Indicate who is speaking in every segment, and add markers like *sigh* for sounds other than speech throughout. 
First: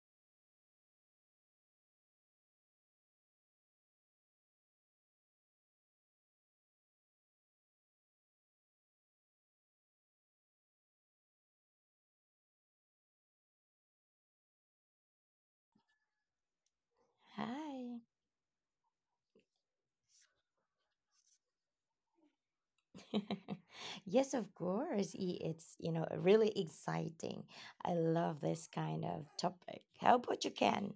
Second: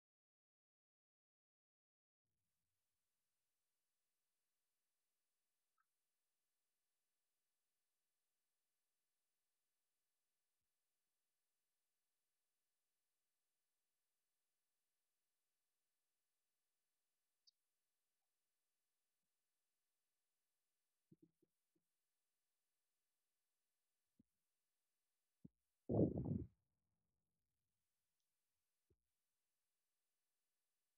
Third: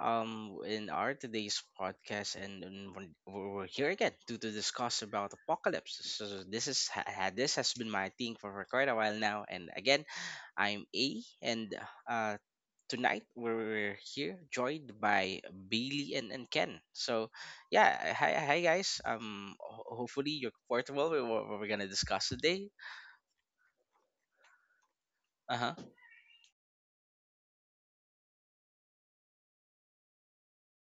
Speaker 1: in our today's podcast, and we're here again to discuss about apocalypse. So this is this has been my thing for quite a while now, and again, I'm A, and uh, tonight we're here joined by Bailey and Ken. So yeah,
Speaker 2: Hi.
Speaker 1: hi guys. Ho- hopefully you're comfortable with what we're gonna discuss today.
Speaker 2: *laughs* Yes, of course. i-
Speaker 1: Uh
Speaker 2: It's, really exciting. I love this kind of topic. How about you, can?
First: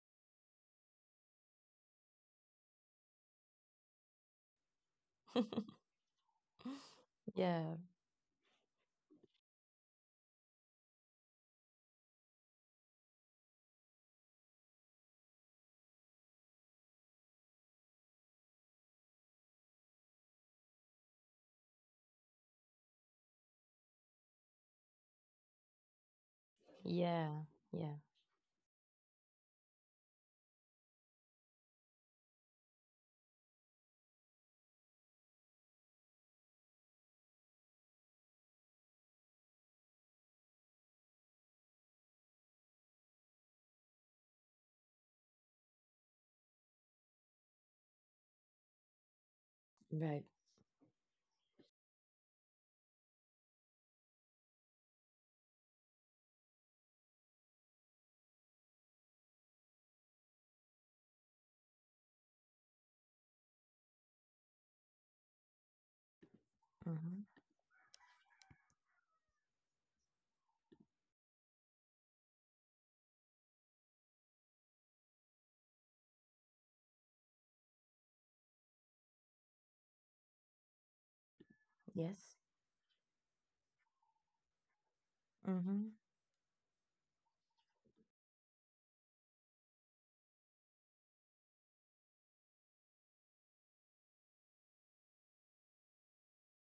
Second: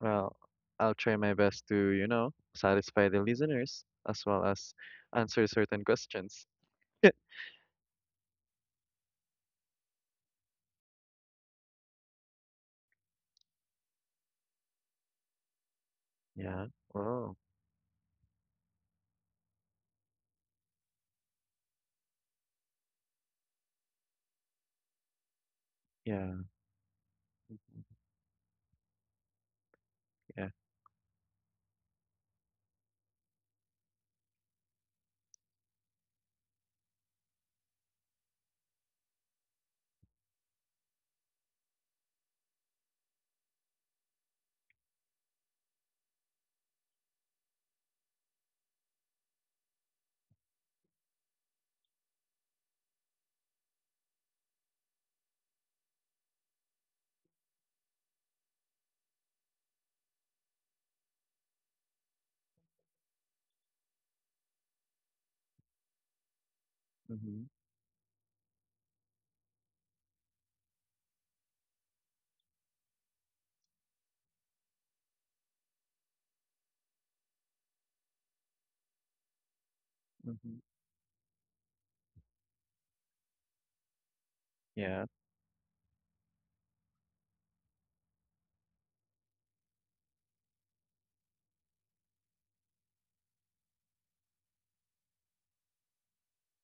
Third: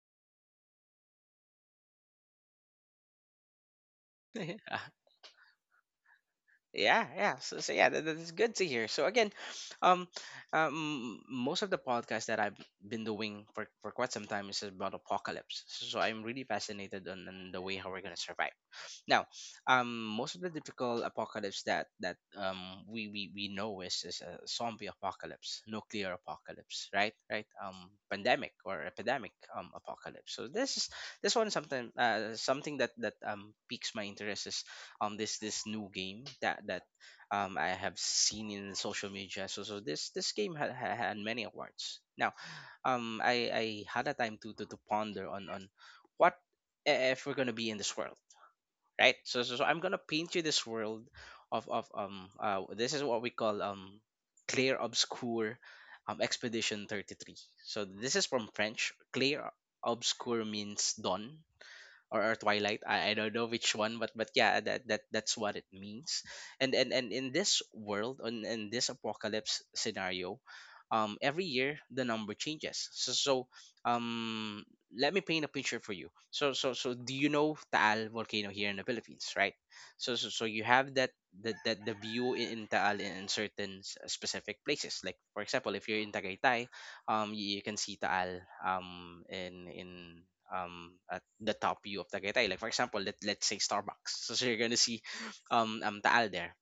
Speaker 3: Well, I'll try my best to satisfy the listeners as well as
Speaker 1: huh. *laughs*
Speaker 3: answer certain questions.
Speaker 2: *laughs*
Speaker 1: Yeah,
Speaker 3: *laughs*
Speaker 1: yeah. So
Speaker 2: Yeah,
Speaker 1: yeah, that's good to hear. So again, um, most of the podcasts that I've been doing for quite some time is about apocalypse. So I'm really
Speaker 3: Yeah.
Speaker 1: fascinated
Speaker 3: Oh.
Speaker 1: on the way how we're gonna survive. Now, most of the typical apocalypse that we know is a zombie apocalypse, nuclear
Speaker 3: Yeah.
Speaker 1: apocalypse, right?
Speaker 2: yeah,
Speaker 1: Right?
Speaker 2: yeah.
Speaker 1: Pandemic or epidemic apocalypse. So
Speaker 3: Yeah.
Speaker 1: this is this one something something that piques my interest is this new game that I have seen in social media. So this game had many awards. Now, I had a time to ponder on what, if we're gonna be in this world, right? So I'm gonna
Speaker 2: Right.
Speaker 1: paint you this world of this is what we call clear obscure Expedition 33. So this is from French. Clear obscure means dawn, or twilight, I don't know which one, but yeah, that's what it means. And in
Speaker 2: Mm-hmm.
Speaker 3: Mhm.
Speaker 1: this world, on in this apocalypse scenario, every year the number changes. So so um let me paint a picture for you. So do you know Taal Volcano here in the Philippines, right? So
Speaker 3: Mhm.
Speaker 1: you have that, the, the view,
Speaker 2: Yes.
Speaker 1: in Taal, in certain specific places.
Speaker 3: Yeah.
Speaker 1: Like for example,
Speaker 2: Mm-hmm.
Speaker 1: if you're in Tagaytay, you can see Taal, in at the top view of Tagaytay. Like for example, let's say Starbucks. So you're gonna see, Taal there.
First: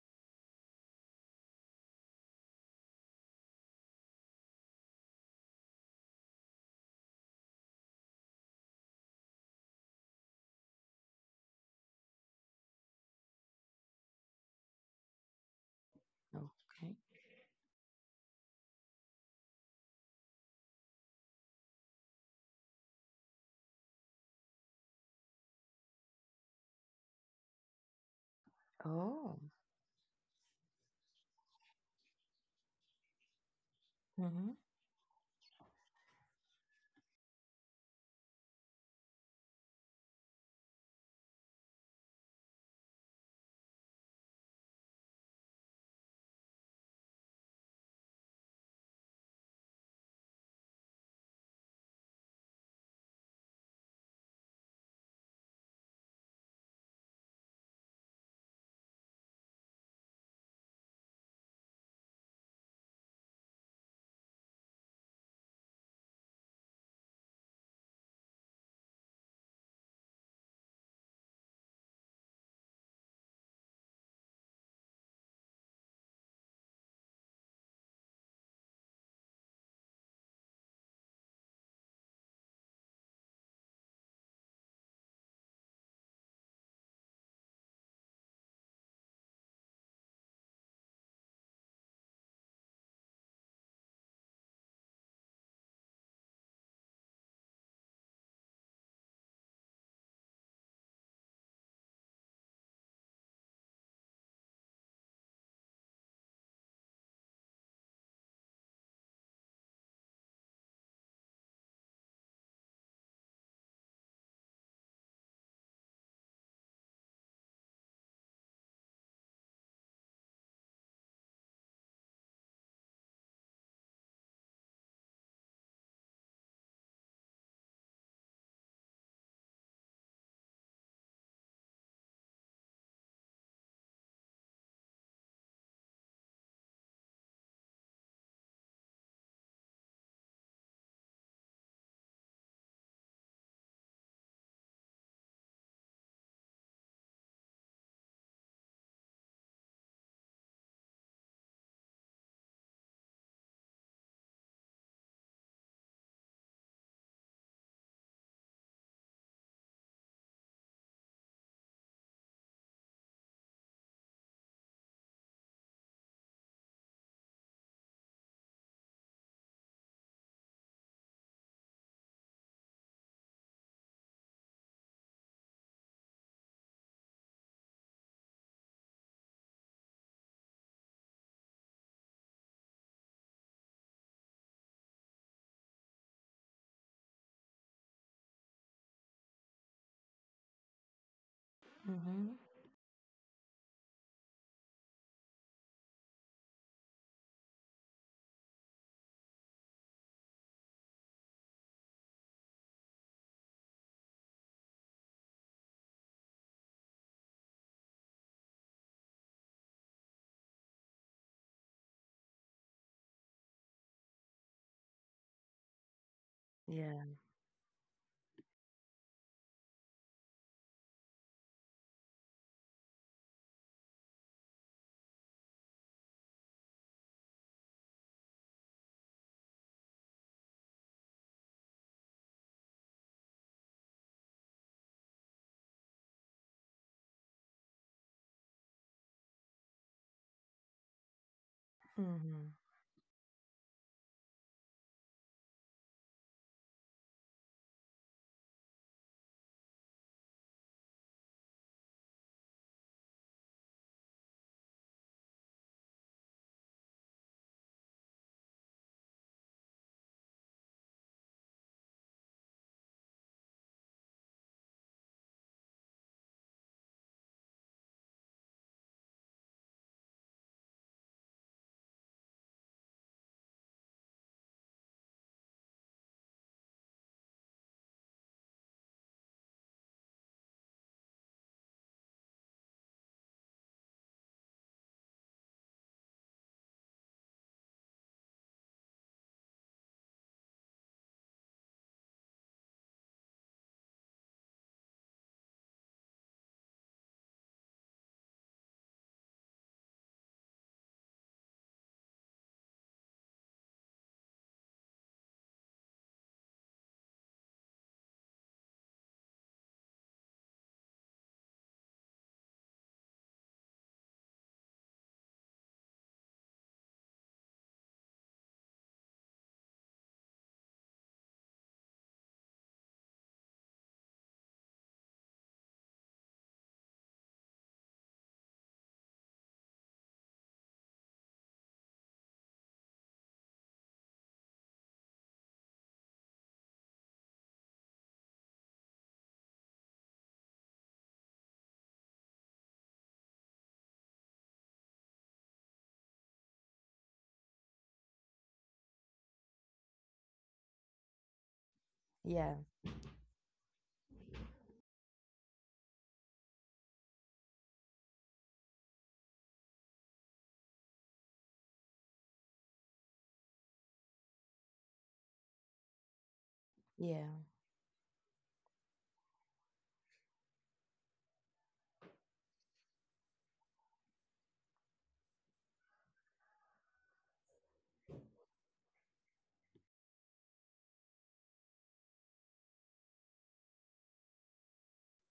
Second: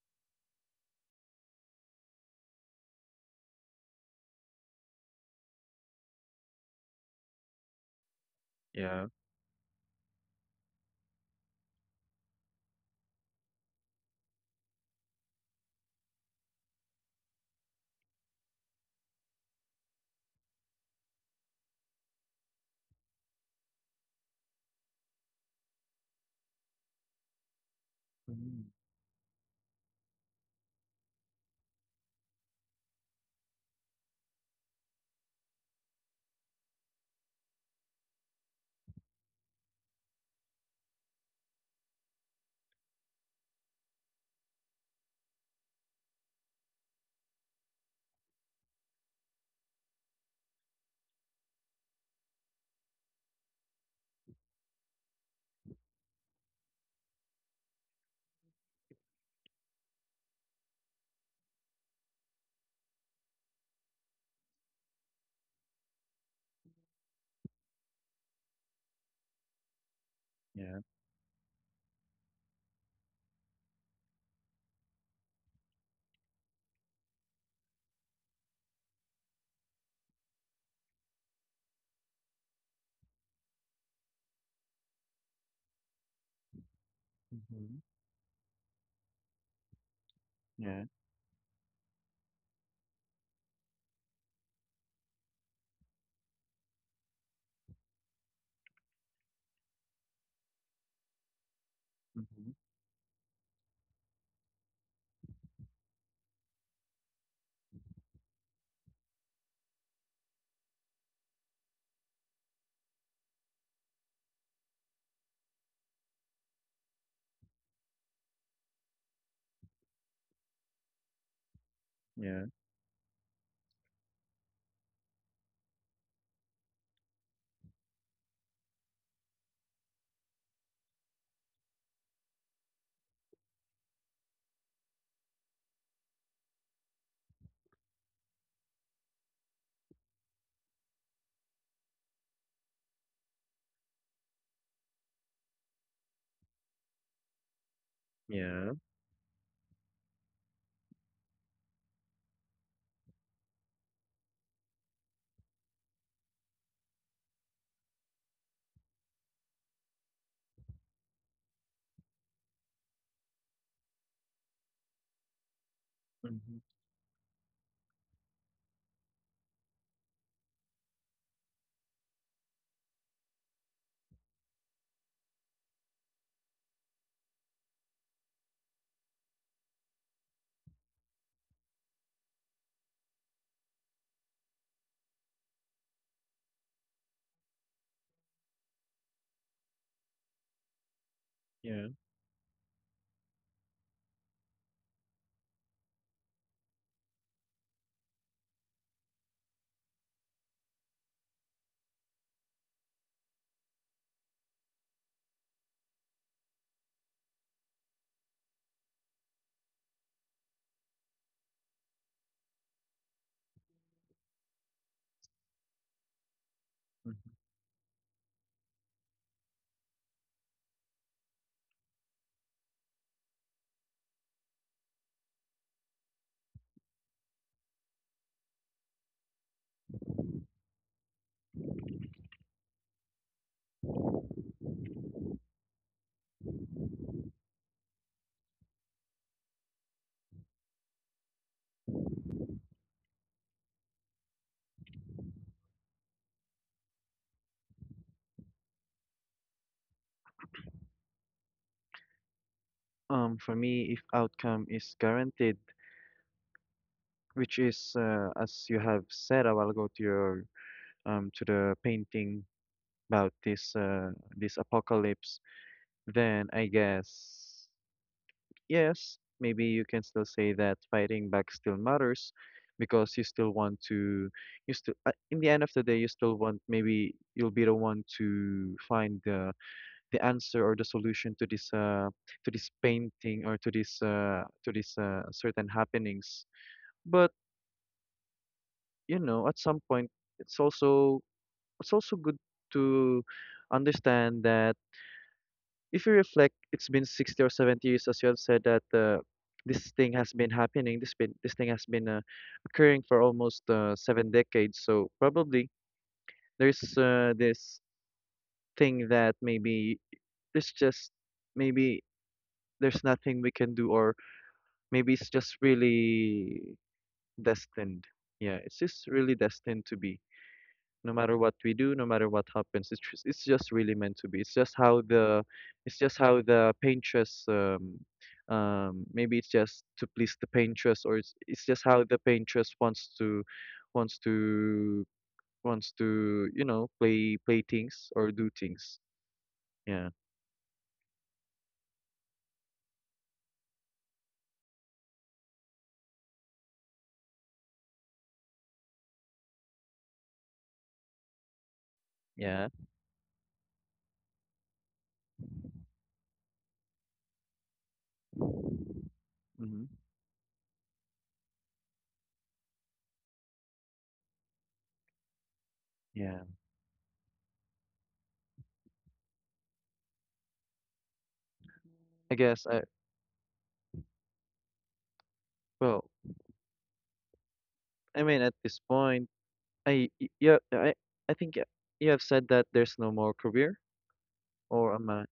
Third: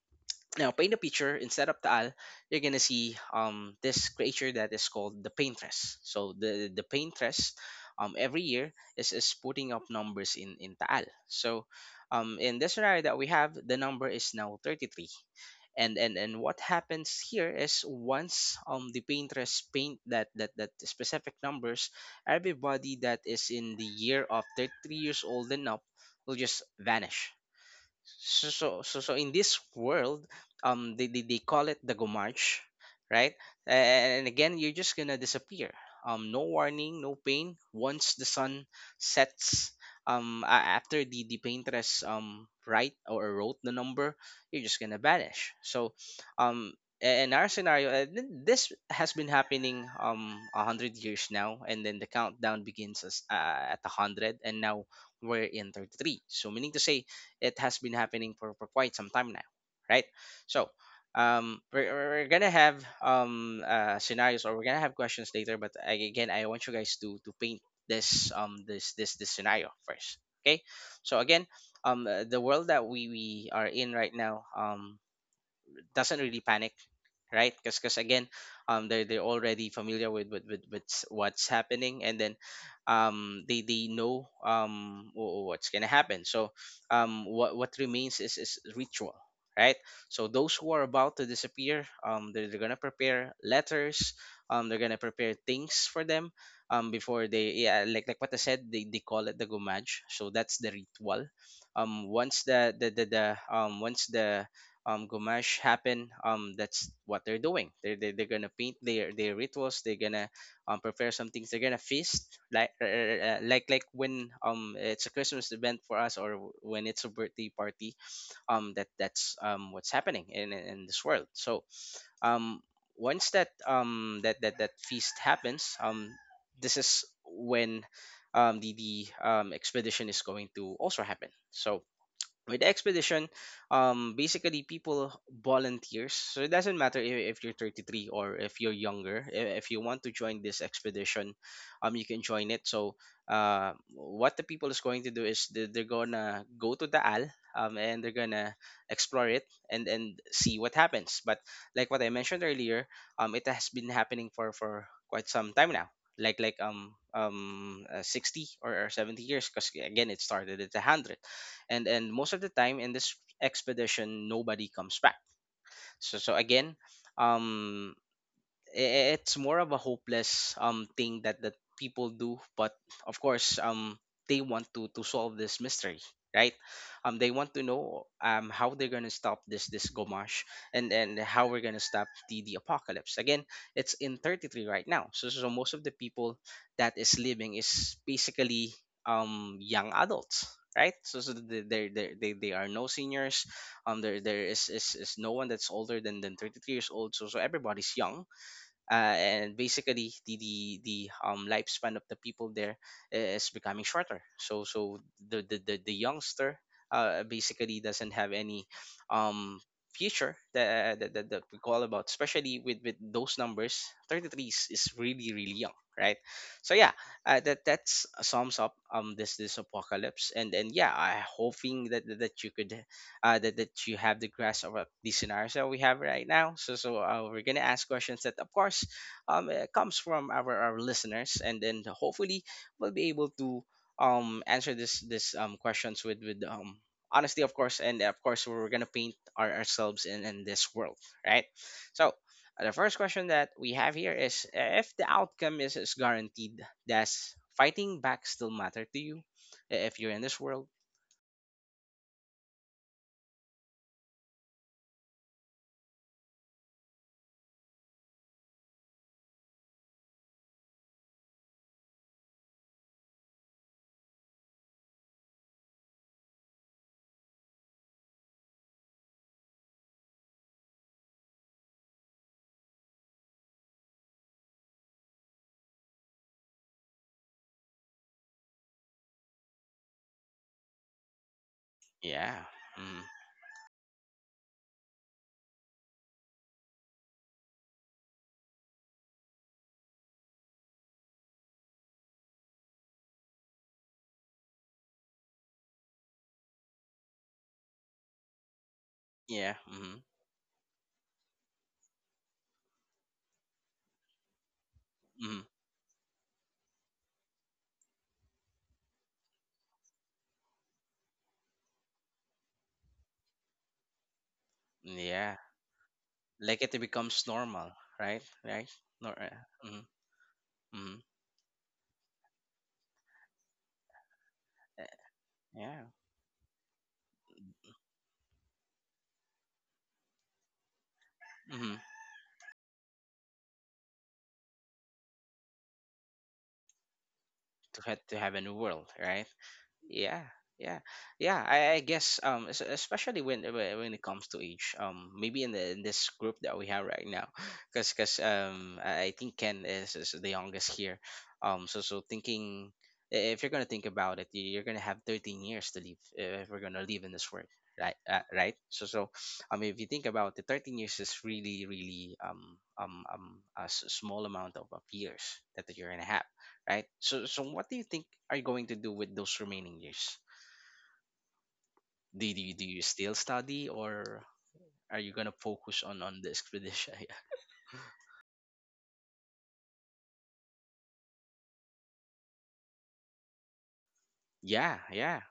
Speaker 1: Now paint the picture: instead of Taal, you're gonna see, this creature that is called the Paintress. So the Paintress, every year
Speaker 3: Yeah.
Speaker 1: is putting up numbers in Taal. So, in this scenario that we have, the number is now 33, and what
Speaker 2: Okay.
Speaker 1: happens here is, once the painters paint that specific numbers, everybody that is in the year of 33 years old and up will just vanish. so
Speaker 3: Mhm.
Speaker 1: so so so in
Speaker 2: Oh.
Speaker 1: this world, they call it the gomarch right? And
Speaker 2: Mm-hmm.
Speaker 1: again, you're just gonna disappear. No warning, no pain. Once the sun sets, um a- after the Paintress write or wrote the number, you're just gonna vanish. Um in our scenario, this has been happening, a 100 years now, and then the countdown begins, at a 100, and now we're in 33, so meaning to say it has been happening for quite some time now, right? So we're gonna have, scenarios, or we're gonna have questions later, but again, I want you guys to paint this, scenario first, okay?
Speaker 3: Yeah.
Speaker 1: So again, the world that we are in right now, doesn't really panic, right? Because again, they're already familiar with what's happening, and then, they know, what's gonna happen. So what
Speaker 3: Mhm.
Speaker 1: remains is ritual, right? So, those who
Speaker 3: Yeah.
Speaker 1: are about to disappear, they're gonna prepare letters, they're gonna prepare things for them, before they, yeah, like what I said, they call it the gumaj so that's the ritual. um once
Speaker 3: Mhm.
Speaker 1: the the the, the um Gomash happen, that's what they're doing. They're gonna paint their rituals. They're gonna, prepare some things. They're gonna feast, like, like when it's a Christmas event for us, or when it's a birthday party. That's what's happening, in this world. So,
Speaker 3: Yeah.
Speaker 1: um once that, feast happens, this is when, the expedition is going to also happen. So with expedition, basically people volunteers. So it doesn't matter if you're 33 or if you're younger. If you want to join this expedition, you can join it. So what the people is going to do is, they're gonna go to the al, and they're gonna
Speaker 3: Yeah.
Speaker 1: explore it, and see what happens. But like what I mentioned earlier, it has been happening for quite some time now, 60 or 70 years, because again, it started at 100. And most of the time in this expedition, nobody comes back. So
Speaker 3: Mhm.
Speaker 1: again, um it's more of a hopeless, thing that people do. But of course, they want to solve this mystery, right? They want to know, how they're going to stop this, this gomash and how we're going to stop the apocalypse. Again, it's in 33 right now. So most of the people that is living is basically, young adults, right? So they they
Speaker 3: Yeah.
Speaker 1: they they
Speaker 2: Mm-hmm.
Speaker 1: they are no seniors. There is no one that's older than 33 years old. So everybody's young. Uh, and basically, the the the, lifespan of the people there is becoming shorter. So the youngster, basically doesn't have any, um future that we call about, especially with those numbers. 33 is really, really young, right? So yeah.
Speaker 2: Yeah.
Speaker 3: Mhm.
Speaker 1: That's sums up, this apocalypse, and yeah, I hoping that you could, that you have the grasp of, the scenarios that we have right now. So we're gonna ask questions that, of course, comes from our listeners, and then hopefully we'll be able to, answer this questions with, honesty, of course. And of course we're gonna paint ourselves in this world, right? So.
Speaker 2: Mm-hmm.
Speaker 1: The first question that we have here is, if the outcome is guaranteed, does fighting back still matter to you? If you're in this world.
Speaker 3: For me, if outcome is guaranteed, which is as you have said a while ago to the painting about this apocalypse, then I guess. Yes, maybe you can still say that fighting back still matters because you still want to, you still, in the end of the day, you still want, maybe you'll be the one to find the answer or the solution to this uh
Speaker 1: Yeah.
Speaker 3: to this
Speaker 1: Mm.
Speaker 3: painting or to this certain happenings. But at some point, it's also it's also good to understand that. If you reflect, it's been 60 or 70 years, as you have said, that
Speaker 1: Yeah.
Speaker 3: this
Speaker 1: Mm-hmm.
Speaker 3: thing has been happening. This thing has been occurring for almost 7 decades. So
Speaker 1: Mhm.
Speaker 3: probably there's this thing that maybe there's maybe nothing we can do, or maybe it's
Speaker 1: Yeah,
Speaker 3: just
Speaker 1: like
Speaker 3: really
Speaker 1: it becomes normal,
Speaker 3: destined.
Speaker 1: right?
Speaker 3: Yeah,
Speaker 1: Right?
Speaker 3: it's just really
Speaker 1: Mhm.
Speaker 3: destined to be.
Speaker 1: Mhm.
Speaker 3: No matter what we do, no matter what happens. It's just really meant to be. It's just
Speaker 1: Uh.
Speaker 3: how the
Speaker 1: Yeah.
Speaker 3: it's just how the paintress maybe it's just to please the paintress or it's, it's
Speaker 1: Hmm.
Speaker 3: just how the paintress wants to wants to play
Speaker 1: To have
Speaker 3: things or
Speaker 1: a
Speaker 3: do
Speaker 1: new world,
Speaker 3: things.
Speaker 1: right?
Speaker 3: Yeah.
Speaker 1: Yeah, yeah, yeah. I guess, especially when it comes to age, maybe in the in this group that we have right now, because I think Ken is the youngest here, so
Speaker 2: Yeah.
Speaker 3: Yeah.
Speaker 1: thinking, if you're gonna think about it, you're gonna have 13 years to live, if we're gonna live in this world, right? Right. So if
Speaker 3: Hmm.
Speaker 1: you think about it, 13 years is really, really, um um a small amount of years that you're gonna have,
Speaker 3: Yeah.
Speaker 1: right? So,
Speaker 2: Yeah.
Speaker 1: so what do you think, are you going to do with those remaining years?
Speaker 3: I
Speaker 1: Do
Speaker 3: guess
Speaker 1: you
Speaker 3: I
Speaker 1: still study, or are you gonna focus
Speaker 3: well,
Speaker 1: on the expedition?
Speaker 3: I mean, at this point, yeah, I think you have said that there's no more career,
Speaker 1: *laughs* Yeah,
Speaker 3: or am
Speaker 1: yeah.
Speaker 3: I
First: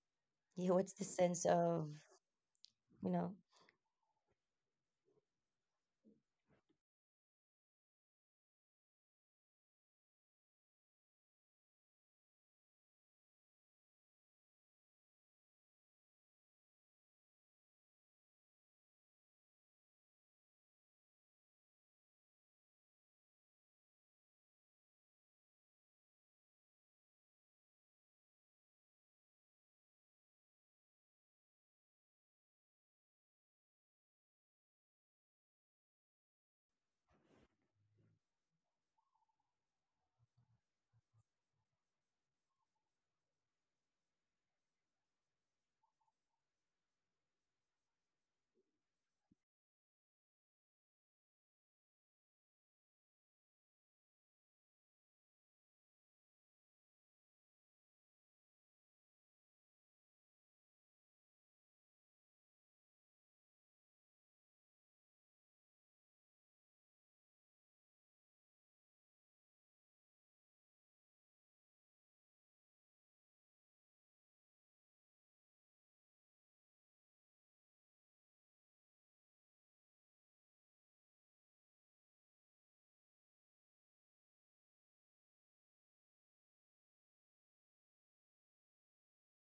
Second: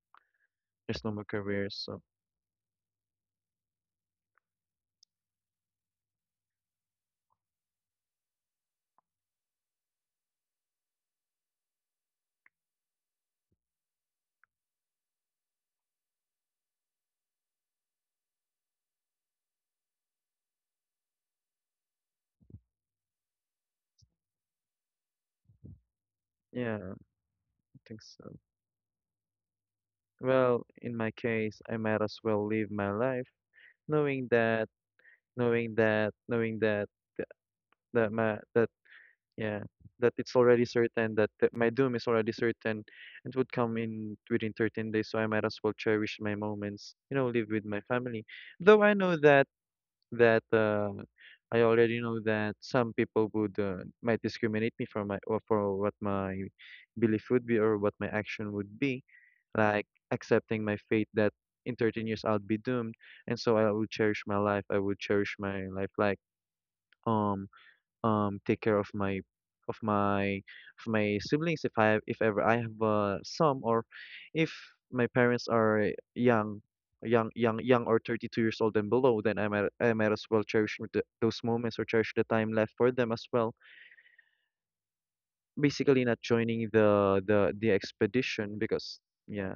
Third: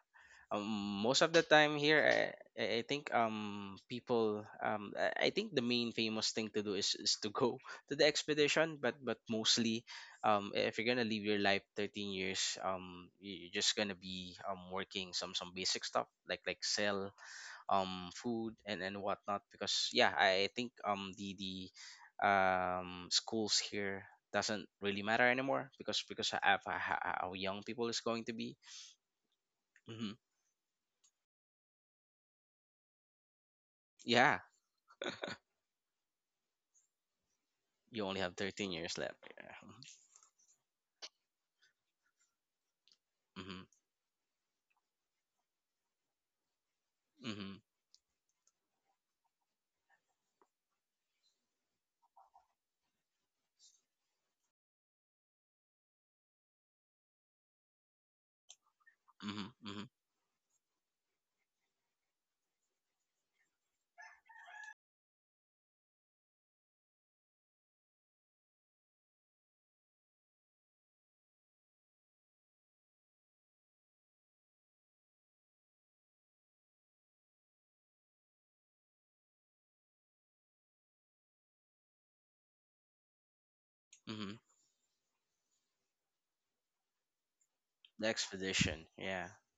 Speaker 1: Um,
Speaker 2: Yeah. What's the
Speaker 3: there's no
Speaker 1: Most
Speaker 3: more
Speaker 1: of the
Speaker 2: sense
Speaker 3: career,
Speaker 1: time
Speaker 2: of,
Speaker 3: so
Speaker 1: here, I think,
Speaker 2: you know,
Speaker 1: people, I think the main famous thing to do is to go *laughs* to the expedition. But mostly, if you're gonna live your life 13 years, you're just gonna be, working some basic stuff, like sell food and whatnot. Because yeah, I think, the schools here doesn't really matter anymore, because of
Speaker 3: yeah,
Speaker 1: how young people
Speaker 3: think
Speaker 1: is going
Speaker 3: so.
Speaker 1: to be. Hmm.
Speaker 3: Well, in my case, I might as well live my life knowing
Speaker 1: Yeah,
Speaker 3: that, knowing that,
Speaker 1: you
Speaker 3: that
Speaker 1: only have
Speaker 3: my, that,
Speaker 1: 13 years left. Yeah.
Speaker 3: yeah, that it's already certain, that my doom is already certain. It would
Speaker 1: Mm-hmm.
Speaker 3: come in within 13 days, so I might as well cherish my moments, live
Speaker 1: Mm-hmm.
Speaker 3: with my family. Though I know that I already know that some people would, might discriminate me for my or for what my belief would be, or what my action would be,
Speaker 1: Mm-hmm. Mm-hmm.
Speaker 3: like accepting my fate that in 13 years I'll be doomed, and so I would cherish my life. I would cherish my life like um take care of my of my of my siblings, if ever I have some, or if my parents are young or 32 years old and below, then I might as well cherish those moments or cherish the time left for them as well,
Speaker 1: Mm-hmm.
Speaker 3: basically not joining the
Speaker 1: The
Speaker 3: expedition
Speaker 1: expedition,
Speaker 3: because
Speaker 1: yeah,
Speaker 3: yeah.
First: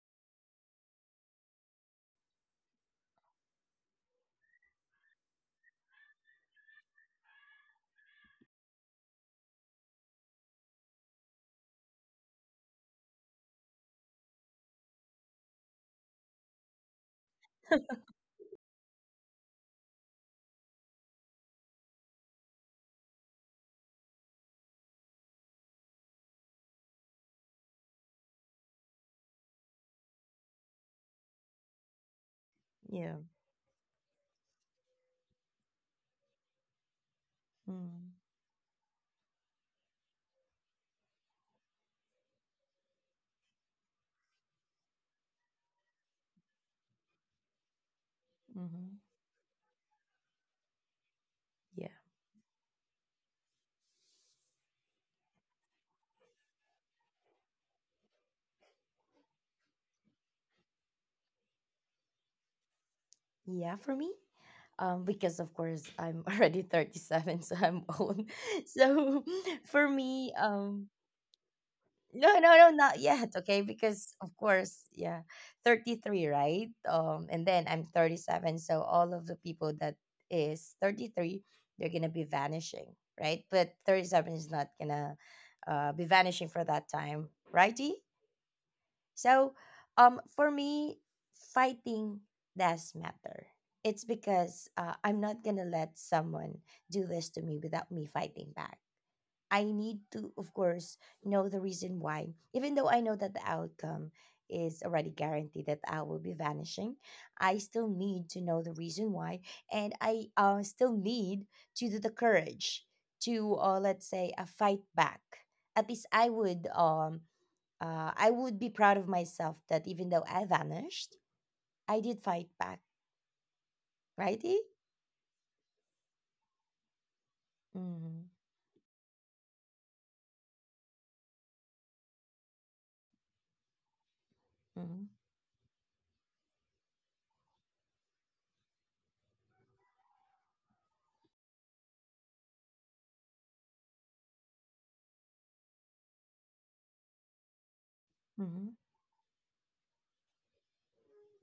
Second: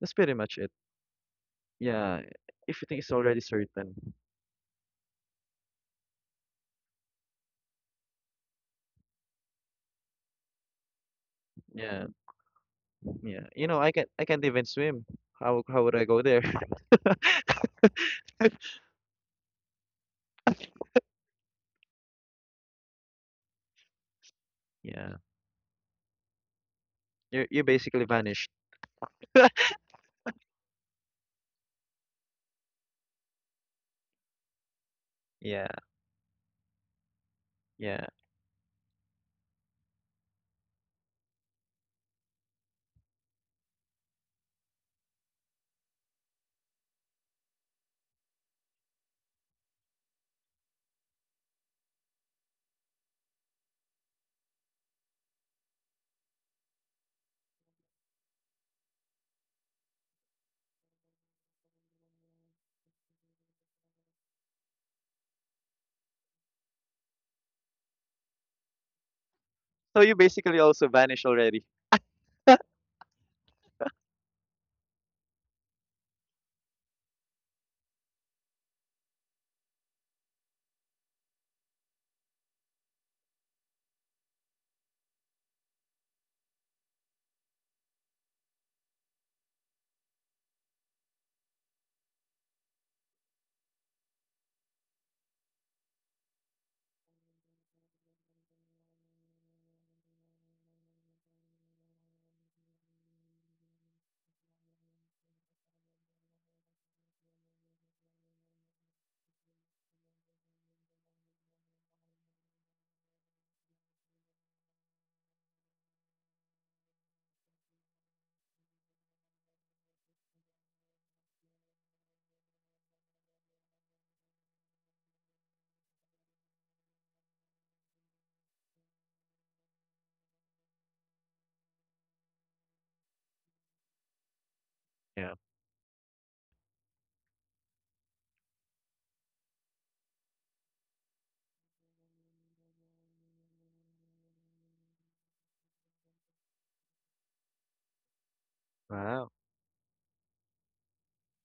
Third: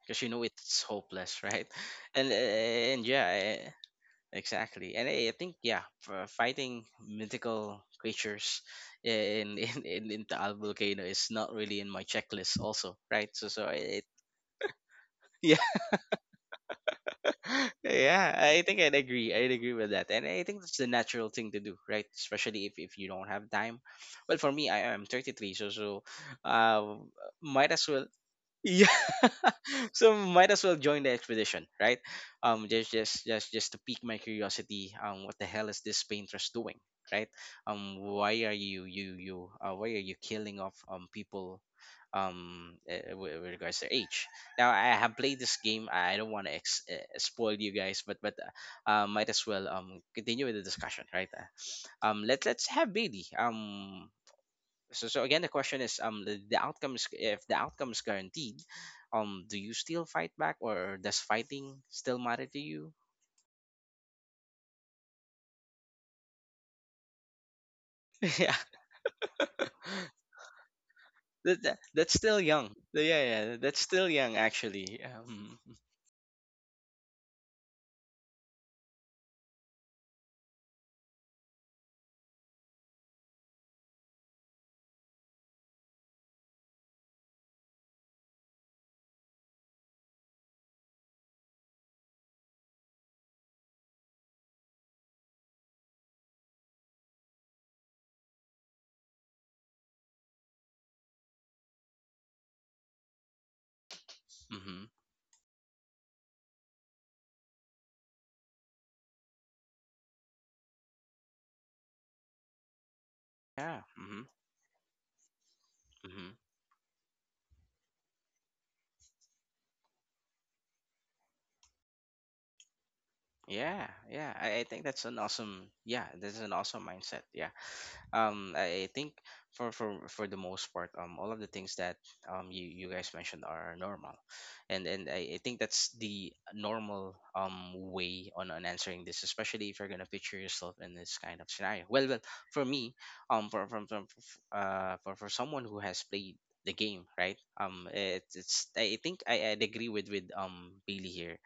Speaker 3: That's
Speaker 1: because
Speaker 3: pretty much it.
Speaker 1: it's hopeless, right? *laughs*
Speaker 3: Yeah, if you think
Speaker 1: And
Speaker 3: it's already
Speaker 1: Yeah.
Speaker 3: certain.
Speaker 1: Exactly. And I think, yeah, for fighting mythical creatures *laughs* in Taal Volcano is not really in my
Speaker 3: Yeah,
Speaker 1: checklist, also, right?
Speaker 3: yeah,
Speaker 1: So
Speaker 3: you
Speaker 1: so
Speaker 3: know, I can
Speaker 1: it...
Speaker 3: I can't even swim.
Speaker 1: *laughs* yeah.
Speaker 3: How would I go there?
Speaker 1: *laughs* Yeah, I
Speaker 3: *laughs*
Speaker 1: think I'd agree with that, and I think that's the natural thing to do, right? Especially if you don't have time. Well, for me, I am
Speaker 3: Yeah.
Speaker 1: 33, so uh,
Speaker 3: You
Speaker 1: might as
Speaker 3: basically
Speaker 1: well
Speaker 3: vanished.
Speaker 1: *laughs* yeah,
Speaker 3: *laughs*
Speaker 1: so might as well join the expedition, right? Just
Speaker 2: yeah.
Speaker 1: just just just to pique my curiosity. What the
Speaker 3: Yeah.
Speaker 1: hell is this painters doing, right?
Speaker 3: Yeah.
Speaker 1: Why are you you you why are you killing off people, with regards to age. Now I have played this game. I don't want to spoil you guys, but
Speaker 2: Mm-hmm.
Speaker 1: might as well continue with the discussion, right?
Speaker 2: Yeah.
Speaker 1: Let's have Bailey. So again, the question is, the outcome is — if the outcome is guaranteed, do you still fight back, or does fighting still matter to you?
Speaker 2: Yeah, for me, because of course I'm *laughs* already 37, so I'm old.
Speaker 1: *laughs* Yeah,
Speaker 2: *laughs* So *laughs* for
Speaker 3: So you
Speaker 2: me,
Speaker 3: basically also vanished already.
Speaker 1: that's still
Speaker 2: no, no,
Speaker 3: *laughs*
Speaker 2: no,
Speaker 1: young.
Speaker 2: not
Speaker 1: Yeah,
Speaker 2: yet.
Speaker 1: yeah,
Speaker 2: Okay,
Speaker 1: that's still
Speaker 2: because
Speaker 1: young
Speaker 2: of course,
Speaker 1: actually.
Speaker 2: yeah, 33, right? And then I'm 37, so all of the people that is 33, they're gonna be vanishing, right? But 37 is not gonna be vanishing for that time, righty? So, for me, fighting does matter. It's because I'm not gonna let someone do this to me without me fighting back. I need to, of course, know the reason why, even though I know that the outcome is
Speaker 1: Hmm.
Speaker 2: already guaranteed that I will be vanishing. I still need to know the reason why, and I still need to do the courage to,
Speaker 1: Yeah,
Speaker 2: let's
Speaker 1: hmm.
Speaker 2: say, fight back. At least
Speaker 1: Hmm.
Speaker 2: I would be proud of myself that even though I vanished, I did fight back.
Speaker 1: Yeah, yeah. I,
Speaker 2: Righty?
Speaker 1: I think that's an awesome. Yeah, this is an awesome mindset. Yeah.
Speaker 2: Mm-hmm.
Speaker 1: I think for the most part all of the things that you guys mentioned are normal, and
Speaker 2: Mm-hmm.
Speaker 1: and
Speaker 3: Yeah.
Speaker 1: I, I think that's the normal way on answering this, especially if you're gonna picture yourself in this kind of scenario. Well, for me, for for for someone who has played the game, right? It's I think
Speaker 3: Wow.
Speaker 1: I'd agree with Bailey here,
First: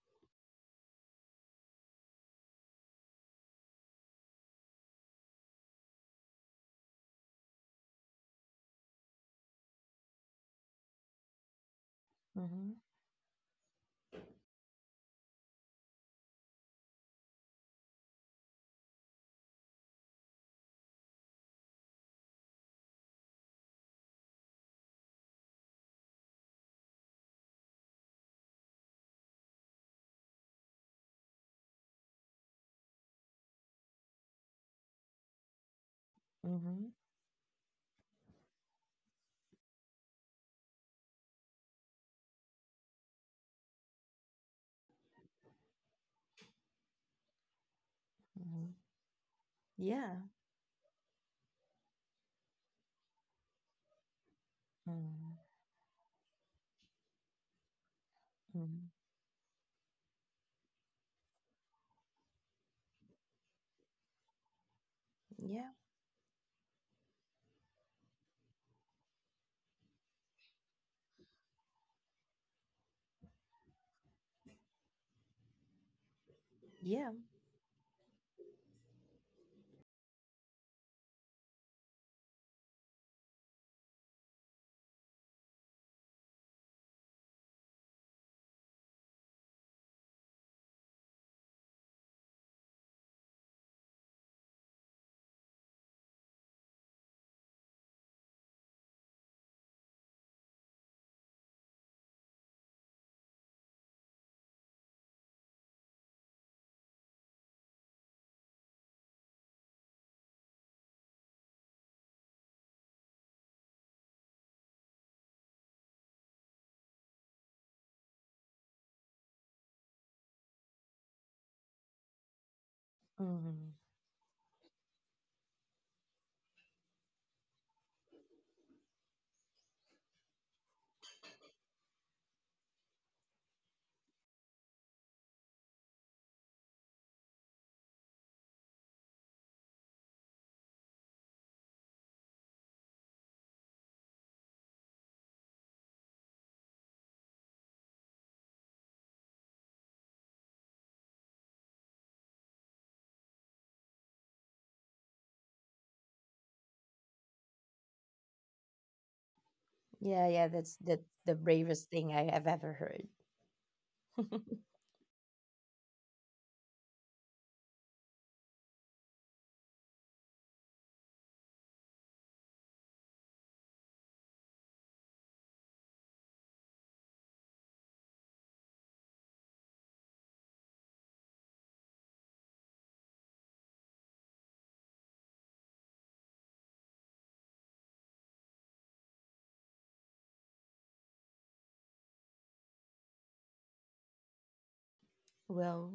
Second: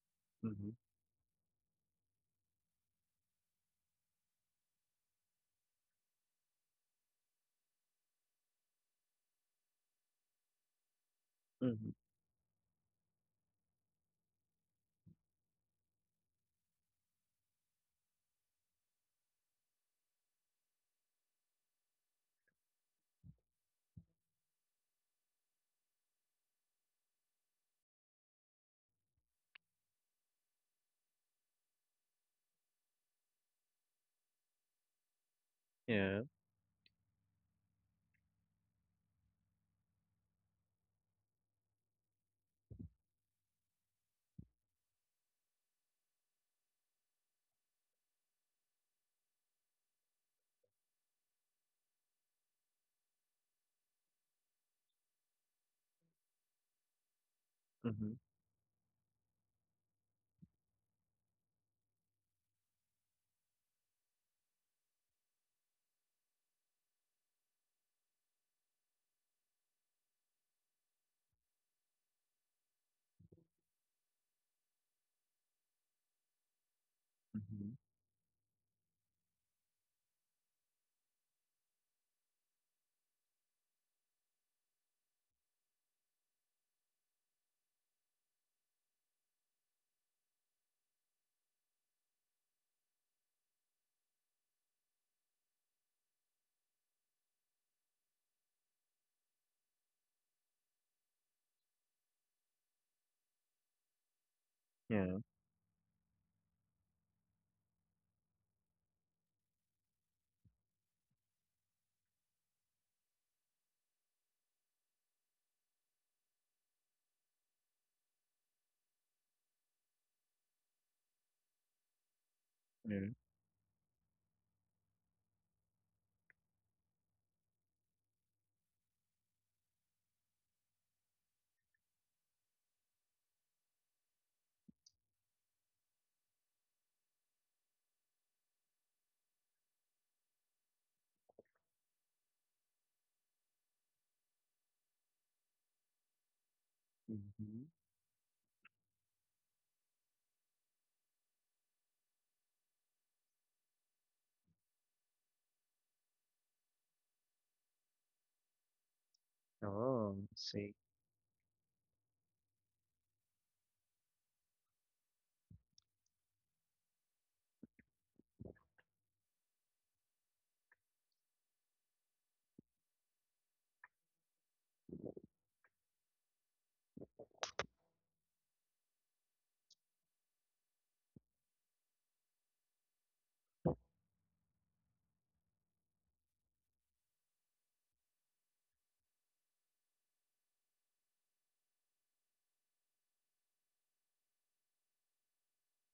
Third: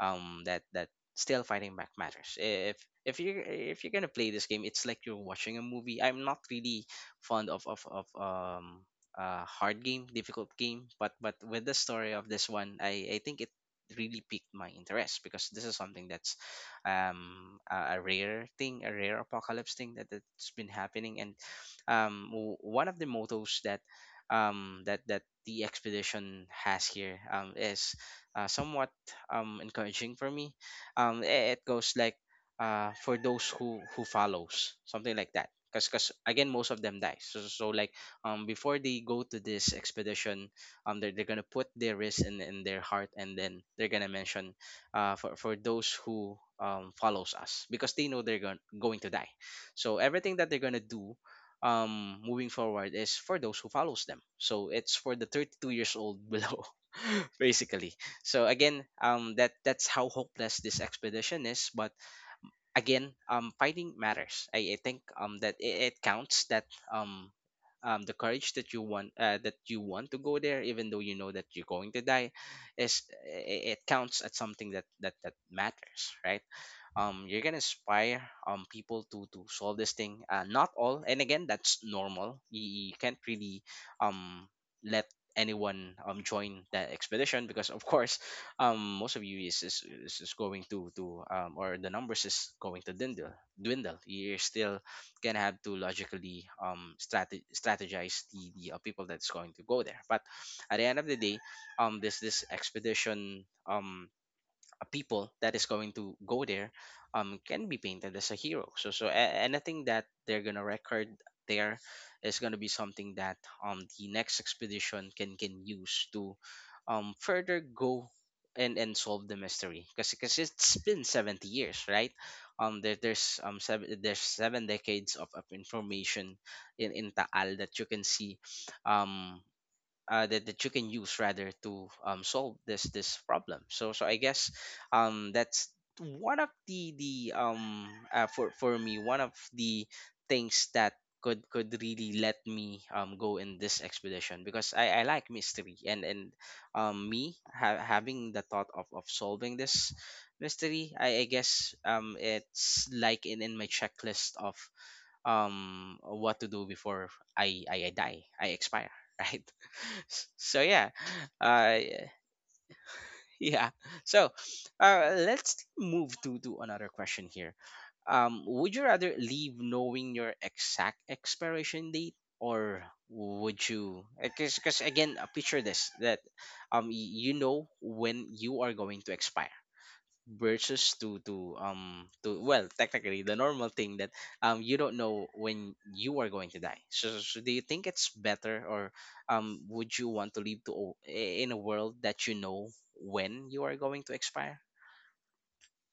Speaker 1: that
Speaker 3: Mhm.
Speaker 1: still fighting back matters if you if you're gonna play this game. It's like you're watching a movie. I'm not really fond of hard game, difficult game, but with the
Speaker 3: Mhm.
Speaker 1: story of
Speaker 2: Mm-hmm.
Speaker 1: this
Speaker 2: Mm-hmm.
Speaker 1: one, I think it really piqued my interest, because this is something that's a rare thing, a rare apocalypse thing that, that's been happening. And one of the mottos that that the expedition has here is somewhat encouraging for me. It goes like for those who follows something like that. 'Cause
Speaker 3: Yeah.
Speaker 1: again, most of
Speaker 2: Mm-hmm.
Speaker 1: them die. So like, before they go to this expedition, they're gonna put their risk in their heart, and then they're gonna mention, for those who follows us, because they know they're going
Speaker 2: Mm-hmm.
Speaker 1: going to die. So
Speaker 2: Yeah.
Speaker 1: everything that they're gonna do moving forward is for those who follows them, so it's for the
Speaker 2: Mm-hmm.
Speaker 1: 32 years old below, *laughs* basically.
Speaker 3: Mhm.
Speaker 1: So
Speaker 2: Mm-hmm.
Speaker 1: again, that's how hopeless this expedition is. But again, fighting matters. I think that
Speaker 2: Yeah.
Speaker 1: it counts, that um the courage that you want to go there, even though you know that you're going to die, is it counts as something that matters, right?
Speaker 2: Yeah.
Speaker 1: You're gonna
Speaker 3: Mhm.
Speaker 1: inspire people to solve this thing. Not all, and again, that's normal. You can't really um, let anyone join that expedition, because of course most of you is is going to or the numbers is going to dwindle. You're still gonna have to logically strategize the people that's going to go there. But at the end of the day, this expedition,
Speaker 3: Yeah.
Speaker 1: people that is going to go there can be painted as a hero. So anything that they're gonna record there is gonna be something that the next expedition can use to further go and solve the mystery, because it's been 70 years, right? There,
Speaker 3: Yeah.
Speaker 1: there's
Speaker 2: Mm-hmm.
Speaker 1: seven there's seven decades of information in Taal that you can see, um that you can use rather to solve this problem. So I guess, that's one of the for me, one of the things that could really let me go in this expedition, because I like mystery, and me
Speaker 3: Mhm.
Speaker 1: having the thought of solving this mystery. I guess it's like in my checklist of what to do before I die, I expire. *laughs* Right.
Speaker 3: Oh,
Speaker 2: Yeah.
Speaker 1: S-
Speaker 3: I
Speaker 2: Yeah,
Speaker 1: so
Speaker 3: see.
Speaker 1: yeah.
Speaker 2: That's the
Speaker 1: Uh,
Speaker 2: bravest thing I have ever heard.
Speaker 1: yeah. So
Speaker 2: *laughs*
Speaker 1: let's move to another question here. Would you rather leave knowing your exact expiration date, or would you — because again, picture this, that you know when you are going to expire versus to to, well, technically the normal thing, that you don't know when you are going to die. So do you think it's better? Or would you want to live to in a world that you know when you are going to expire?
Speaker 2: Well,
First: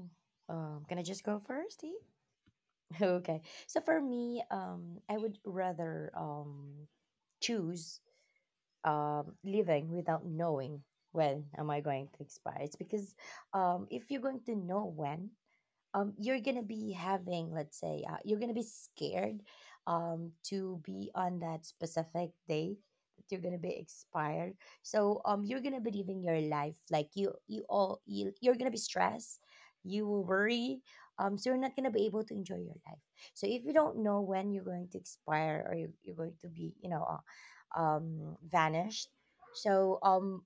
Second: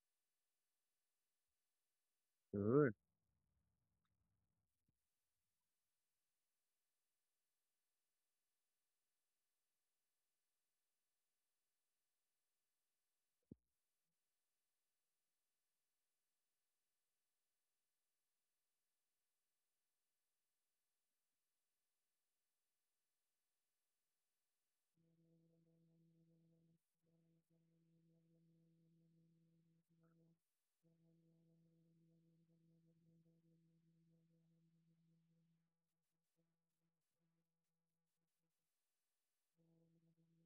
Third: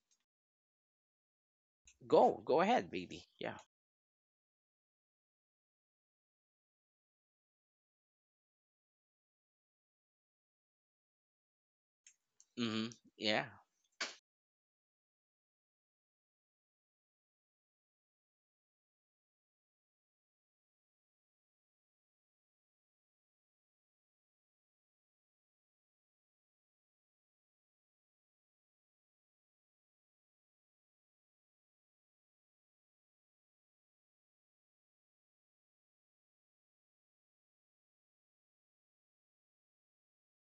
Speaker 2: can I just go first, E?
Speaker 1: Go ahead,
Speaker 3: Good.
Speaker 2: *laughs*
Speaker 1: baby.
Speaker 2: Okay.
Speaker 1: Yeah.
Speaker 2: So for me, I would rather choose living without knowing when am I going to expire. It's
Speaker 1: Mm-hmm.
Speaker 2: because
Speaker 1: Yeah,
Speaker 2: if you're going to know when, you're gonna be having, let's say, you're gonna be scared to be on that specific day that you're gonna be expired. So you're gonna be living your life like you're gonna be stressed. You will worry. So you're not gonna be able to enjoy your life. So if you don't know when you're going to expire or you're going to be, vanished, so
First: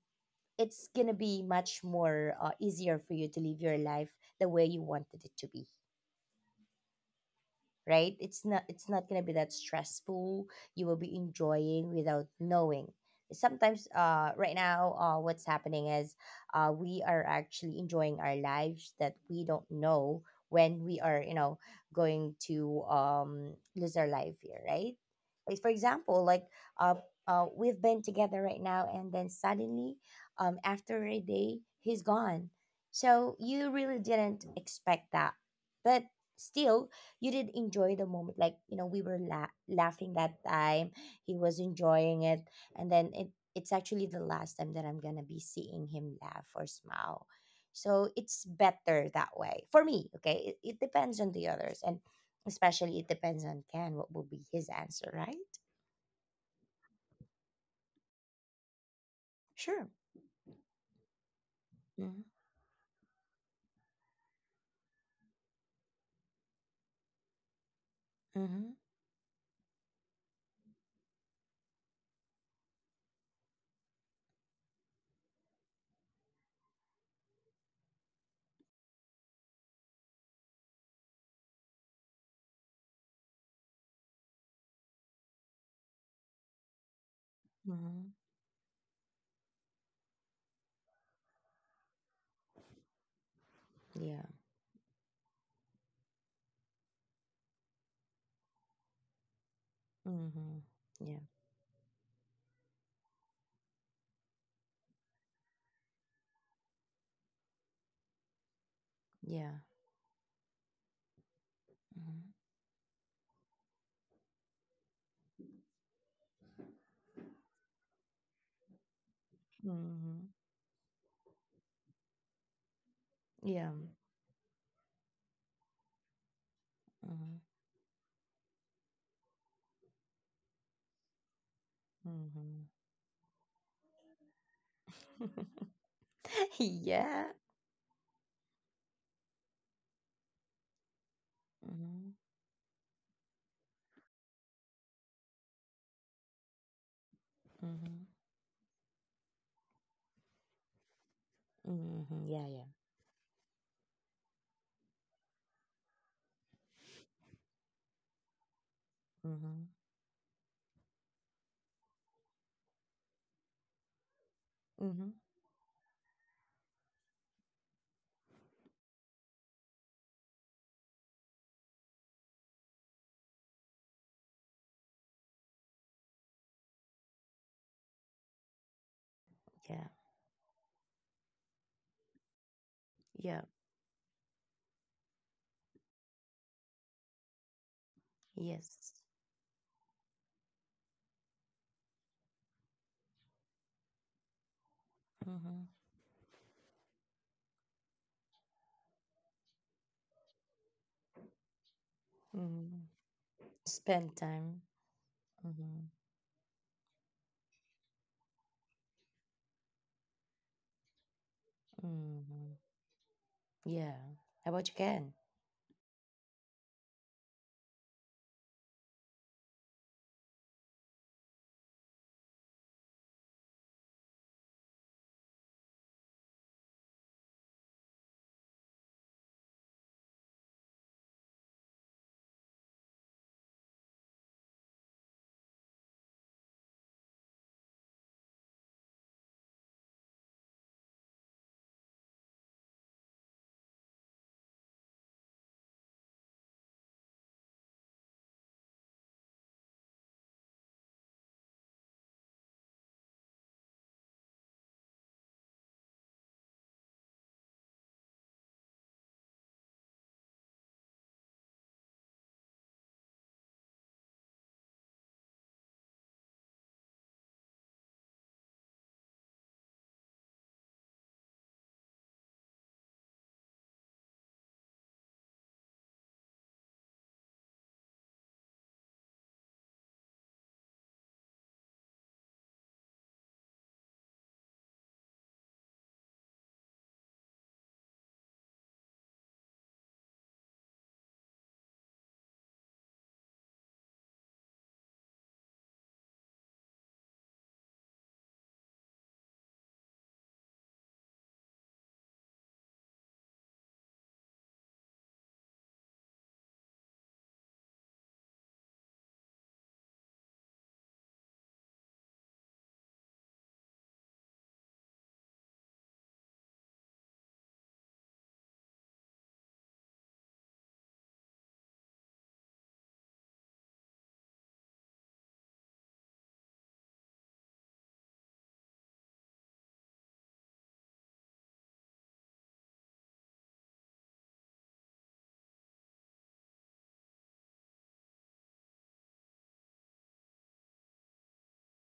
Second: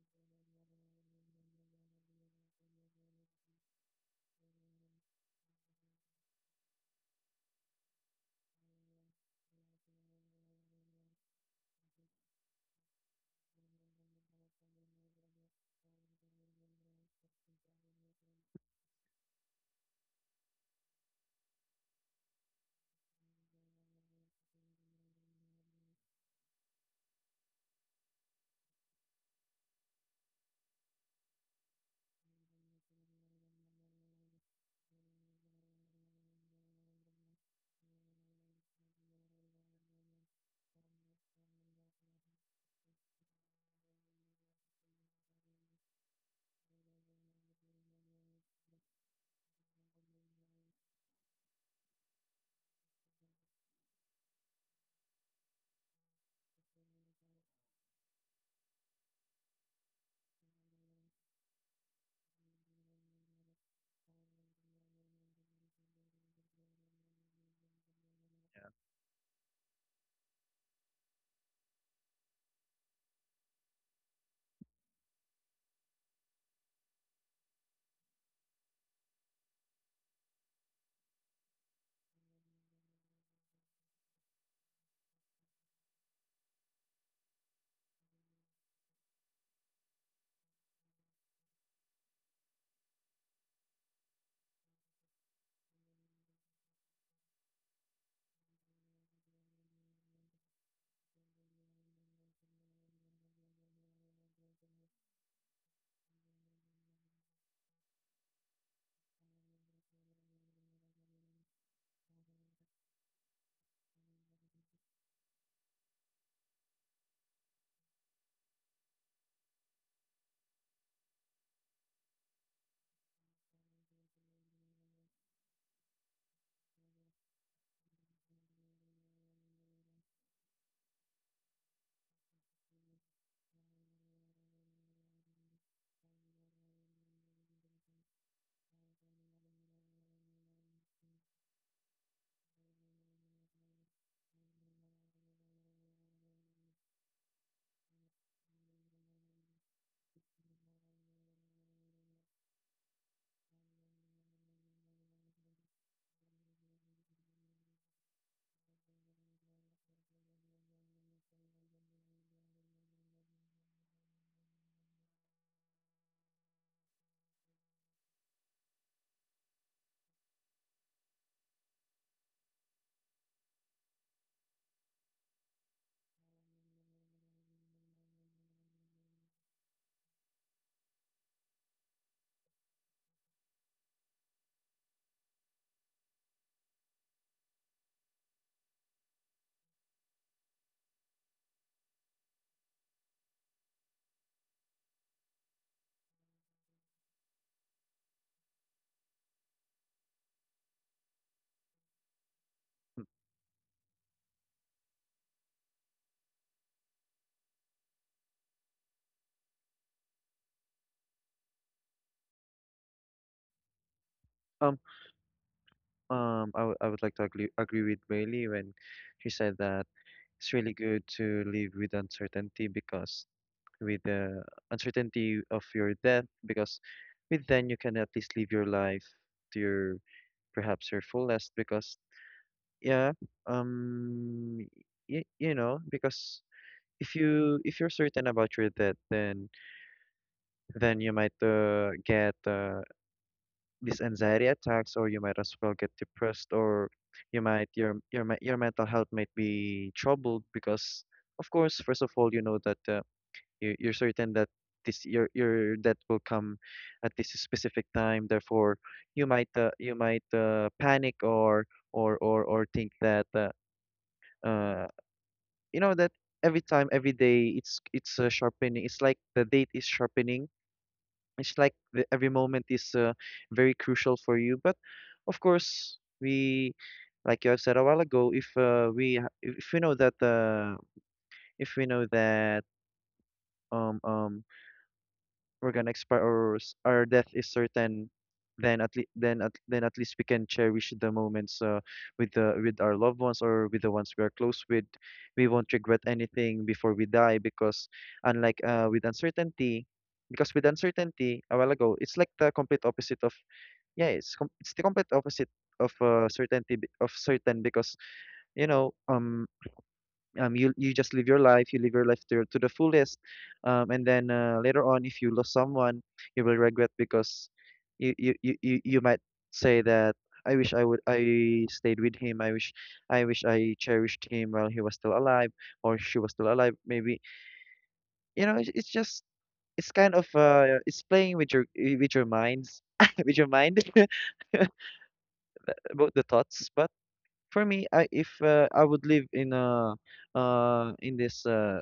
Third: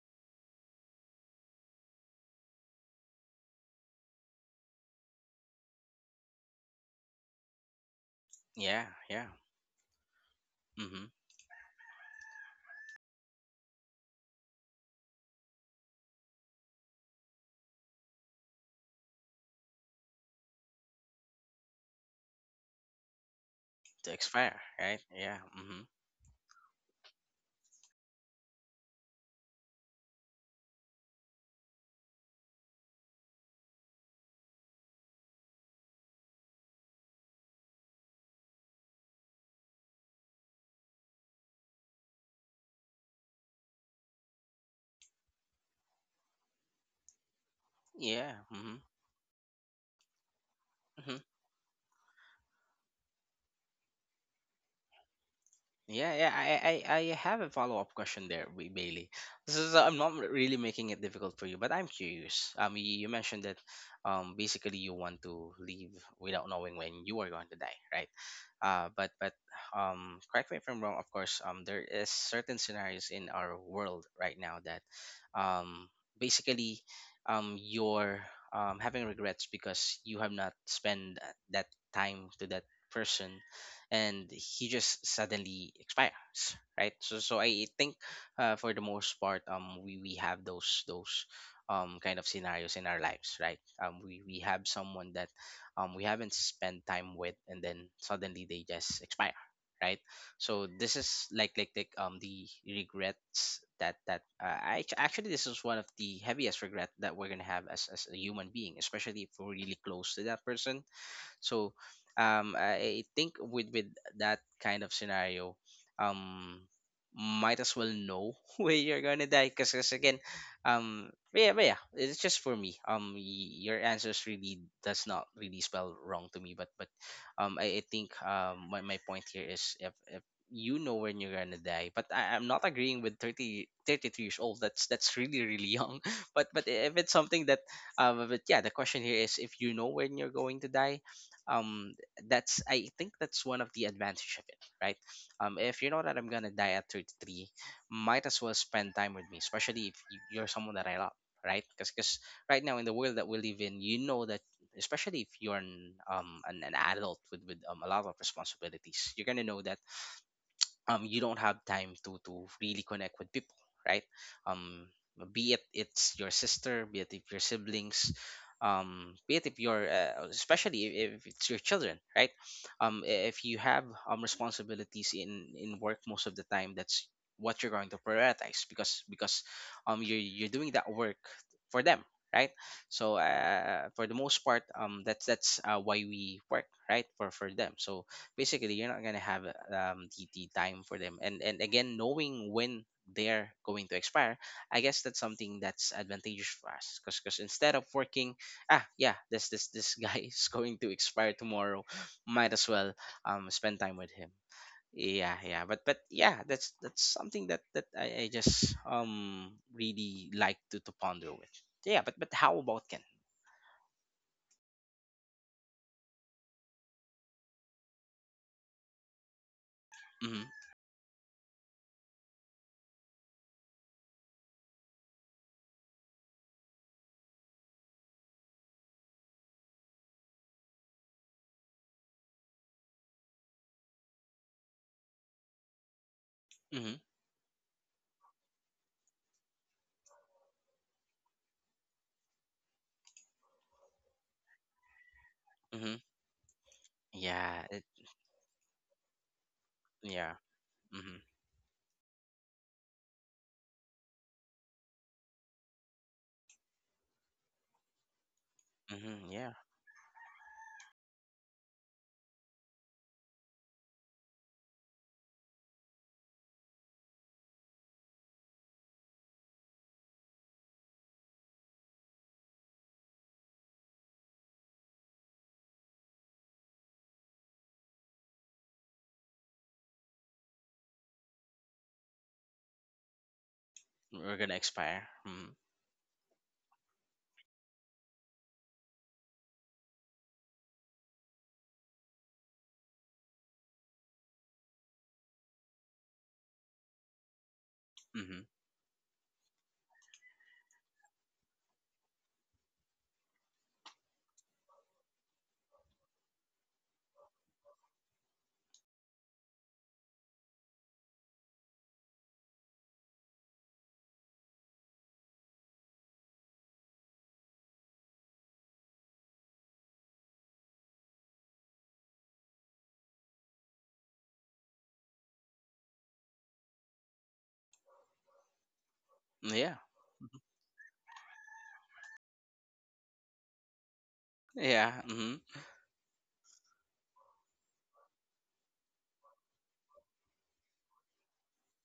Speaker 2: it's gonna be much more easier for you to live your life the way you wanted it to be, right? It's not,
Speaker 1: yeah,
Speaker 2: it's not going to
Speaker 1: yeah.
Speaker 2: be that stressful. You will
Speaker 1: Mm-hmm.
Speaker 2: be enjoying without knowing. Sometimes right now what's happening is, we are actually enjoying our lives that we don't know when we are, you know, going to lose our
Speaker 1: To
Speaker 2: life here,
Speaker 1: expire,
Speaker 2: right?
Speaker 1: right? Yeah,
Speaker 2: Like for
Speaker 1: mm-hmm.
Speaker 2: example like, uh, uh, we've been together right now and then suddenly, after a day he's gone. So you really didn't expect that, but still you did enjoy the moment. Like, you know, we were laughing that time, he was enjoying it, and then it's actually the last time that I'm gonna be seeing him laugh or smile. So
Speaker 1: Yeah,
Speaker 2: it's
Speaker 1: mm-hmm.
Speaker 2: better that way for me. Okay, it depends on the others, and especially it depends on Ken what will be his answer, right?
Speaker 1: Yeah, yeah, I have a follow up question there, Bailey. So
Speaker 2: Sure.
Speaker 1: I'm not really making it difficult for you, but I'm
Speaker 2: Mm-hmm.
Speaker 1: curious. You mentioned that, basically you want to leave without knowing when you are going to die, right?
Speaker 2: Mm-hmm.
Speaker 1: But correct me if I'm wrong. Of course, there is certain scenarios in our world right now that, um, basically, you're having regrets because you have not spent that time to that person, and he just suddenly expires, right? So I think,
Speaker 2: Mm-hmm.
Speaker 1: for the most part we have those kind of scenarios in our lives, right? We
Speaker 2: Yeah.
Speaker 1: we have someone that we haven't spent time with, and then suddenly they just expire, right?
Speaker 2: Mm-hmm.
Speaker 1: So this
Speaker 2: Yeah.
Speaker 1: is like the regrets that actually, this is one of the heaviest regret that we're gonna have as a human being, especially if we're
Speaker 2: Yeah.
Speaker 1: really close to that person. So
Speaker 2: Mm-hmm.
Speaker 1: I think with that kind of scenario, um, might as well know *laughs* where you're gonna die. Because again,
Speaker 2: Mm-hmm.
Speaker 1: but yeah, it's just for me.
Speaker 2: Yeah.
Speaker 1: Your answers really does not really spell wrong to me. But
Speaker 2: Mm-hmm.
Speaker 1: I think, my point here is, if you know when you're gonna die, but I'm not
Speaker 2: Mm-hmm.
Speaker 1: agreeing with 30 33 years old. That's really, really young. *laughs* But
Speaker 2: *laughs*
Speaker 1: if it's
Speaker 2: Yeah.
Speaker 1: something that, but yeah, the question here is, if you know when you're going to die, um
Speaker 2: Mm-hmm.
Speaker 1: that's I think that's one of the advantage of it, right? If you know that I'm gonna die at 33,
Speaker 2: Mhm.
Speaker 1: might as well spend time with me, especially if you're someone that I love, right? Because
Speaker 2: Mhm. Yeah,
Speaker 1: right
Speaker 2: yeah.
Speaker 1: now in the world that we live in, you know that, especially if you're an an adult with a lot of responsibilities, you're gonna know
Speaker 2: Mhm.
Speaker 1: that you don't have time to really connect with people, right? um
Speaker 2: Mhm.
Speaker 1: be it it's your sister, be it if your siblings, be it if you're especially if it's your children, right? If you have responsibilities in work, most of the time that's what you're going to prioritize, because
Speaker 2: Yeah.
Speaker 1: you're doing that work for them, right? So
Speaker 2: Yeah.
Speaker 1: for the most part, that's why we work, right? For them. So basically
Speaker 2: Yes.
Speaker 1: you're not gonna have the time for them. And again, knowing when they're going to expire, I guess that's something
Speaker 2: Mhm.
Speaker 1: that's advantageous for us, because instead of working, ah, yeah, this guy *laughs* is going to expire tomorrow, might as
Speaker 2: Mhm.
Speaker 1: well
Speaker 3: Hmm.
Speaker 1: spend time with
Speaker 2: Spend
Speaker 1: him.
Speaker 2: time.
Speaker 1: Yeah, yeah, but
Speaker 2: Mhm.
Speaker 1: yeah, that's something that I just really like to ponder with. Yeah, but how
Speaker 2: Mhm.
Speaker 1: about Ken?
Speaker 2: Yeah. How about you,
Speaker 3: Um.
Speaker 2: Ken?
Speaker 3: I would like to agree with Bailey when she said that
Speaker 1: Mm-hmm,
Speaker 3: it's really good to live with uncertainty, because with the uncertainty of your death, because with then you can at least live your life to your perhaps your fullest because yeah um because
Speaker 1: mm-hmm,
Speaker 3: if you're certain about your death, then you might, get, these anxiety attacks, or you might as well get
Speaker 1: mm-hmm.
Speaker 3: depressed, or
Speaker 1: Yeah,
Speaker 3: your mental health might be
Speaker 1: yeah.
Speaker 3: troubled because,
Speaker 1: Mm-hmm,
Speaker 3: of course, first of all, you know that, you're certain that this your debt will come at this specific time, therefore you
Speaker 1: mm-hmm,
Speaker 3: might
Speaker 1: yeah.
Speaker 3: uh, you might uh, panic, or think that, uh you know that every time, every day, it's sharpening, it's like the date is sharpening. Every moment is very crucial for you. But of course, we like you have said a while ago, if if we know that, if we know that um
Speaker 1: We're
Speaker 3: um
Speaker 1: gonna expire. Mm-hmm.
Speaker 3: we're gonna expire, or our death is certain, then at least we can cherish the moments, with the with our loved ones, or with the ones we are close with. We won't regret anything before we die because,
Speaker 1: Mm-hmm.
Speaker 3: unlike with uncertainty, because with uncertainty a while ago, it's like the complete opposite of yeah, it's com- it's the complete opposite of certainty be- of certain because you know um you just live your life, you live your life to the fullest, and then later on, if you lose someone, you will regret because you might say that, "I wish I would, I stayed with him. I wish I cherished him while he was still alive, or she was still alive." Maybe, you know, it's, it's just
Speaker 1: Yeah.
Speaker 3: it's kind of, it's playing with your minds *laughs* with your mind *laughs*
Speaker 1: Yeah. Mm-hmm.
Speaker 3: about the thoughts. But for me, I if I would live in a in this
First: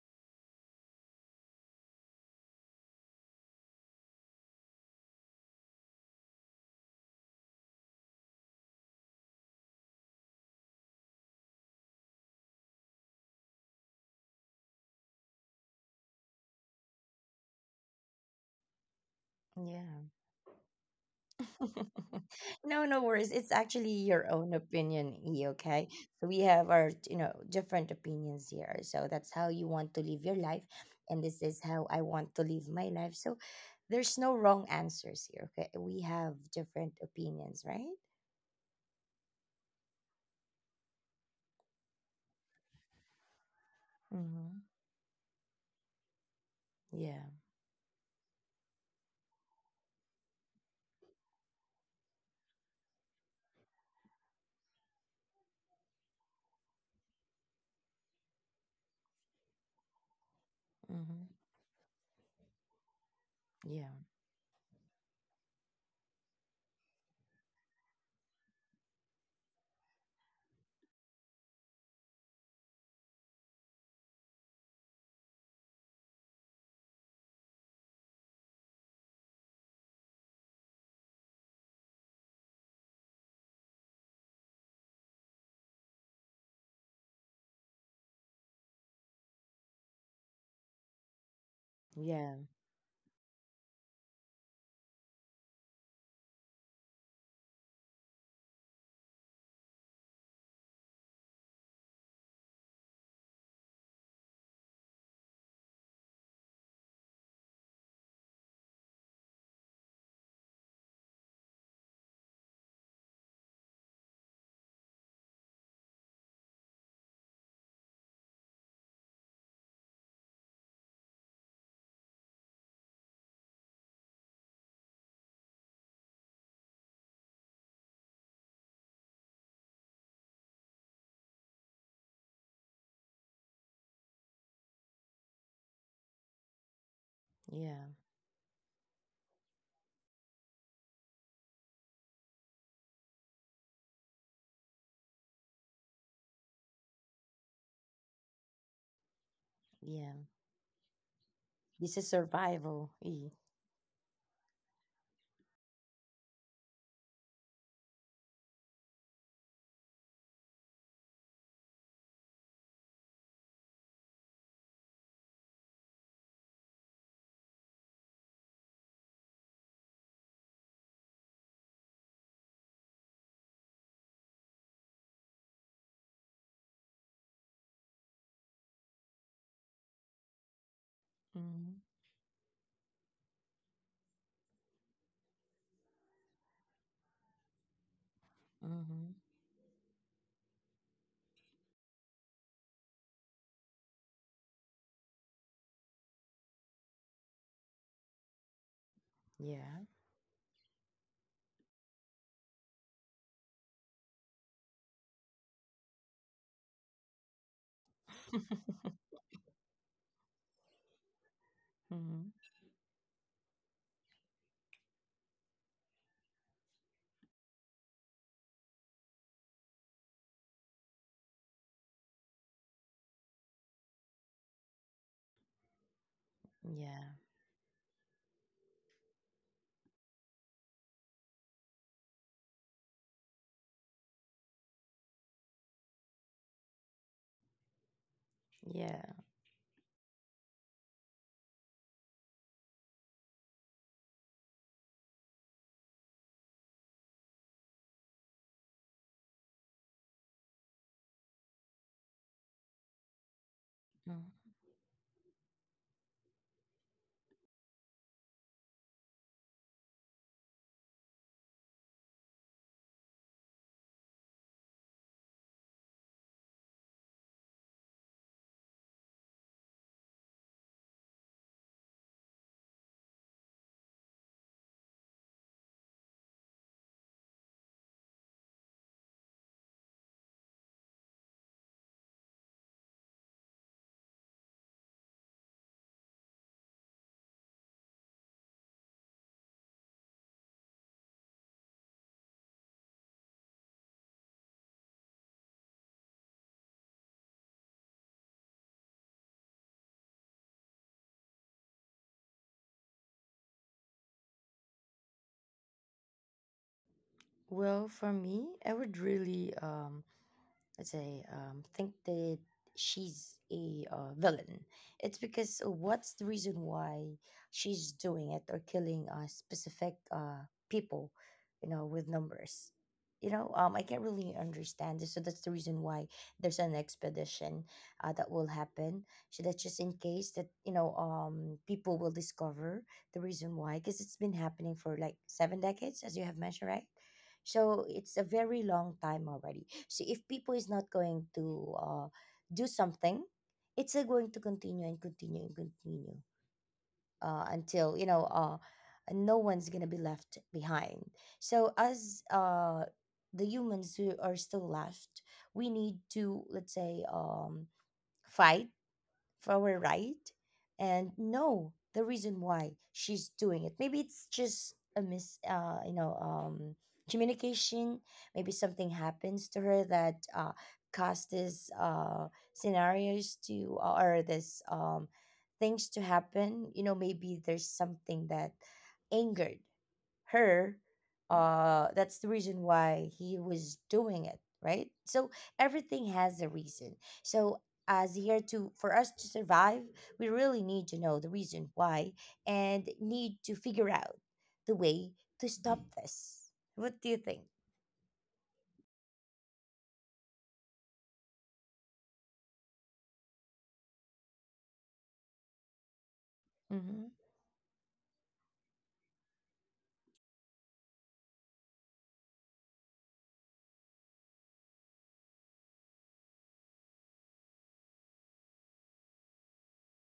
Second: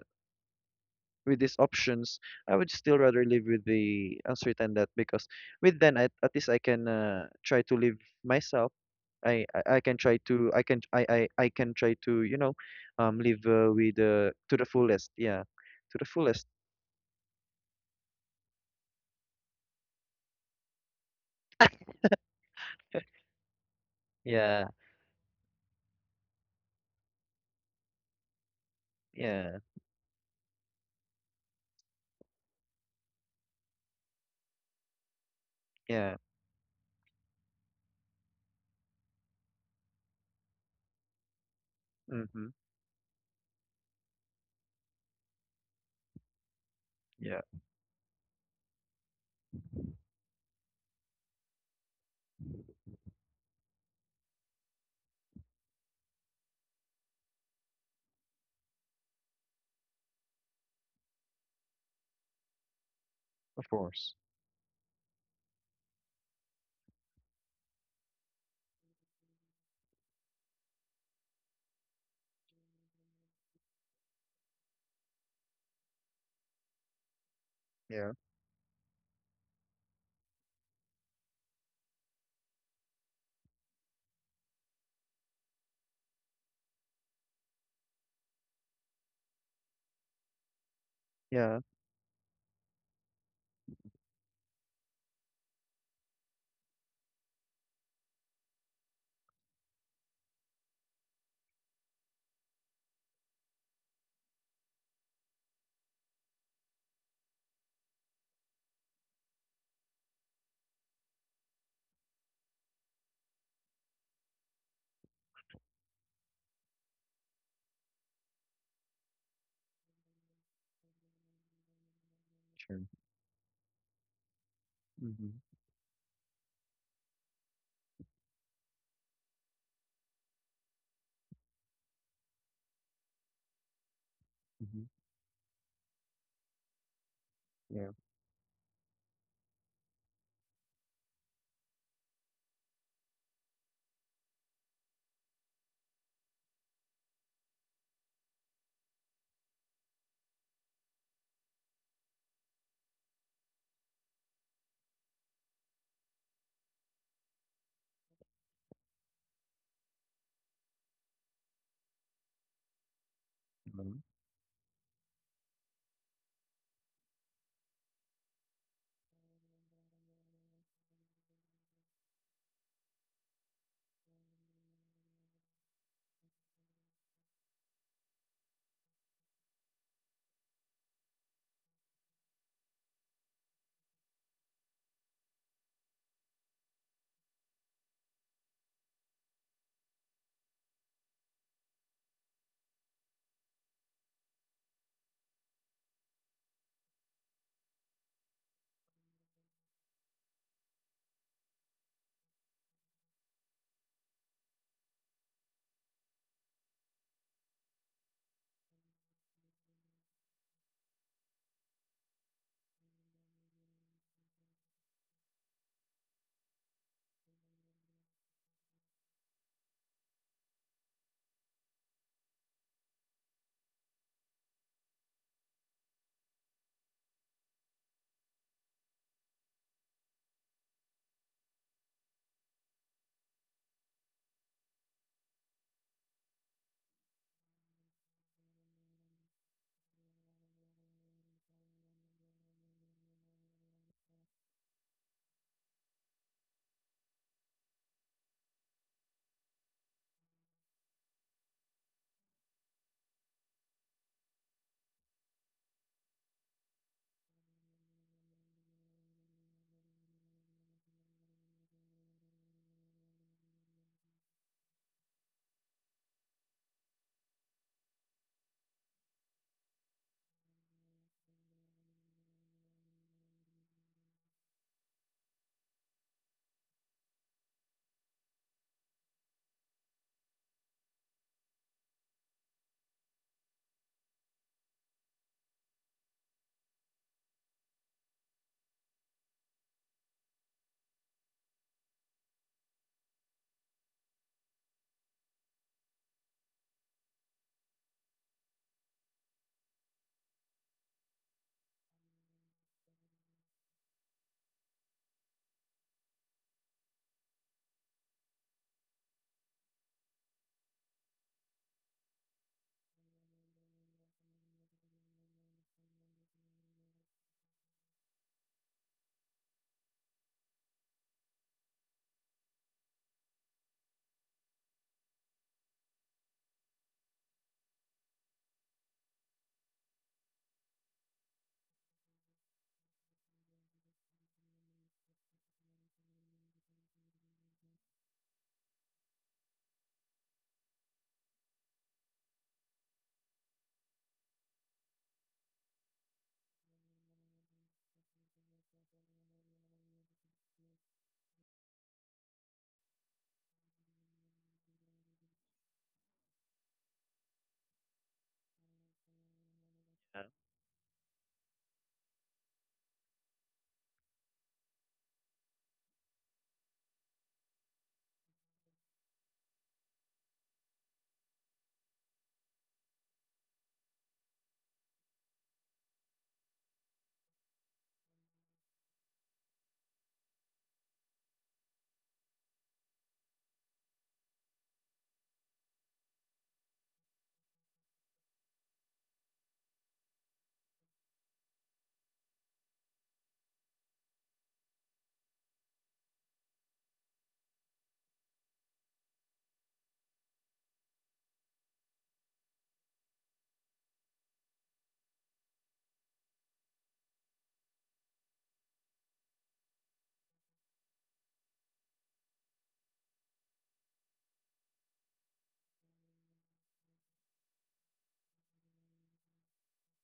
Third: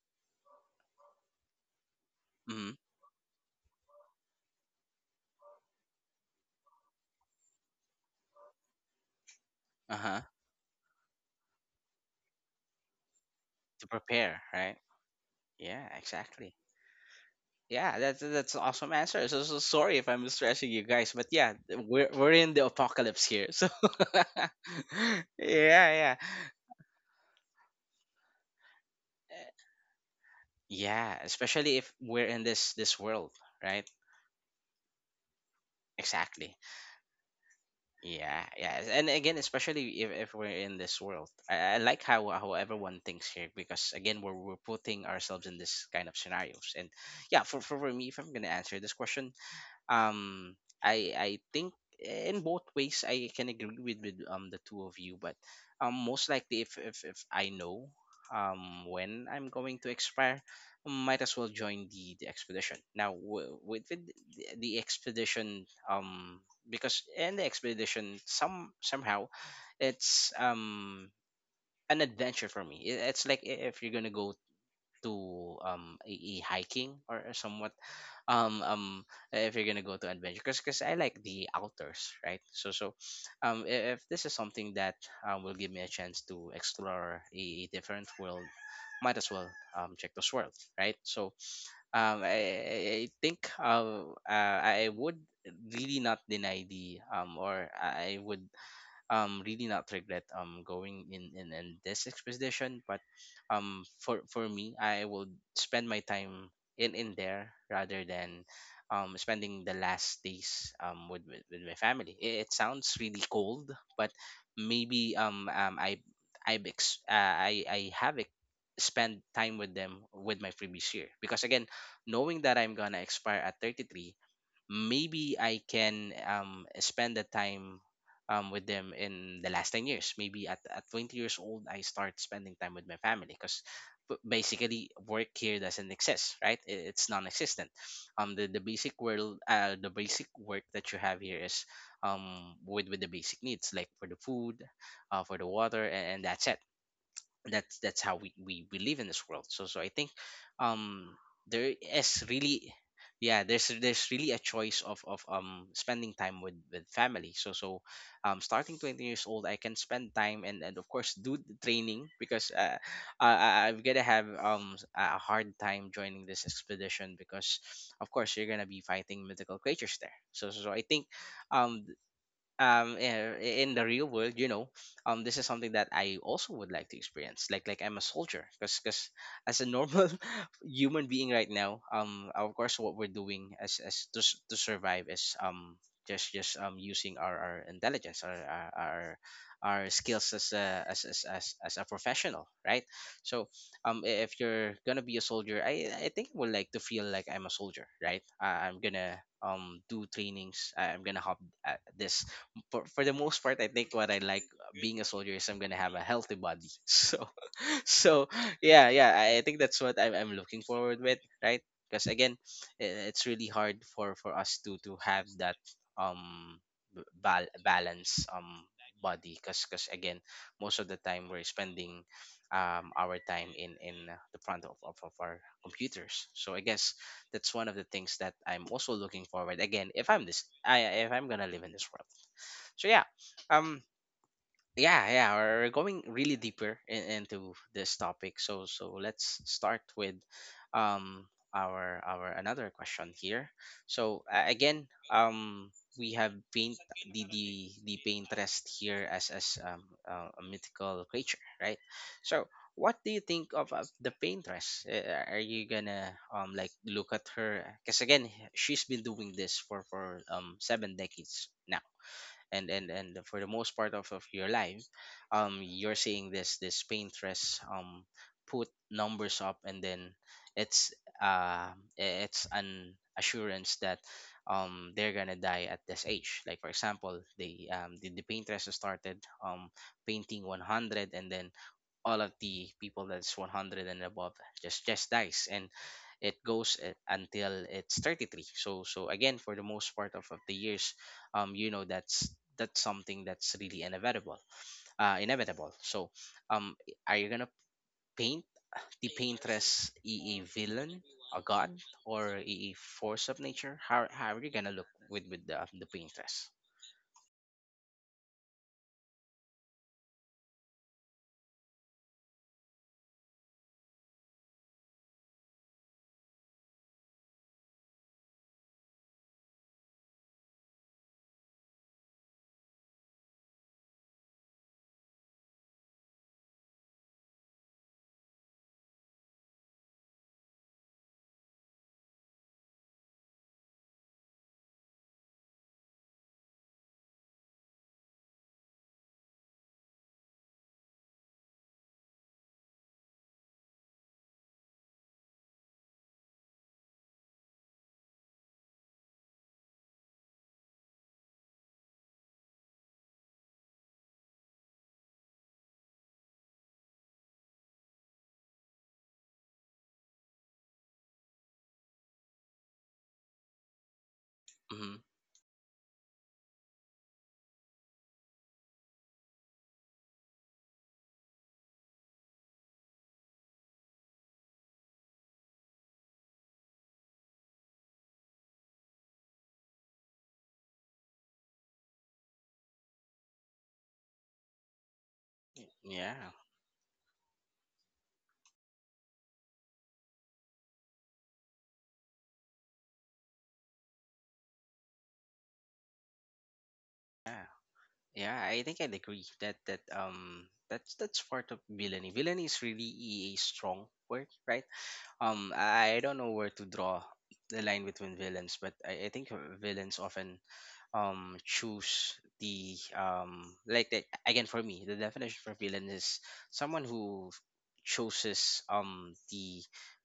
Speaker 3: with these options, I would
Speaker 1: Mm-hmm.
Speaker 3: still rather live with the uncertain, that because with then at least I can, try to live myself.
Speaker 1: Uh-huh.
Speaker 3: I can try to live,
Speaker 1: To
Speaker 3: with,
Speaker 1: prepare,
Speaker 3: to the
Speaker 1: right?
Speaker 3: fullest. Yeah,
Speaker 1: Yeah,
Speaker 3: to the fullest.
Speaker 1: exactly. Yeah, that's an awesome answer. So sorry
Speaker 2: Yeah.
Speaker 1: if I'm stressing you guys, but yeah,
Speaker 3: *laughs*
Speaker 2: *laughs*
Speaker 1: we're in the
Speaker 2: No, no
Speaker 1: apocalypse
Speaker 2: worries.
Speaker 1: here.
Speaker 2: It's
Speaker 1: So
Speaker 2: actually
Speaker 1: *laughs*
Speaker 2: your own
Speaker 3: Yeah,
Speaker 2: opinion, E, okay?
Speaker 1: yeah, yeah.
Speaker 2: So we have our, you know, different opinions here. So that's how
Speaker 1: Eh,
Speaker 3: yeah,
Speaker 2: you want to live your life.
Speaker 1: yeah,
Speaker 2: And this is
Speaker 1: especially
Speaker 2: how
Speaker 1: if
Speaker 2: I
Speaker 1: we're
Speaker 2: want to
Speaker 1: in
Speaker 2: live
Speaker 1: this
Speaker 2: my life.
Speaker 1: world,
Speaker 2: So
Speaker 1: right?
Speaker 2: there's no wrong answers here, okay? We
Speaker 3: yeah.
Speaker 2: have
Speaker 1: Exactly.
Speaker 2: different opinions, right?
Speaker 1: Yeah, and again, especially if we're in this world, I like how
Speaker 3: Mm-hmm.
Speaker 1: how everyone thinks here because again, we're putting ourselves in this kind of scenarios, and
Speaker 2: Yeah.
Speaker 3: Yeah,
Speaker 1: yeah, for me, if I'm gonna answer this question, um I think in both ways I can agree with with the two of you. But most likely if I know when I'm going to expire, I might
Speaker 2: Hmm.
Speaker 1: as well join the expedition now
Speaker 3: of
Speaker 2: Yeah.
Speaker 1: with
Speaker 3: course.
Speaker 1: the expedition, because in the expedition somehow it's an adventure for me. It's like if you're gonna go to a hiking or a somewhat
Speaker 3: Yeah,
Speaker 1: um um if you're gonna go to adventure, because I like the outdoors, right? So so if this is something that will give me a chance to explore a different world, might as well check those worlds, right? So
Speaker 3: yeah,
Speaker 1: um
Speaker 2: Yeah.
Speaker 1: I, I think I would really not deny the or I would really not regret going in this expedition. But for me, I would spend my time in there rather than spending the last days with with my family. It it, sounds really cold, but maybe I I've ex- I have ex- spend time with them with my previous year, because again, knowing that I'm
Speaker 3: sure.
Speaker 1: gonna expire at 33,
Speaker 3: Mm-hmm.
Speaker 1: maybe I can spend the time with them in the last 10 years. Maybe at 20 years old, I start spending time with my family, because
Speaker 3: Mm-hmm.
Speaker 1: basically work here doesn't exist, right? It's non-existent.
Speaker 3: Yeah.
Speaker 2: Yeah.
Speaker 1: The basic world, the basic work that you have here is with the basic needs, like for the food, for the water, and that's it. That's how we live in this world. So so I
Speaker 2: Yeah.
Speaker 1: think um there
Speaker 2: This is
Speaker 1: is really,
Speaker 2: survival, E.
Speaker 1: yeah, there's really a choice of spending time with family. So so starting 20 years old, I can spend time, and of course do the training, because I'm
Speaker 3: Mm-hmm.
Speaker 1: gonna have a hard time joining this expedition, because of course you're gonna be fighting mythical creatures there. So so, so I think um in the real world, you know, this is something that I also would like to experience, like I'm a soldier. Because as a normal *laughs* human being right now,
Speaker 2: Hmm.
Speaker 1: of course what we're doing to survive is just using our intelligence, our our our
Speaker 2: Hmm.
Speaker 1: our skills as a as, as a professional, right? So if you're gonna be a soldier, I think I would like to feel like I'm a soldier, right? I'm gonna
Speaker 2: Yeah.
Speaker 1: do trainings. I'm gonna hop at this for the most part. I think what I like being a soldier is I'm gonna have a healthy body *laughs* so so yeah,
Speaker 2: *laughs*
Speaker 1: yeah, I think that's what I'm looking forward with, right? Because
Speaker 2: Hmm.
Speaker 1: again, it's really hard for us to have that um balance body, because again, most of the time we're spending our time in the front of our computers. So I guess
Speaker 2: Yeah.
Speaker 1: that's one of the things that I'm also looking forward, again, if I'm this I if I'm gonna live in this world. So yeah, um yeah, yeah, we're going really deeper into this topic. So so
Speaker 2: Yeah.
Speaker 1: let's start with um our another question here. So again, we have paint the painterest here as a mythical creature, right? So what do you think of the
Speaker 2: Mm.
Speaker 1: painteress? Are you gonna like look at her, because again, she's been doing this for 7 decades now. And for the most part of your life, you're seeing this paintress put numbers up, and then it's uh, it's an assurance that they're gonna die at this age. Like for example, they the paintress started um painting 100, and then all of the people that's 100 and above just dies, and it goes until it's 33. So so again, for the most part of the years, you know, that's something that's really inevitable. So um are you gonna paint the paintress a villain, a god, or a force of nature? How are you gonna look with the paintress?
Speaker 2: Well, for me, I would really they think that she's a, villain. It's because, what's the reason why she's doing it, or killing specific, people, you know, with numbers? You know, I can't really understand this, so that's the reason why there's an expedition that will happen. So that's just in case that, you know, people will discover the reason why, because it's been happening for like 7 decades, as you have mentioned, right? So it's a very long time already. So if people is not going to, do something, it's going to continue and continue and continue until, you know, no one's gonna be left behind. So as, the humans who are still left, we need to, let's say, fight for our right,
Speaker 3: Yeah,
Speaker 2: and know the reason why she's doing it. Maybe it's just
Speaker 1: Hmm.
Speaker 2: a mis, you know, communication. Maybe something happens to her that caused this scenarios to, or this things to happen. You know, maybe there's something that angered her, that's the reason why he was doing it, right? So everything
Speaker 1: yeah
Speaker 2: has a reason. So as here to for us to survive, we really need to know the reason why, and need to figure out the way to stop this. What do you think?
Speaker 1: yeah yeah i think I'd agree that that's part of villainy. Villainy is really a strong word, right? I don't know where to draw
Speaker 2: Mm-hmm.
Speaker 1: the line between villains, but I think villains often choose the again, for me, the definition for villain is someone who chooses the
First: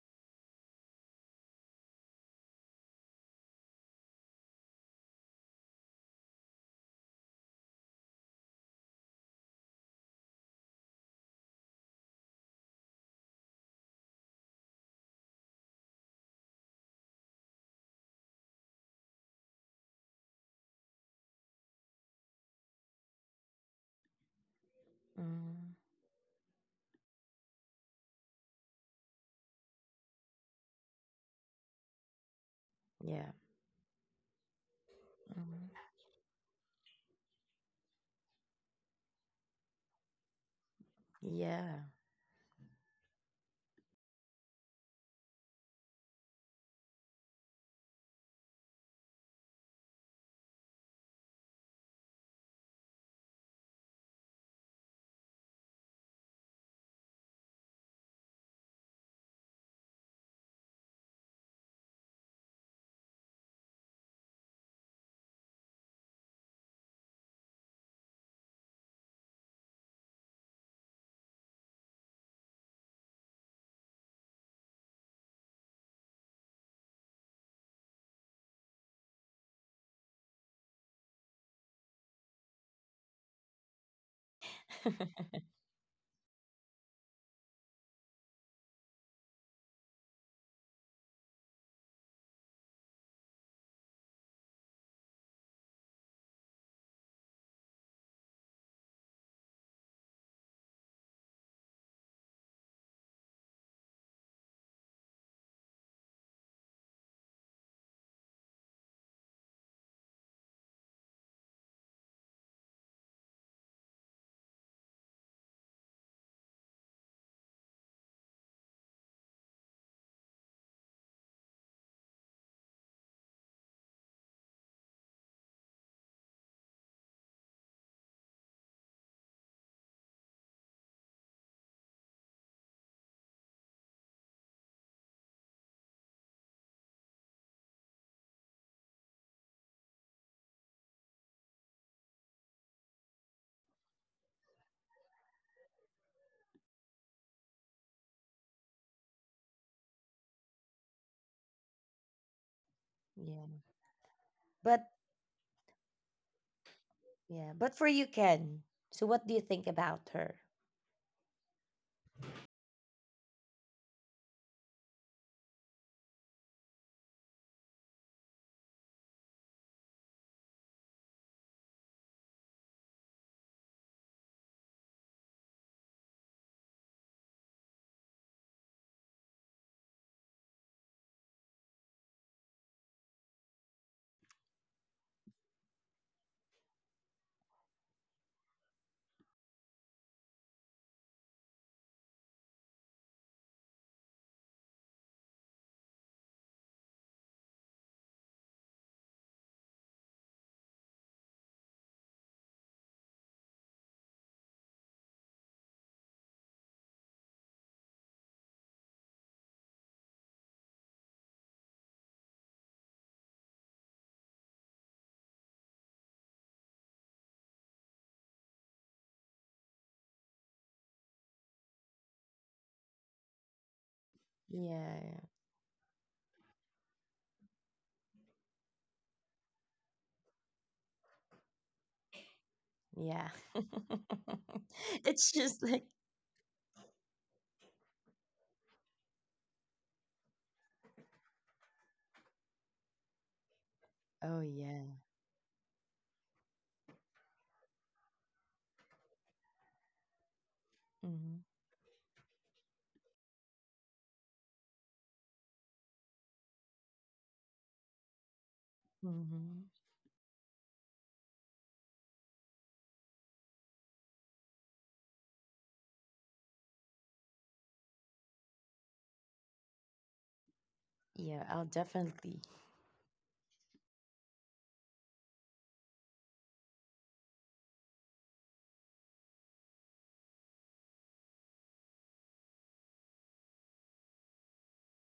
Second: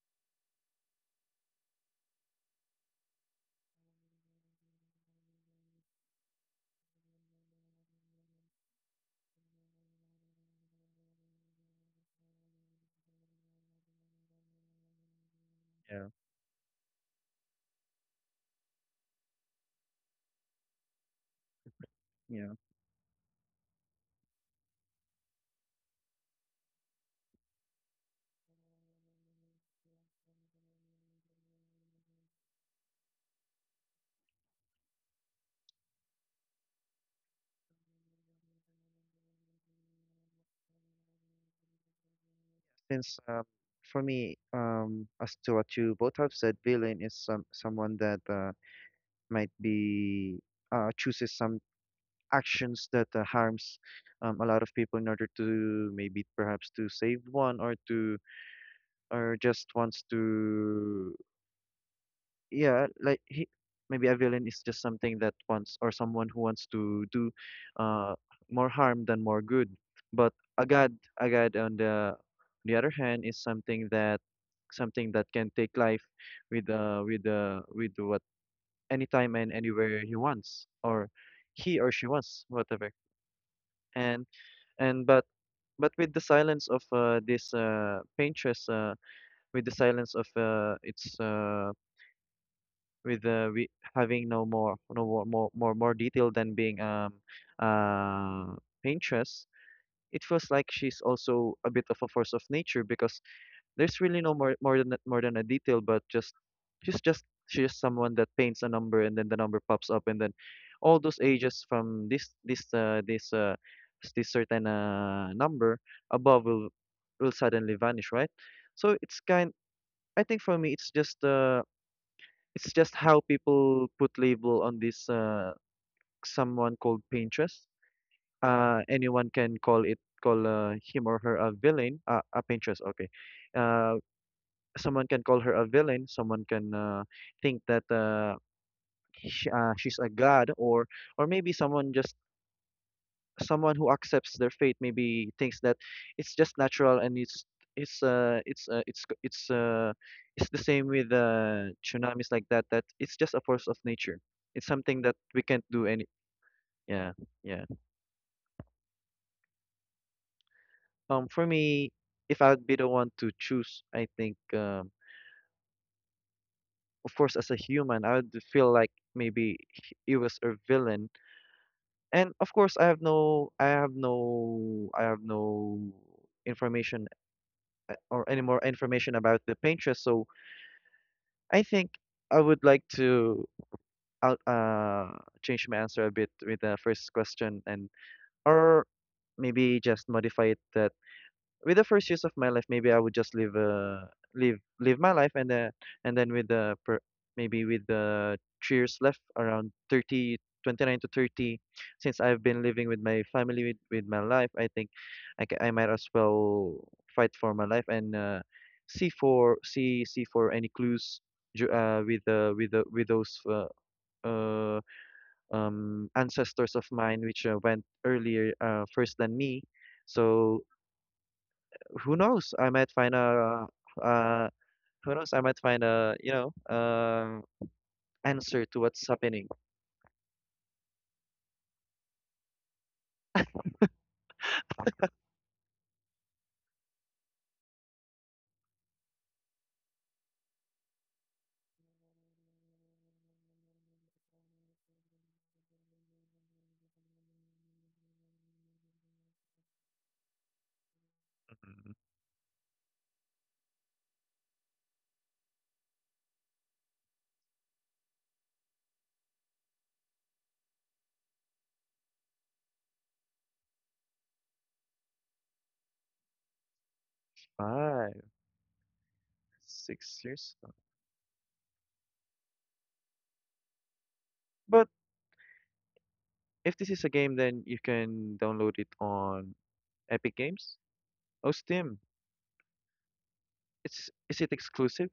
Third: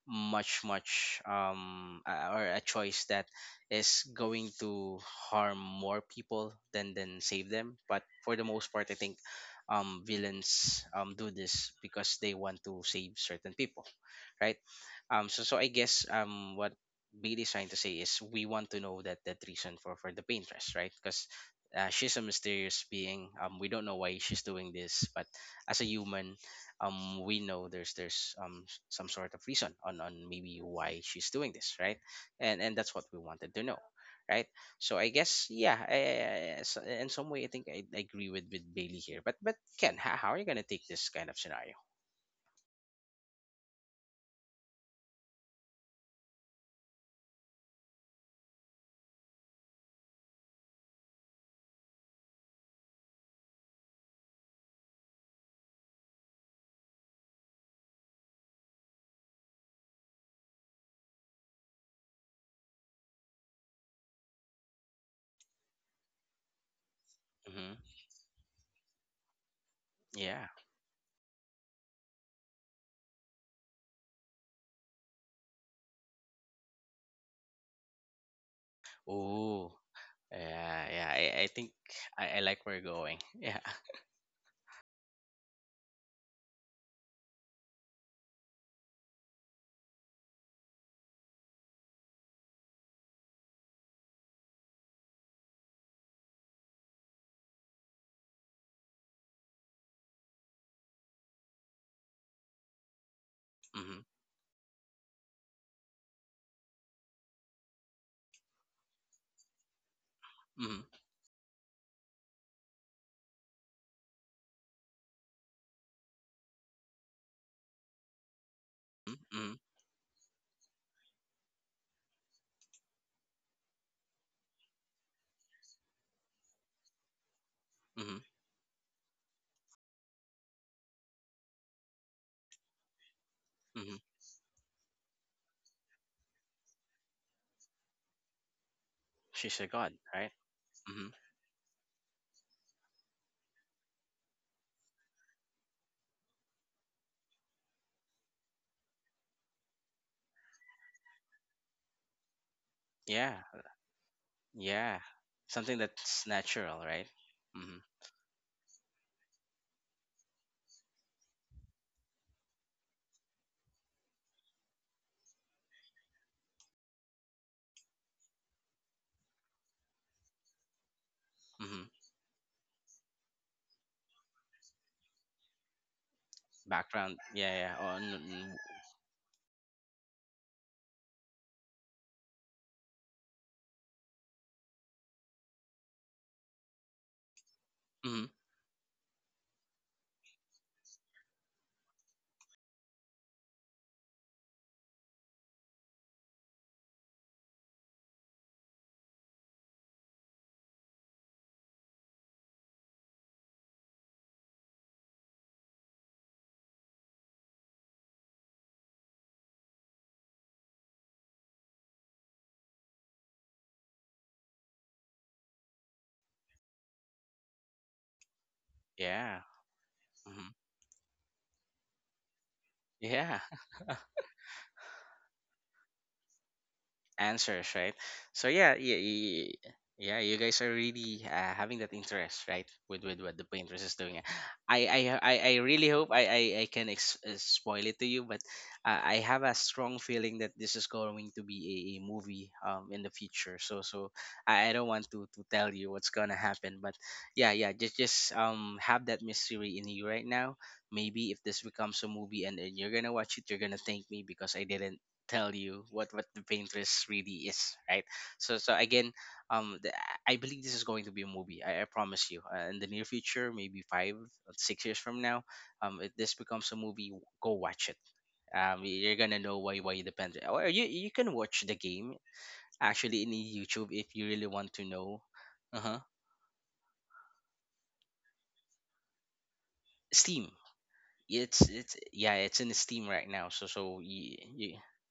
Speaker 1: much much or a choice that is going to harm more people than save them. But for the most part, I think villains do this because they want to save certain people, right? So so I guess
Speaker 3: yeah,
Speaker 1: what Bailey's trying to say is we want to know that reason for the paintress, right? Because she's a
Speaker 3: yeah.
Speaker 1: mysterious being. We don't know why she's doing this, but
Speaker 2: Mm.
Speaker 1: as a human, we know some sort of reason on maybe why she's doing this, right? And that's what we
Speaker 2: Yeah.
Speaker 1: wanted to know, right? So I guess yeah,
Speaker 2: Hmm.
Speaker 1: in some way I think I agree with Bailey here. But Ken, how are you gonna take this kind of scenario?
Speaker 2: Yeah.
Speaker 3: Since for me, as to what you both have said, villain is someone that, might be chooses some actions that, harms, a lot of people in order to maybe, perhaps, to save one, or to, or just wants to, yeah, like maybe a villain is just something that wants, or someone who wants to do
Speaker 1: Mm-hmm.
Speaker 3: uh more harm than more good. But
Speaker 1: Yeah.
Speaker 3: a god on the other hand is something that, something that can take life with what, anytime and
Speaker 1: Ooh.
Speaker 3: anywhere he wants,
Speaker 1: Yeah, yeah.
Speaker 3: or
Speaker 1: I think
Speaker 3: he or she
Speaker 1: I
Speaker 3: wants,
Speaker 1: like where you're
Speaker 3: whatever.
Speaker 1: going. Yeah. *laughs*
Speaker 3: And and
Speaker 2: *laughs*
Speaker 3: but with the silence of, this, paintress, with the silence of, its, with, we having no more more detail than being uh paintress, it feels like she's also a bit of a force of nature because there's
Speaker 1: Mm-hmm.
Speaker 3: really no more than more than a detail, but just she's just someone that paints a number, and then the number pops up, and then
Speaker 1: Mm-hmm.
Speaker 3: all those ages from this certain, number above will suddenly vanish, right? So it's kind,
Speaker 1: Mm-hmm.
Speaker 3: I think for me it's just, how people put label on this, someone called Pinterest.
Speaker 1: Mm-hmm.
Speaker 3: Anyone can call him or her a villain, a Pinterest, okay. Uh
Speaker 1: Mm-hmm.
Speaker 3: Someone can call her a villain, someone can, think that, sh
Speaker 1: She's a god,
Speaker 3: she's a
Speaker 1: right?
Speaker 3: god, or
Speaker 1: Mm-hmm.
Speaker 3: maybe someone who accepts their fate maybe thinks that it's just natural, and it's uh it's uh, it's c- it's uh it's the same with tsunamis, like that it's just
Speaker 1: Yeah.
Speaker 3: a
Speaker 2: Yeah.
Speaker 3: force of nature, it's
Speaker 2: But
Speaker 3: something
Speaker 1: Yeah.
Speaker 3: that we can't
Speaker 1: Something
Speaker 3: do any.
Speaker 1: that's natural, right?
Speaker 3: Yeah,
Speaker 2: yeah,
Speaker 3: yeah.
Speaker 2: but
Speaker 1: Mm-hmm.
Speaker 2: for you, Ken, so what do you think about her?
Speaker 3: For me, if I'd be the one to choose, I think, of course as a human, I would feel like maybe he was a villain,
Speaker 1: Mm-hmm.
Speaker 3: and of course I have no I have no I have no information,
Speaker 1: Background. Yeah, yeah.
Speaker 3: or any
Speaker 1: Oh,
Speaker 3: more information about the Pinterest. So I think I would like to out change my answer a bit with the first question, and,
Speaker 1: mm-hmm.
Speaker 3: or maybe just modify it, that with the first years of my life, maybe I would just live my life, and, and then with the 3 years left around 30, 29 to 30, since I've been living with my family, with my life, I think I might as well fight for my life, and, see for, see for any clues, ju- with the with the with those, uh, ancestors of mine, which, went earlier, first than
Speaker 1: Yeah.
Speaker 3: me,
Speaker 1: Mm-hmm.
Speaker 3: so who knows? I might find
Speaker 1: Yeah.
Speaker 3: a,
Speaker 1: *laughs*
Speaker 3: uh who
Speaker 2: Yeah.
Speaker 3: knows? I might find a,
Speaker 1: Answers, right? So
Speaker 3: answer
Speaker 1: yeah,
Speaker 3: to
Speaker 1: yeah,
Speaker 3: what's happening.
Speaker 1: yeah. You guys are really having that interest, right? With
Speaker 2: Yeah.
Speaker 1: what the painters is doing.
Speaker 2: *laughs* It's
Speaker 1: I
Speaker 2: just like,
Speaker 1: really hope I can spoil it to you. But I have a strong feeling that this is going to be a movie in the future. So so
Speaker 2: oh,
Speaker 1: I
Speaker 2: yeah.
Speaker 1: don't want to tell you what's gonna happen, but yeah, yeah. Just have that mystery in you right now. Maybe
Speaker 2: Mhm.
Speaker 1: if this becomes a movie, and you're gonna watch it, you're gonna thank me because I didn't tell you what the painters really is, right? So so again
Speaker 2: Mhm.
Speaker 1: um the, I believe this is going to be a movie. I promise you in the near future, maybe 5 6 years from now, if this becomes a movie, go watch it.
Speaker 3: Five
Speaker 1: You're gonna know why you
Speaker 3: six
Speaker 1: depend,
Speaker 3: years
Speaker 1: or
Speaker 3: ago.
Speaker 1: you can
Speaker 2: Yeah, I'll
Speaker 1: watch the game
Speaker 2: definitely.
Speaker 1: actually in YouTube if you really want to
Speaker 3: But
Speaker 1: know. Uh-huh.
Speaker 3: if this is a game, then you can download it on Epic
Speaker 1: Steam.
Speaker 3: Games. Oh,
Speaker 1: it's it's
Speaker 3: Steam.
Speaker 1: yeah it's in Steam right now. So so
Speaker 3: It's Is it exclusive?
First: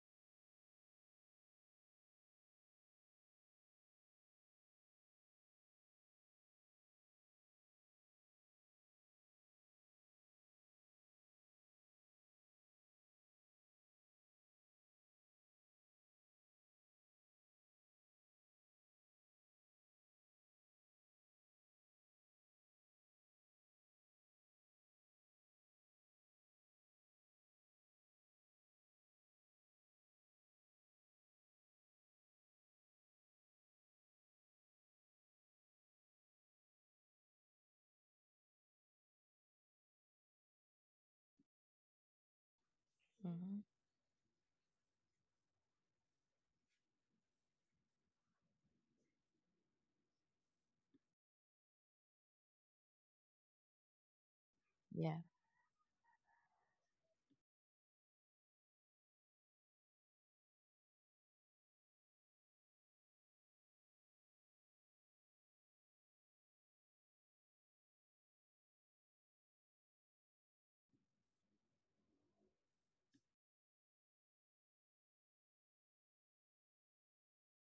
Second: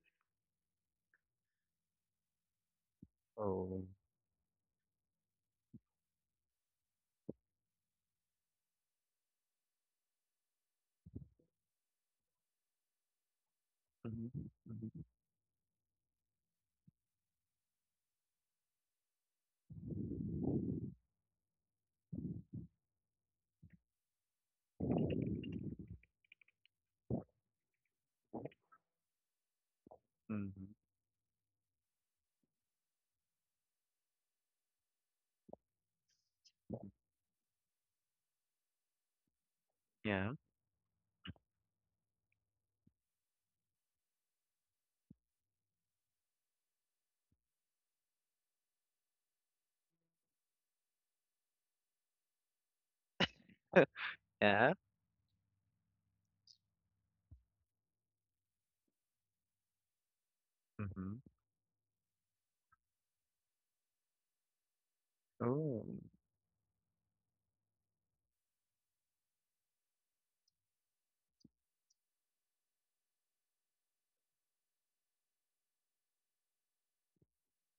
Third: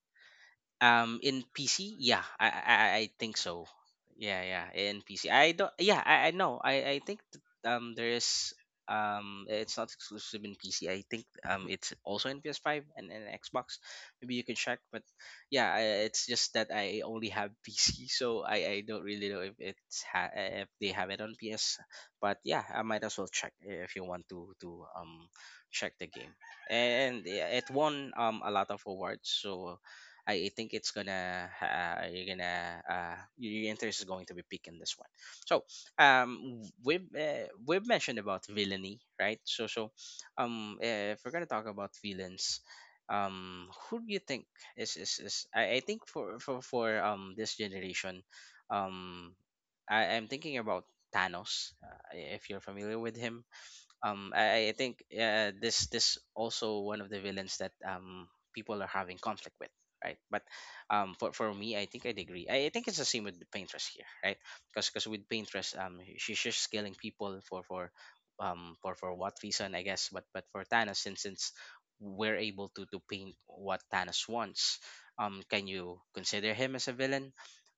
Speaker 1: um, in PC, yeah, I think so.
Speaker 3: Oh.
Speaker 1: Yeah, yeah, in PC. I don't. Yeah, I know. I think there is it's not exclusive in PC. I think it's also in PS5 and Xbox.
Speaker 3: Hmm.
Speaker 1: Maybe you can check.
Speaker 3: Hmm.
Speaker 1: But yeah, I, it's just that I only have *laughs* PC, so I don't really know if it's if they have it on PS. But yeah, I might as well check if you want to check the game. And yeah, it won a lot of awards. So I think
Speaker 3: Hmm.
Speaker 1: it's gonna you're gonna your interest is going to be piqued in this one. So we've mentioned about villainy, right? So so
Speaker 3: Yeah.
Speaker 1: if we're gonna talk about villains,
Speaker 2: Mhm.
Speaker 1: who do you think is, I think for this generation, um, I am thinking about Thanos. If you're familiar with him,
Speaker 3: *laughs* Yeah.
Speaker 1: I think
Speaker 2: Yeah.
Speaker 1: this this also one of the villains that people are having conflict with, right? But
Speaker 3: Mm-hmm.
Speaker 1: for me, I think I'd agree. I think it's the same with the paintress here, right? Because with paintress
Speaker 3: Oh,
Speaker 1: she's just killing people for what reason, I guess. But for Thanos, since we're able to paint what Thanos wants, can you consider him as a villain?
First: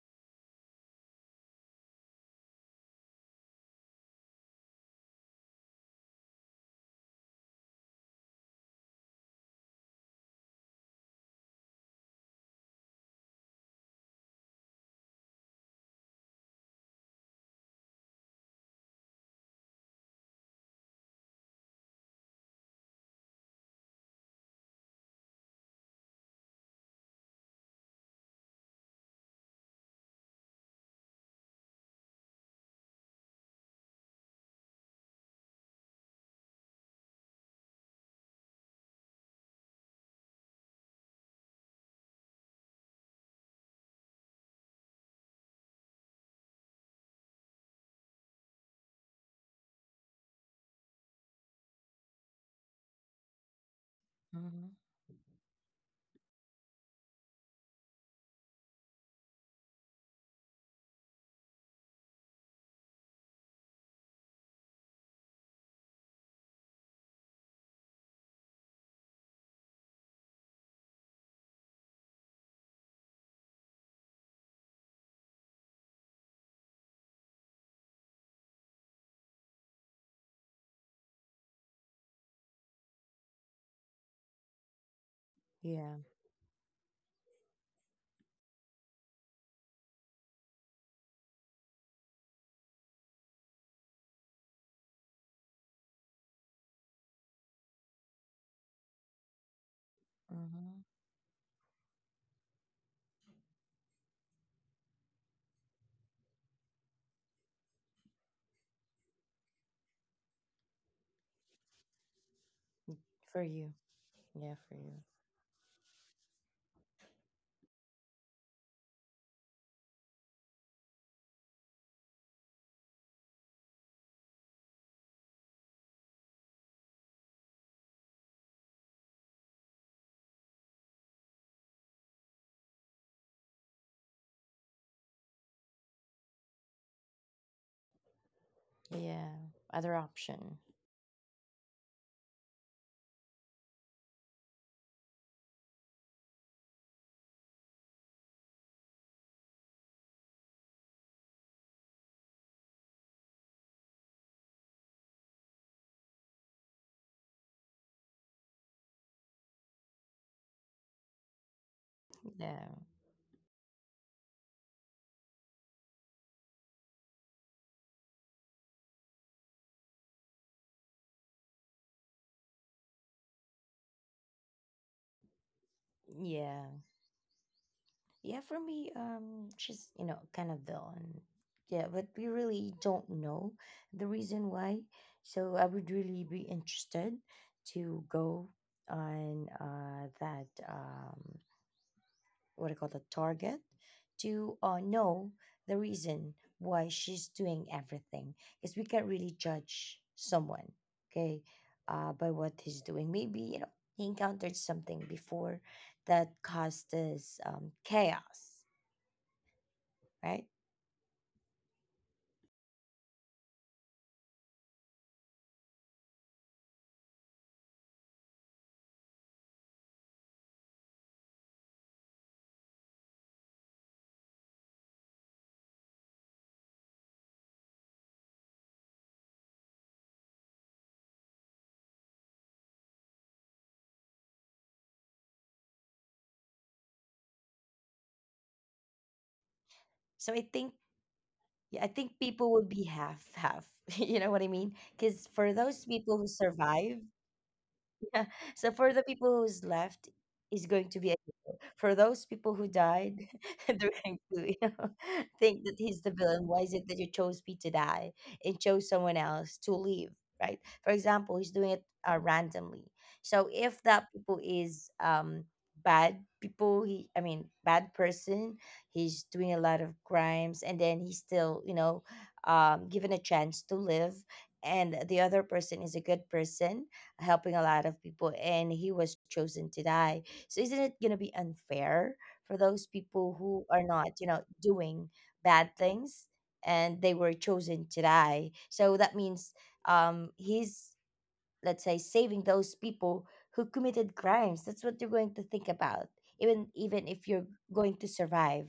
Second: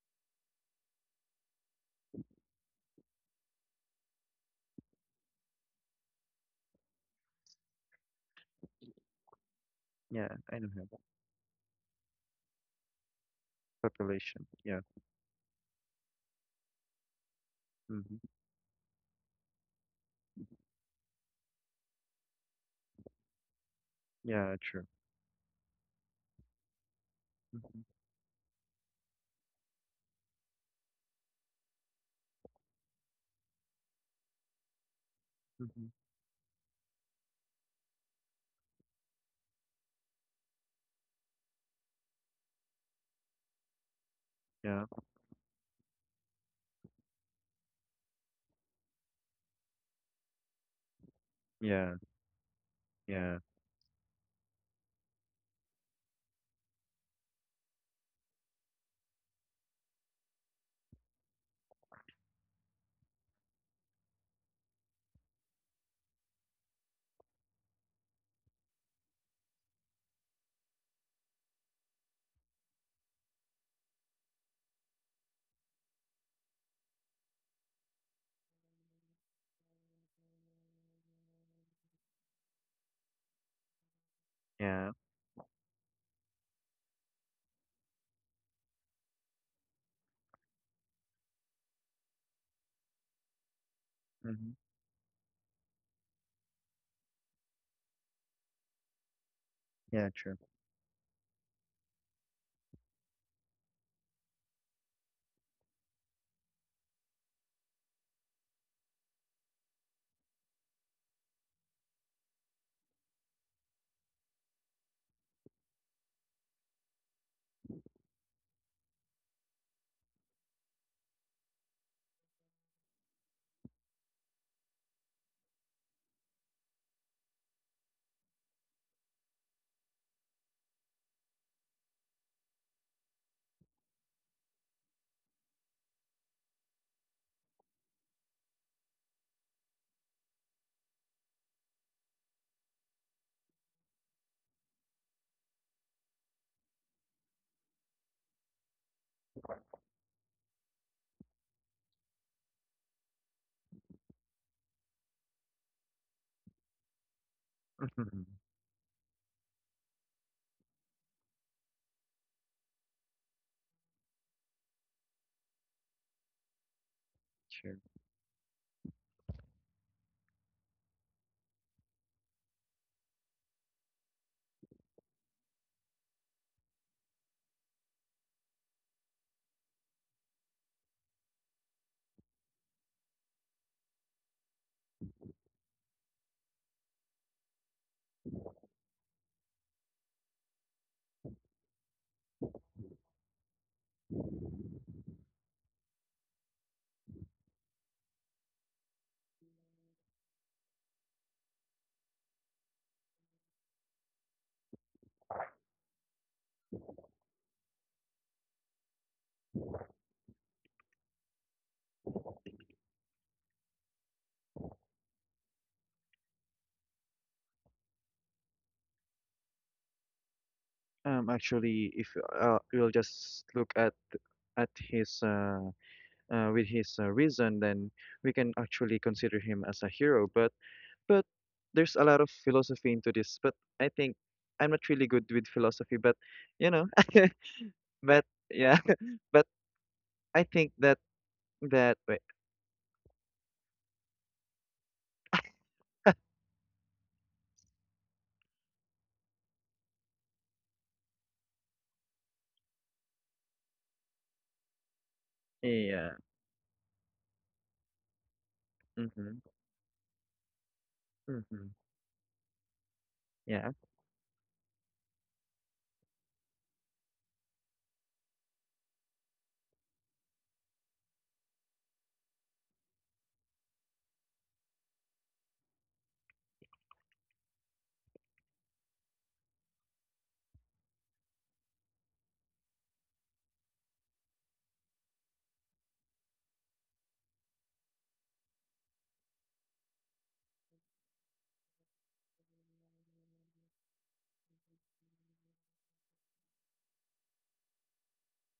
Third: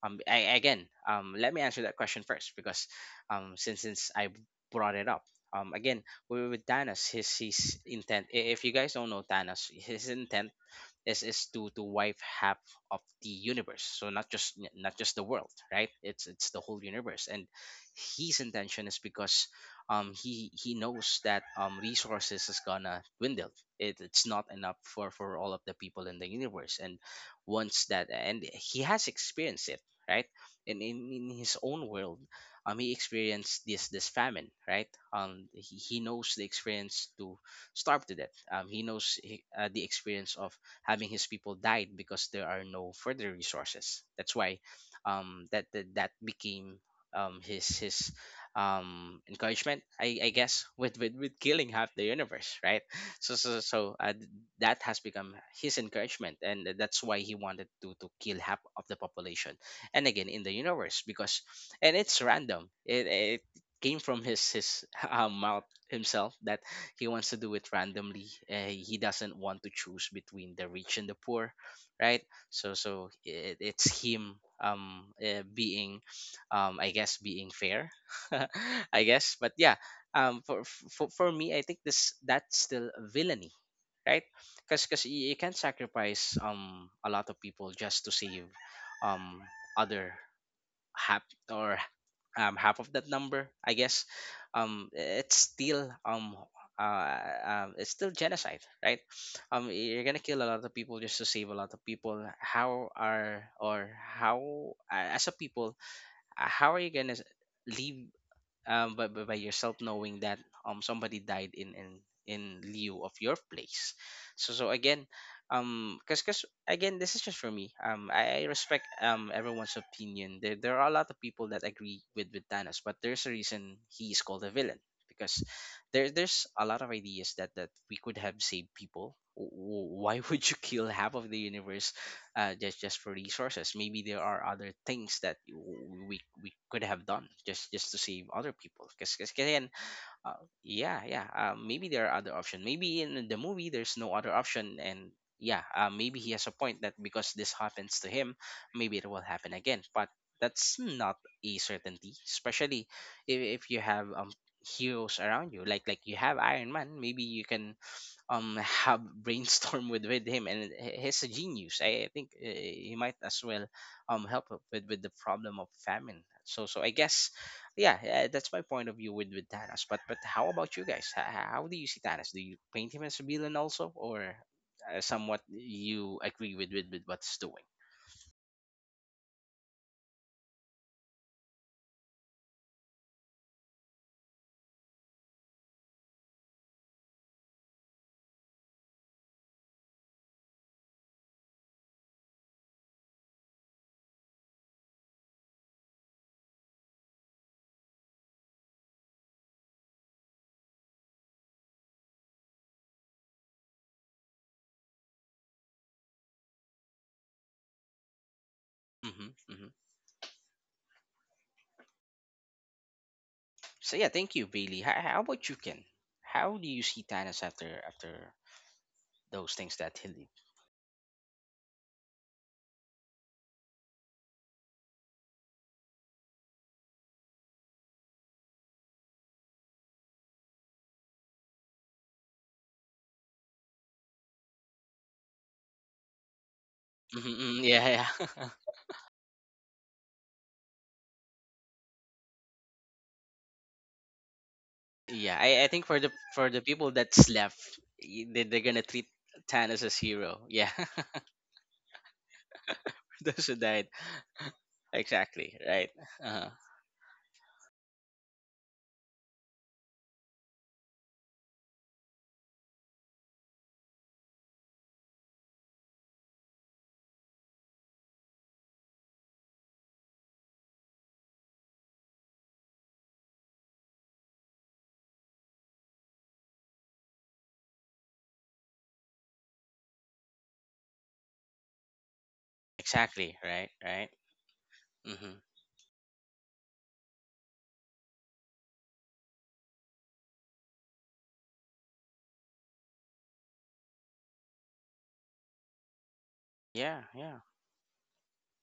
Speaker 1: Again, let me answer that question first, because since I brought it up. Again, we with Thanos, his intent. If you guys don't know Thanos, his
Speaker 3: yeah,
Speaker 1: intent
Speaker 3: I know how that.
Speaker 1: is to wipe half of the universe. So
Speaker 3: Population. Yeah.
Speaker 1: not just the world, right? It's the whole universe. And
Speaker 3: Mm-hmm.
Speaker 1: his intention is because he knows that resources is gonna dwindle. It, it's not
Speaker 3: Yeah,
Speaker 1: enough
Speaker 3: true.
Speaker 1: for all of the people in the universe. And
Speaker 3: Mm-hmm.
Speaker 1: once that, and he has experienced it, right? And in his own world, he experienced this famine, right?
Speaker 3: Hmm.
Speaker 1: He knows the experience to starve to death. He knows the experience of having his people died because there are no further resources. That's why
Speaker 3: Yeah.
Speaker 1: that that became his encouragement, I guess, *laughs* with, with killing half
Speaker 3: Yeah.
Speaker 1: the universe, right? So
Speaker 3: Yeah.
Speaker 1: so so uh, th-
Speaker 2: Mhm.
Speaker 1: that has become his encouragement, and that's why he wanted to kill half of the population, and again in the universe and it's random. It came from his *laughs* mouth himself that he wants to do it randomly. He doesn't want to choose between the rich and the poor, right? It's him being being fair. *laughs* I guess, but yeah, for me I think this that's still villainy, right? Cuz
Speaker 3: Yeah.
Speaker 1: cuz you can
Speaker 2: Yeah.
Speaker 1: sacrifice a lot of people just to save um other hap or half of that number, I guess.
Speaker 3: Mm-hmm.
Speaker 1: um, it's still um, uh, it's still genocide, right? You're
Speaker 3: Yeah,
Speaker 1: gonna
Speaker 3: true.
Speaker 1: kill a lot of
Speaker 2: Mhm.
Speaker 1: people just to save a lot of people. How are or how As a people, how are you gonna live by, by yourself knowing that somebody died in lieu of your
Speaker 2: For you.
Speaker 1: place. So
Speaker 2: Yeah,
Speaker 1: so
Speaker 2: for you.
Speaker 1: again Because again, this is just for me. I respect everyone's opinion. There are a lot of people that agree with Thanos, but there's a reason he is called a villain, because there's a lot of ideas that we could have saved people. Why *laughs* would you kill half of the universe, just for resources? Maybe there are other things that we could have done just to save other people. Because
Speaker 2: Yeah.
Speaker 1: again,
Speaker 2: Other option.
Speaker 1: yeah, maybe there are other options. Maybe in the movie there's no other option, and yeah, maybe he has a point that because this happens to him, maybe it will happen again. But that's not a certainty, especially if you have heroes around you. Like you have Iron Man, maybe you can
Speaker 3: Mhm.
Speaker 1: um have *laughs* brainstorm with him, and he's a genius. I think
Speaker 2: Yeah.
Speaker 1: he might as well help up with the problem of famine. So I guess,
Speaker 3: Sure.
Speaker 1: yeah, that's my point of view with Thanos. But how about you guys? How do you see Thanos? Do you paint him as a villain also, or somewhat you agree with
Speaker 2: Yeah.
Speaker 1: what's doing?
Speaker 2: Yeah, for me, she's, you know, kind of dull, and yeah, but we really don't know the reason why. So I would really be interested to go on that what I call the target to, know the reason why she's doing everything, because we can't really judge someone. Okay, by what he's doing. Maybe, you know, he encountered something before that caused this chaos,
Speaker 1: Hmm.
Speaker 2: right?
Speaker 1: So yeah, thank you, Bailey. How about you, Ken? How do you see Thanos after those things that he did?
Speaker 3: Actually, if we'll just look at at his with his reason, then we can actually consider him as a hero. But there's a lot of philosophy into this. But I think I'm not really good with philosophy. But you know, *laughs*
Speaker 1: Yeah,
Speaker 3: but
Speaker 1: yeah. *laughs*
Speaker 3: yeah, *laughs* but
Speaker 2: So I
Speaker 3: I think
Speaker 2: think,
Speaker 3: that
Speaker 2: yeah, I
Speaker 3: that
Speaker 2: think
Speaker 3: wait,
Speaker 2: people would be half half *laughs* you know what I mean? Because
Speaker 1: Yeah,
Speaker 2: for
Speaker 1: I think
Speaker 2: those
Speaker 1: for the
Speaker 2: people who
Speaker 1: people
Speaker 2: survive,
Speaker 1: that's left, they,
Speaker 2: *laughs*
Speaker 1: they're
Speaker 2: so
Speaker 1: gonna
Speaker 2: for the
Speaker 1: treat
Speaker 2: people who's
Speaker 1: Tan as a
Speaker 2: left,
Speaker 1: hero. Yeah.
Speaker 2: is going to be,
Speaker 1: *laughs*
Speaker 2: for those people who died
Speaker 1: Those who
Speaker 2: *laughs*
Speaker 1: died.
Speaker 2: during Blue,
Speaker 1: *laughs*
Speaker 2: you know, *laughs*
Speaker 1: Exactly.
Speaker 2: think that
Speaker 1: Right.
Speaker 2: he's
Speaker 3: yeah,
Speaker 2: the
Speaker 1: Uh-huh.
Speaker 2: villain. Why is it that you chose me to die and chose someone
Speaker 3: mm-hmm,
Speaker 2: else to live? Right. For example, he's
Speaker 3: mm-hmm,
Speaker 2: doing it, randomly. So
Speaker 3: yeah,
Speaker 2: if that people is, bad people, he I mean, bad person, he's doing a lot of crimes, and then he's still, you know, um, given a chance to live. And the other person is a good person, helping a lot of people, and he was chosen to die. So isn't it going to be unfair for those people
Speaker 1: Exactly.
Speaker 2: who
Speaker 1: Right.
Speaker 2: are
Speaker 1: Right.
Speaker 2: not, you know, doing
Speaker 1: Mm-hmm.
Speaker 2: bad things and they were chosen to die? So that means, he's, let's say, saving those people who committed crimes. That's what you're going to think about, even
Speaker 1: Yeah.
Speaker 2: if
Speaker 1: Yeah.
Speaker 2: you're going to survive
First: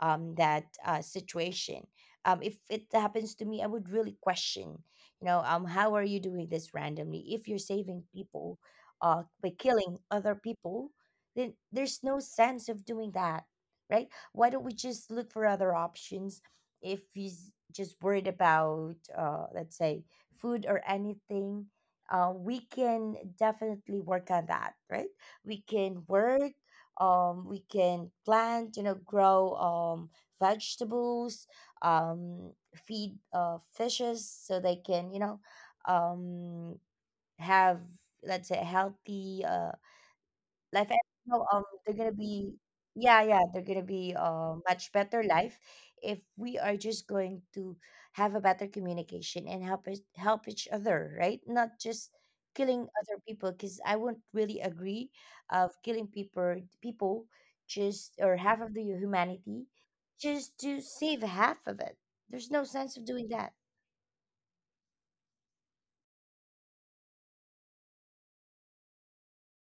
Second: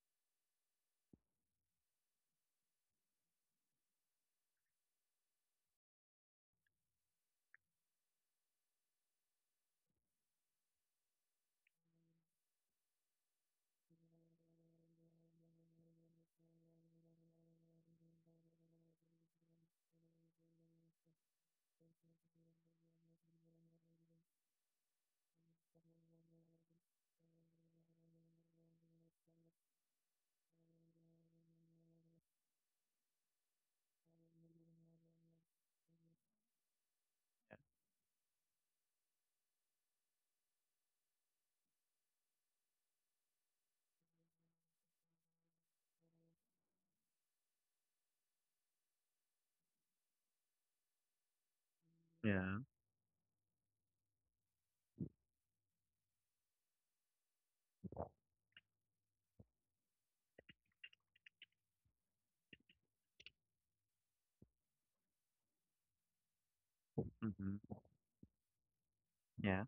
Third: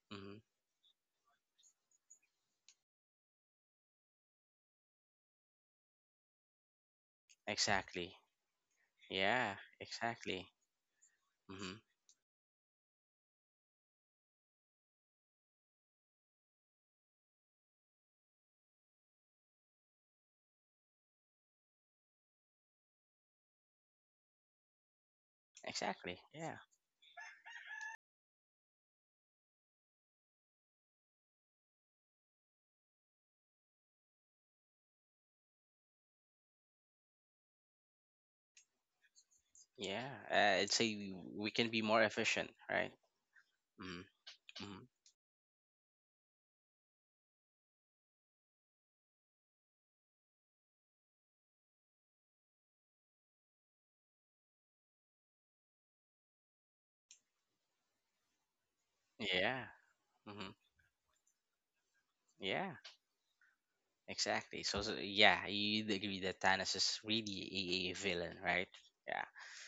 Speaker 1: Mm-hmm.
Speaker 2: that, situation. Um, if it happens to me, I would really question, you know, how are you doing this randomly, if you're saving
Speaker 1: Exactly.
Speaker 2: people, by
Speaker 1: Yeah.
Speaker 2: killing other
Speaker 1: Exactly.
Speaker 2: people? Then
Speaker 1: Mm-hmm.
Speaker 2: there's no sense of doing that, right? Why don't we just look for other options? If he's just worried about, let's say, food or anything, we can definitely work on that, right? We can
Speaker 1: Exactly.
Speaker 2: work,
Speaker 1: Yeah.
Speaker 2: we can plant, you know, grow, vegetables, um, feed, fishes, so they can, you know, um, have, let's say, healthy,
Speaker 1: Yeah. I'd
Speaker 2: life,
Speaker 1: say
Speaker 2: and,
Speaker 1: we
Speaker 2: you know,
Speaker 1: we
Speaker 2: um,
Speaker 1: can be
Speaker 2: they're
Speaker 1: more
Speaker 2: gonna
Speaker 1: efficient.
Speaker 2: be
Speaker 1: Right.
Speaker 2: yeah yeah they're gonna
Speaker 1: Mm-hmm.
Speaker 2: be,
Speaker 1: Mm-hmm.
Speaker 2: much better life if we are just going to have a better communication and help us, help each other, right? Not just
Speaker 3: yeah,
Speaker 2: killing other people, because I wouldn't really agree of killing people, just, or half of the humanity,
Speaker 1: Yeah. Mm-hmm.
Speaker 2: just to save half of it. There's no
Speaker 1: Yeah.
Speaker 2: sense of doing that.
Speaker 1: Exactly. So, so yeah, you'd agree that Thanos is
Speaker 3: mm-hmm,
Speaker 1: really a villain, right? Yeah.
Speaker 3: yeah,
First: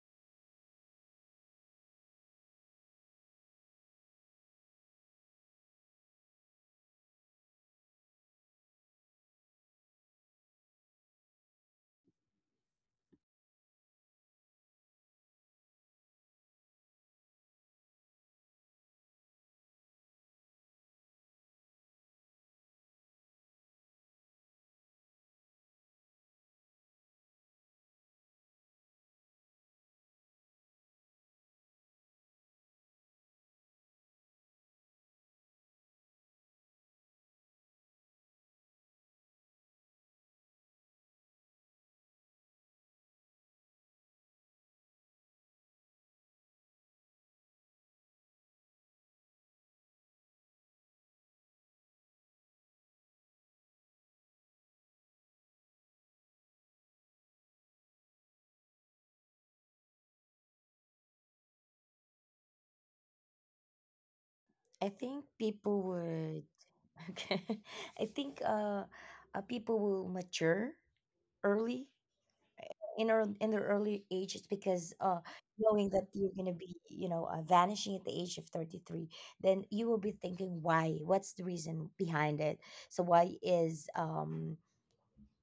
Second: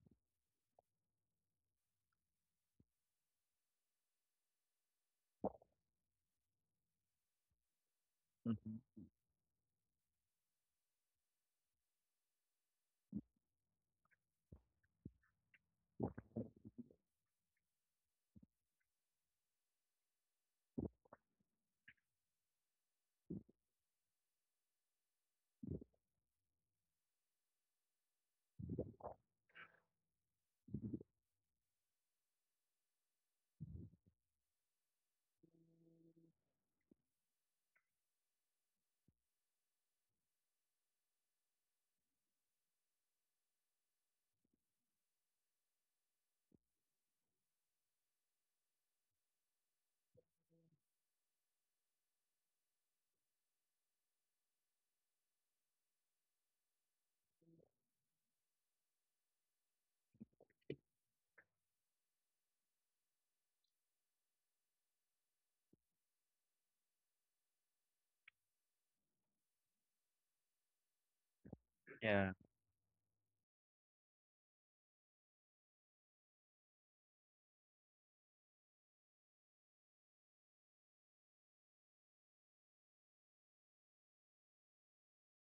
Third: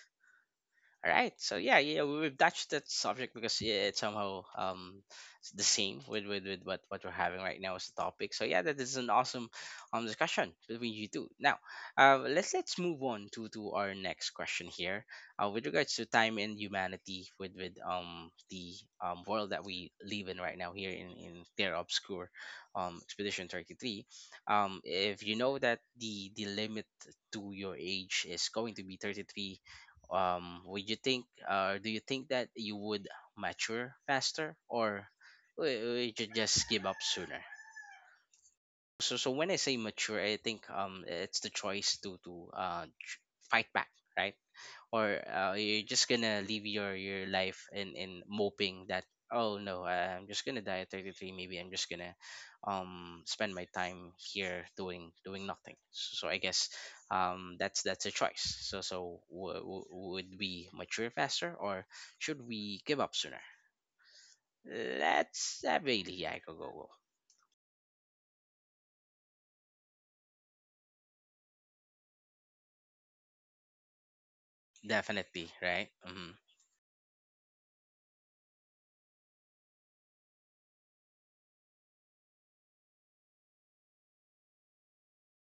Speaker 1: All right. So yeah, yeah, we've touched that subject because yeah, it's somehow it's the same with, with what we're having right now as the topic. So yeah, that is
Speaker 3: mm-hmm,
Speaker 1: an awesome discussion between you two. Now, let's move on to our next question here. With regards to time and humanity, with the world that we live in right now, here in Terra Obscure, Expedition 33. If you know that the limit to your age is going to be 33, would you think, or do you think that you would mature faster, or would you just give up sooner? When I say mature, I think it's the choice to fight back, right? Or you're just gonna live your life in moping that, oh no, I'm just gonna die at 33, maybe I'm just gonna spend my time here doing nothing. So I guess that's a choice. Would we mature faster, or should we give up sooner?
Speaker 2: I think
Speaker 1: Let's
Speaker 2: people
Speaker 1: have a, yeah,
Speaker 2: would,
Speaker 1: go.
Speaker 2: *laughs* okay, I think, people will mature early,
Speaker 3: yeah,
Speaker 2: in their early age. It's because,
Speaker 1: Definitely,
Speaker 2: knowing
Speaker 1: right?
Speaker 2: that you're
Speaker 1: Hmm.
Speaker 2: going to be, you know, vanishing at the age of 33, then you will be thinking why, what's the reason behind it? So why is,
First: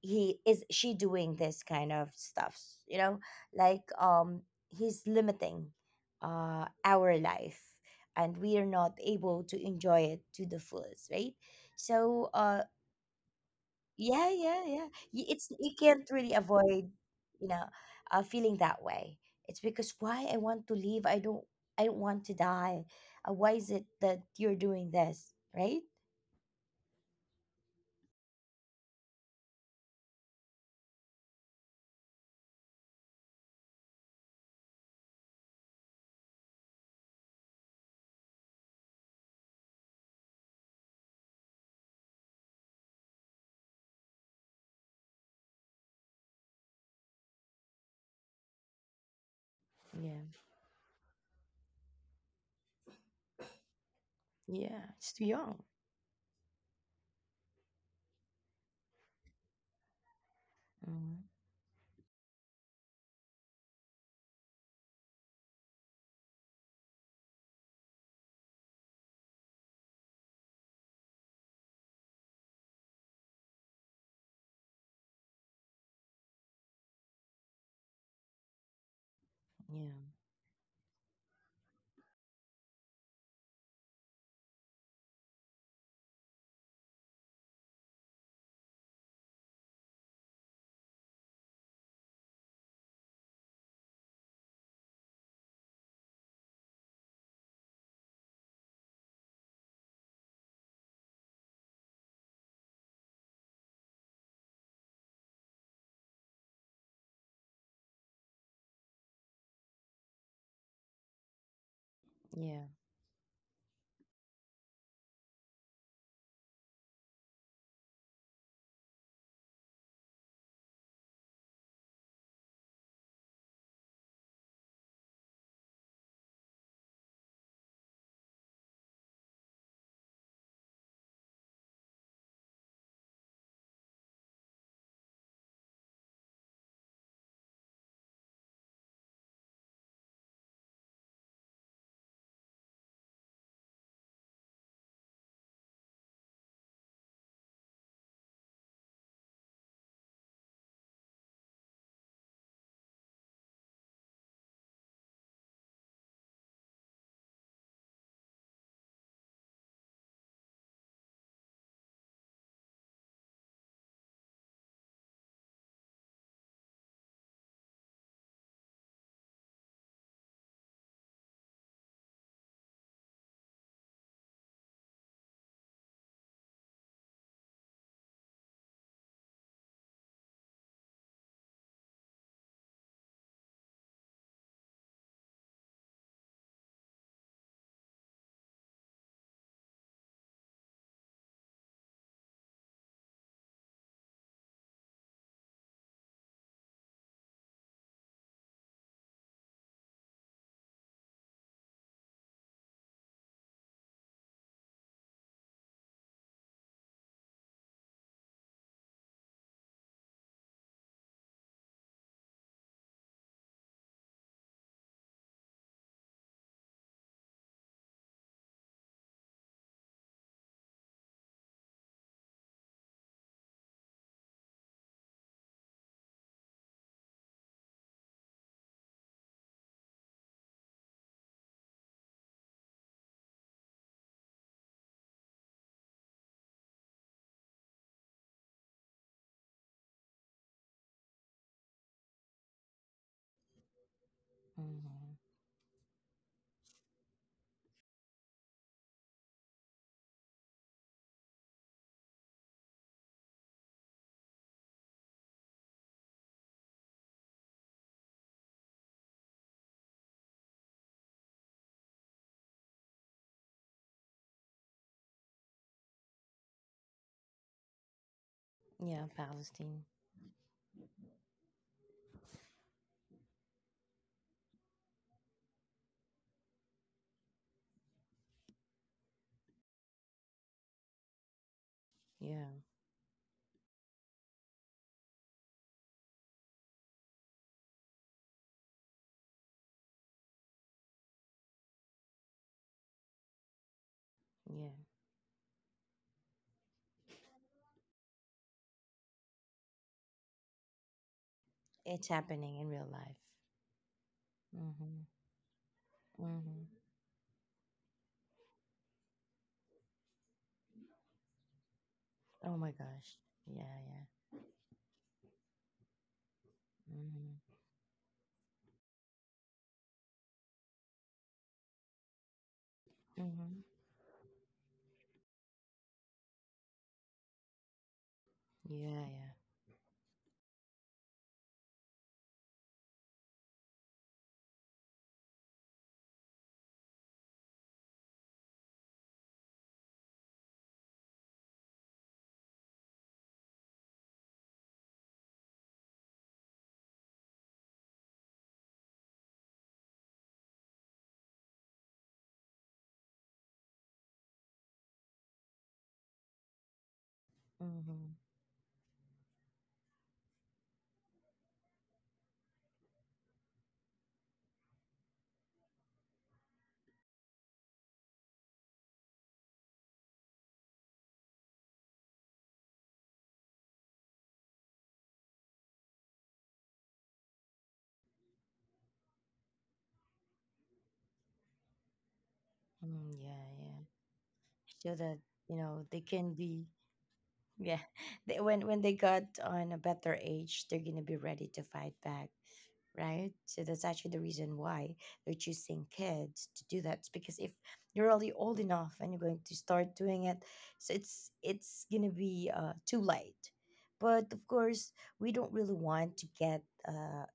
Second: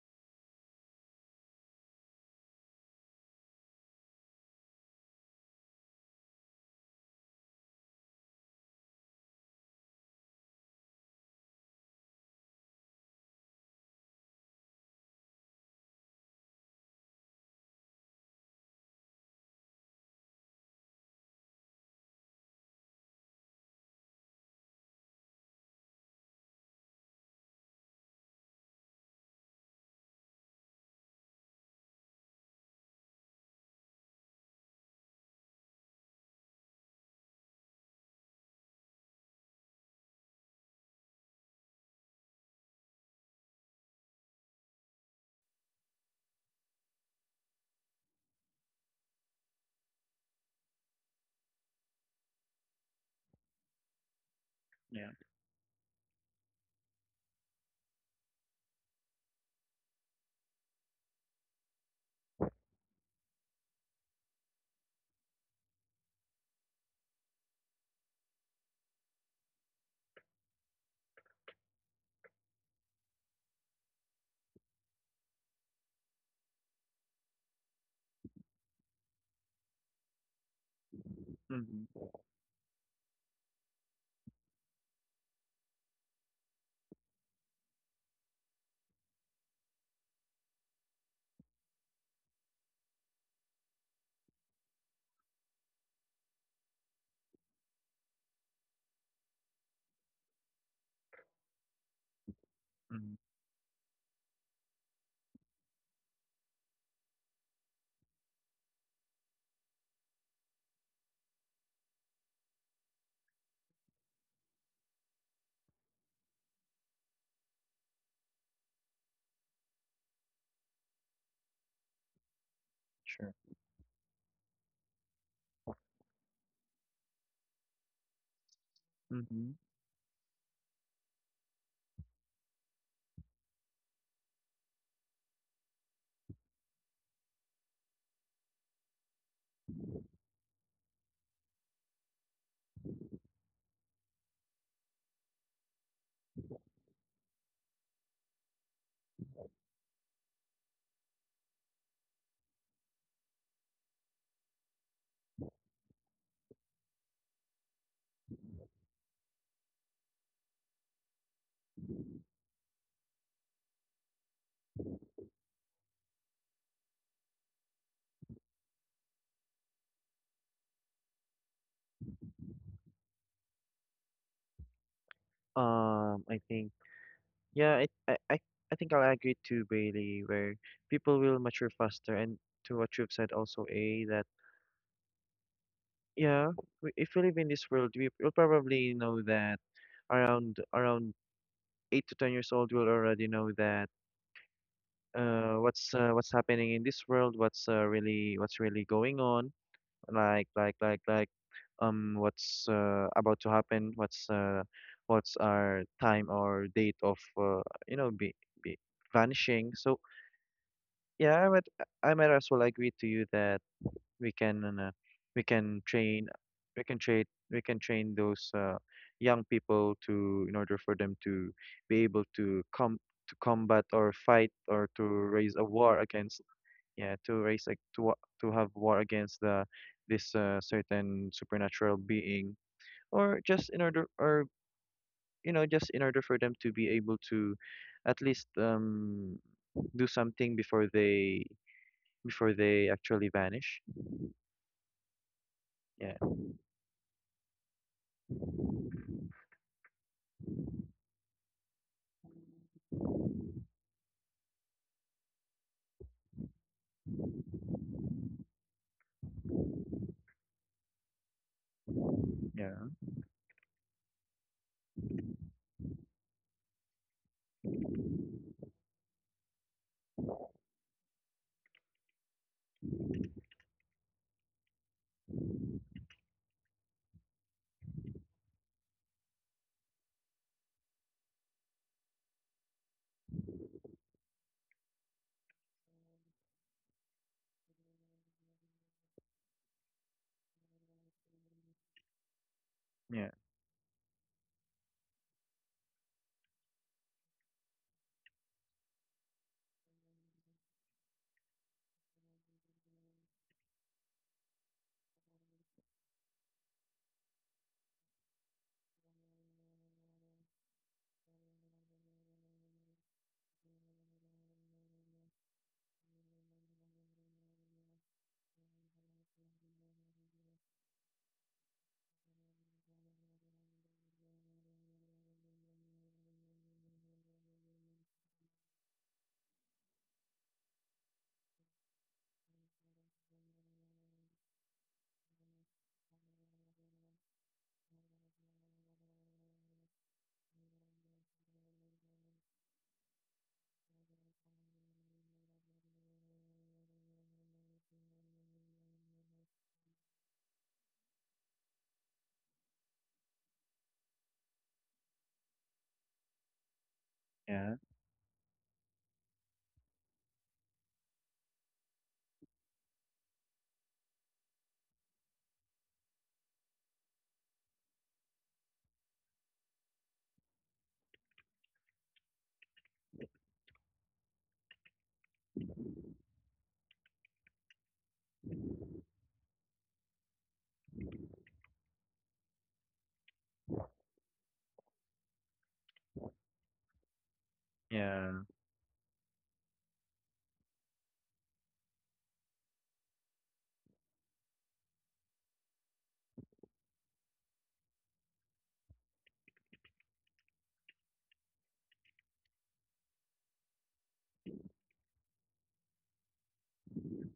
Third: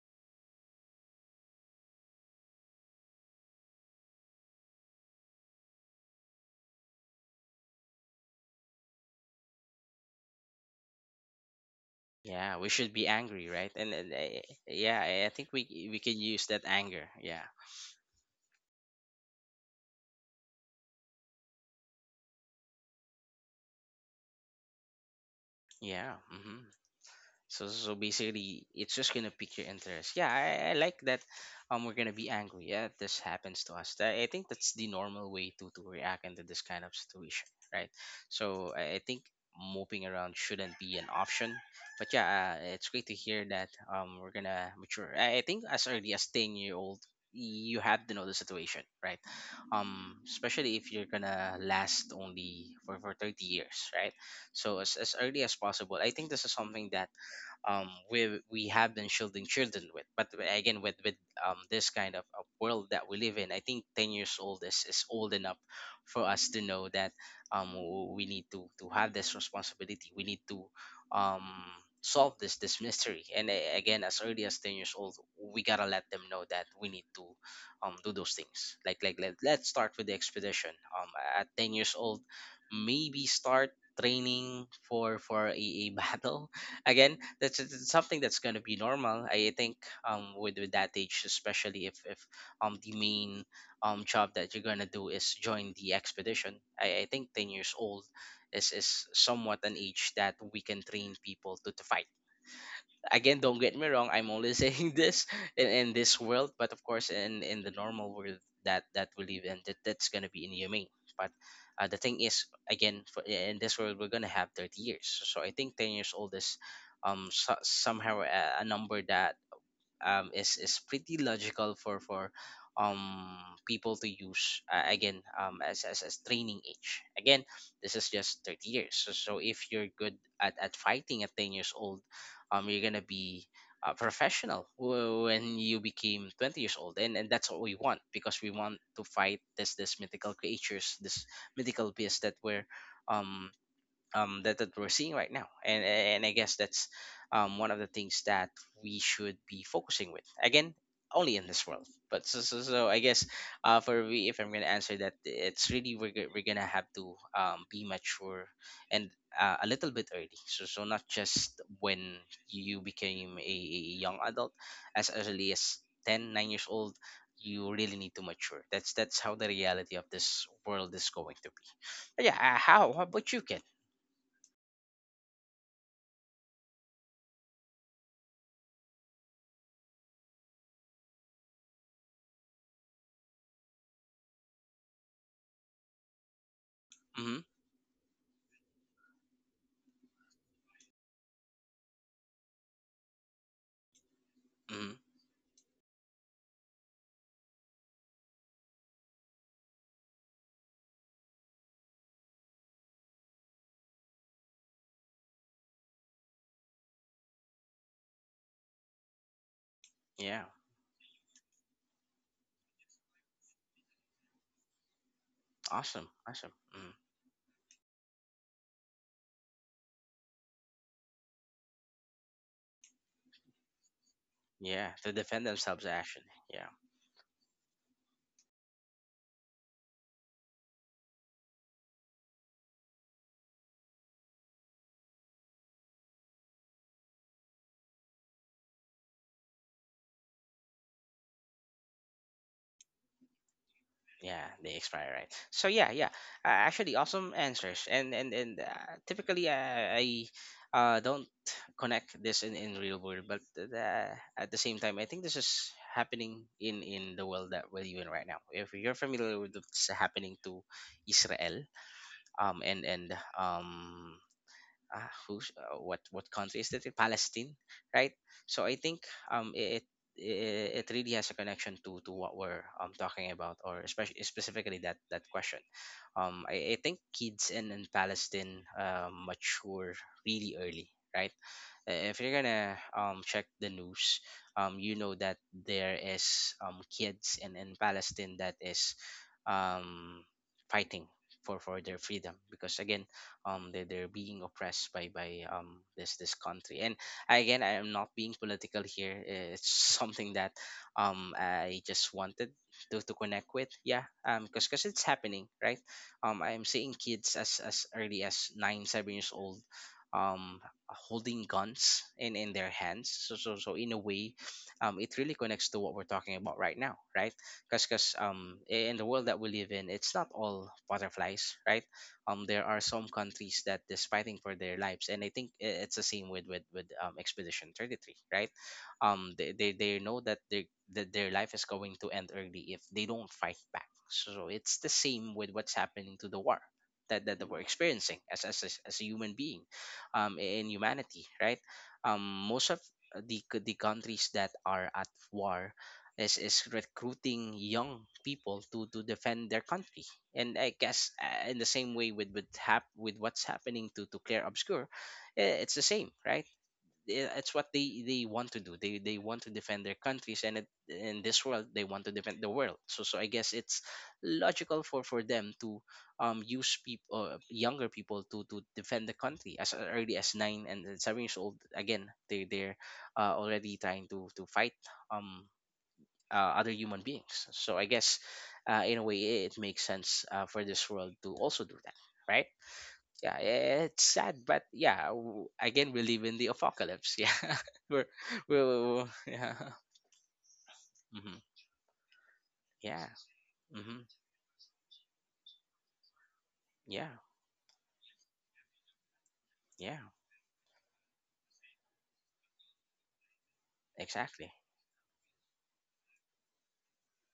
Speaker 2: he is she doing this kind of stuff, you know, like, he's limiting our life, and we are not able to enjoy it to the fullest, right? So,
Speaker 1: Yeah,
Speaker 2: uh,
Speaker 1: we should be angry, right? and, and
Speaker 2: yeah,
Speaker 1: uh,
Speaker 2: yeah, yeah.
Speaker 1: yeah, I think
Speaker 2: It's,
Speaker 1: we
Speaker 2: you
Speaker 1: we
Speaker 2: can't
Speaker 1: can
Speaker 2: really
Speaker 1: use that
Speaker 2: avoid,
Speaker 1: anger. Yeah,
Speaker 2: you know, feeling that way. It's because, why I want to leave? I don't. I don't want to die. Why is it that you're doing this, right?
Speaker 1: yeah. Mm-hmm. So, basically, it's just gonna pique your interest. Yeah, I like that. We're gonna be angry. Yeah, this happens to us. I think that's the normal way to react into this kind of situation, right? So I think moping around shouldn't be an option. But yeah, it's great to hear that. We're gonna mature. I think as early as 10 year old, you have to know the situation, right?
Speaker 2: Yeah,
Speaker 1: Especially if you're gonna last only for 30 years, right? So
Speaker 2: yeah.
Speaker 3: yeah,
Speaker 2: It's
Speaker 1: as
Speaker 2: too
Speaker 1: early as
Speaker 2: young.
Speaker 1: possible. I think this is something that we have been shielding children with. But again, with
Speaker 2: Hmm.
Speaker 1: this kind of world that we live in, I think 10 years old is old enough for us to know that um, we need to have this responsibility. We need to um, solve this mystery. And again, as early as 10 years old, we gotta let them know that we need to do those things. Like let's
Speaker 2: Yeah,
Speaker 1: start with the expedition. Um, at 10 years
Speaker 3: mm-hmm,
Speaker 1: old, maybe start training for a *laughs* battle. Again, that's it's something that's going to be normal, I think, with that age, especially if the main job that you're going to do is join the expedition. I think 10 years old is somewhat an age that we can train people to fight.
Speaker 3: mm-hmm,
Speaker 1: Again, don't get me wrong, I'm only *laughs* saying this in this world, but of course, in the normal world that we live in, that, that's going to be inhumane. But the thing is,
Speaker 2: yeah.
Speaker 1: again, in this world we're going to have 30 years, so I think 10 years old is so, somehow a number that is pretty logical for
Speaker 3: sure.
Speaker 1: um people to use, again, as, as training age. Again, this is just 30 years, so
Speaker 3: Mm-hmm.
Speaker 1: if you're good at fighting at 10 years old, you're gonna be a professional when you became 20 years old. And that's what we want, because we want to fight this this mythical creatures, this mythical beast that we're um that we're seeing right now. And I guess that's one of the things that we should be focusing with. Again, only in this world. But so I guess, for me, if I'm going to answer that, it's really we're, we're going to have to be mature and a little bit early. So, so not just when you became a young adult, as early as 10 9 years old, you really need to mature. That's how the reality of this world is going to be. But yeah, how about you, Ken?
Speaker 3: I think. Yeah, I think I'll agree too, Bailey, where people will mature faster. And to what you've said also, A, that yeah, we, if we live
Speaker 1: Mm-hmm.
Speaker 3: in this world, we'll probably know that around 8 to 10 years old, we'll already know that
Speaker 1: Hmm.
Speaker 3: what's what's happening in this world, what's really going on, like what's about to happen, what's what's our time or date of you know, be vanishing. So
Speaker 1: Yeah.
Speaker 3: yeah, I might as well agree to you that we can, uh, we can
Speaker 1: Awesome.
Speaker 3: train,
Speaker 1: Awesome.
Speaker 3: we
Speaker 1: Hmm.
Speaker 3: can train, we can train those young people to, in order for them to be able to come to combat or fight or
Speaker 1: Yeah.
Speaker 3: to
Speaker 1: To defend
Speaker 3: raise a
Speaker 1: themselves,
Speaker 3: war
Speaker 1: actually.
Speaker 3: against.
Speaker 1: Yeah.
Speaker 3: Yeah, to raise like to have war against the this certain supernatural being, or just in order, or you know, just in order for them to be able to, at least do something before they actually vanish.
Speaker 1: Yeah. They expire,
Speaker 2: Hmm.
Speaker 1: right? So yeah, yeah.
Speaker 3: Yeah,
Speaker 1: Actually, awesome answers. And typically, I don't connect this in real world, but at the same time, I think this is happening in the world that we're in right now. If you're familiar with what's happening to Israel,
Speaker 3: yeah,
Speaker 1: and who's, what country is that, in Palestine, right? So I think
Speaker 2: Yeah.
Speaker 1: it
Speaker 2: Palestine.
Speaker 1: it really has a connection to what we're talking about, or especially specifically that question. I think kids in Palestine mature really early, right? If you're
Speaker 2: Yeah,
Speaker 1: gonna check the news, you know that there is kids in Palestine that is um fighting for their freedom because again
Speaker 3: yeah,
Speaker 1: they're being
Speaker 2: yeah.
Speaker 1: oppressed by this country. And again, I am not being political here, eh, it's *laughs* something that I
Speaker 2: It's
Speaker 1: just wanted
Speaker 2: happening in real
Speaker 1: to
Speaker 2: life.
Speaker 1: connect with, yeah, because it's
Speaker 2: Mm-hmm.
Speaker 1: happening right. I'm
Speaker 2: Mm-hmm.
Speaker 1: seeing kids as early as 9 7 years old um holding guns in
Speaker 2: Oh
Speaker 1: their
Speaker 2: my
Speaker 1: hands.
Speaker 2: gosh.
Speaker 1: So so
Speaker 2: Yeah,
Speaker 1: so in a
Speaker 2: yeah.
Speaker 1: way it really connects to what we're talking about right now, right?
Speaker 2: Mm-hmm.
Speaker 1: In the world that we live in, it's not all butterflies, right? There are some countries
Speaker 2: Mm-hmm.
Speaker 1: that is fighting for their lives, and I think it's the same with expedition 33, right?
Speaker 2: Yeah, yeah.
Speaker 1: They know that they that their life is going to end early if they don't fight back. So it's the same with what's happening to the war that we're experiencing as, as a human being, in humanity, right? um, Most of the countries that are at war is recruiting young people to defend their country. And I guess, in the same way with with what's happening to Claire Obscure, eh, it's the same, right? Eh, it's what
Speaker 3: yeah,
Speaker 2: Mm-hmm.
Speaker 1: they want to do. They want to defend their countries, and it, in this world they want to defend the world. So I guess it's logical for them to use people, younger people, to defend the country as early as 9 and 7 years old. Again, they they're already trying to fight. Um, Other human beings. So I guess, in a way it makes sense, for this world to also do that, right?
Speaker 2: Mm,
Speaker 1: Yeah,
Speaker 2: yeah, yeah.
Speaker 1: it's sad, but
Speaker 2: So
Speaker 1: yeah,
Speaker 2: that you know
Speaker 1: again
Speaker 2: they
Speaker 1: we live
Speaker 2: can
Speaker 1: in the
Speaker 2: be
Speaker 1: apocalypse. *laughs* Yeah,
Speaker 2: yeah
Speaker 1: we're,
Speaker 2: *laughs*
Speaker 3: yeah.
Speaker 2: they, when they
Speaker 1: we're
Speaker 2: got
Speaker 1: yeah,
Speaker 2: on a better age they're gonna be
Speaker 1: hmm,
Speaker 2: ready to fight back
Speaker 1: yeah,
Speaker 2: right. So that's
Speaker 1: hmm,
Speaker 2: actually the reason why they're choosing kids to do that.
Speaker 1: yeah,
Speaker 2: It's because if you're already old enough and you're going to start
Speaker 1: yeah,
Speaker 2: doing it, so it's gonna be too late. But of
Speaker 1: exactly,
Speaker 2: course we don't really want to get uh,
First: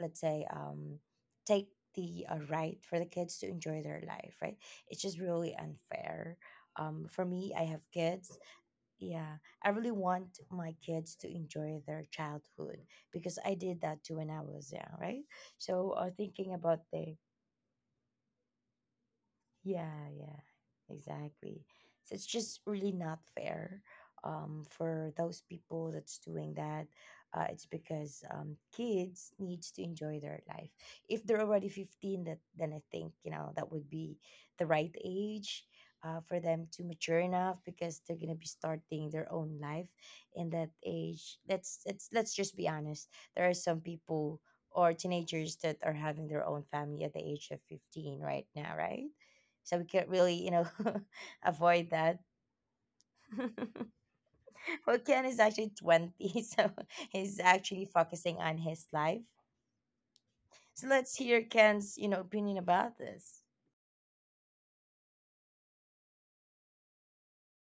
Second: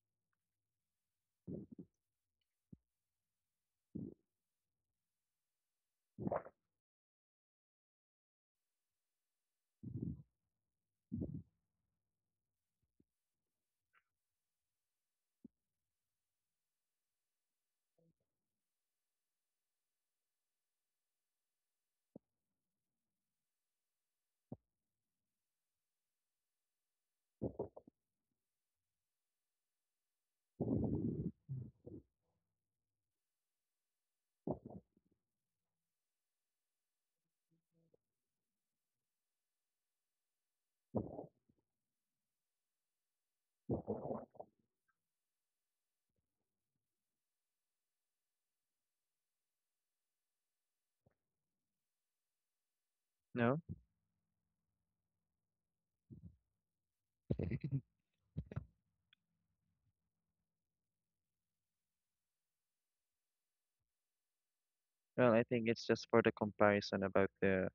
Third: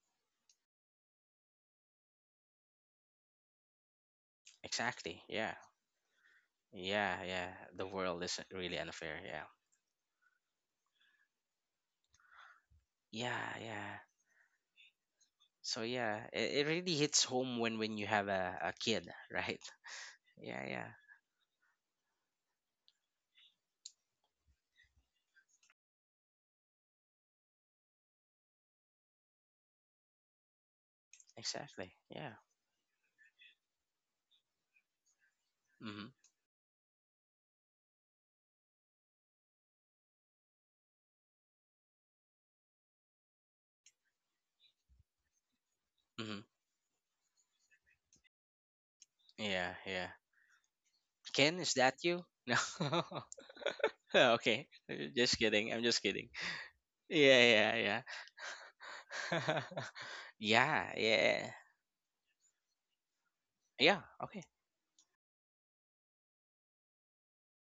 Speaker 2: let's say take the right for the kids to enjoy their life, right? It's just
Speaker 1: exactly,
Speaker 2: really
Speaker 1: yeah,
Speaker 2: unfair.
Speaker 1: yeah,
Speaker 2: For
Speaker 1: yeah.
Speaker 2: me, I have
Speaker 1: The world
Speaker 2: kids.
Speaker 1: is really unfair.
Speaker 2: Yeah,
Speaker 1: Yeah,
Speaker 2: I really want my kids to enjoy their childhood because I
Speaker 1: yeah,
Speaker 2: did
Speaker 1: yeah.
Speaker 2: that too when I was young, right?
Speaker 1: So
Speaker 2: So
Speaker 1: yeah,
Speaker 2: thinking
Speaker 1: it
Speaker 2: about
Speaker 1: really
Speaker 2: the,
Speaker 1: hits home when you have a kid, right? *laughs*
Speaker 2: yeah, yeah,
Speaker 1: Yeah, yeah,
Speaker 2: exactly. So it's just really not fair, for those people that's doing that. It's because kids needs to enjoy their life. If they're already
Speaker 1: exactly,
Speaker 2: 15,
Speaker 1: yeah.
Speaker 2: that then I think, you know, that would be the right age
Speaker 1: Mm-hmm.
Speaker 2: for them to mature enough, because they're gonna be starting their own life in that age. Let's just be honest. There are some people or teenagers that are having
Speaker 1: Mm-hmm.
Speaker 2: their own family at the age of 15 right now, right?
Speaker 1: Yeah,
Speaker 2: So we
Speaker 1: yeah.
Speaker 2: could really, you know, *laughs*
Speaker 1: Ken, is
Speaker 2: avoid
Speaker 1: that
Speaker 2: that.
Speaker 1: you? *laughs* No.
Speaker 3: No,
Speaker 1: *laughs* Okay.
Speaker 2: *laughs* Well, Ken
Speaker 1: Just
Speaker 2: is
Speaker 1: kidding.
Speaker 2: actually
Speaker 1: I'm just kidding.
Speaker 2: 20, *laughs* so
Speaker 1: *laughs*
Speaker 2: he's
Speaker 1: Yeah, yeah,
Speaker 2: actually
Speaker 1: yeah.
Speaker 2: focusing on his life.
Speaker 1: *laughs* Yeah,
Speaker 2: So let's hear
Speaker 1: yeah.
Speaker 2: Ken's, you know, opinion about this.
Speaker 1: Yeah, okay.
Speaker 3: well, I think it's just for the comparison about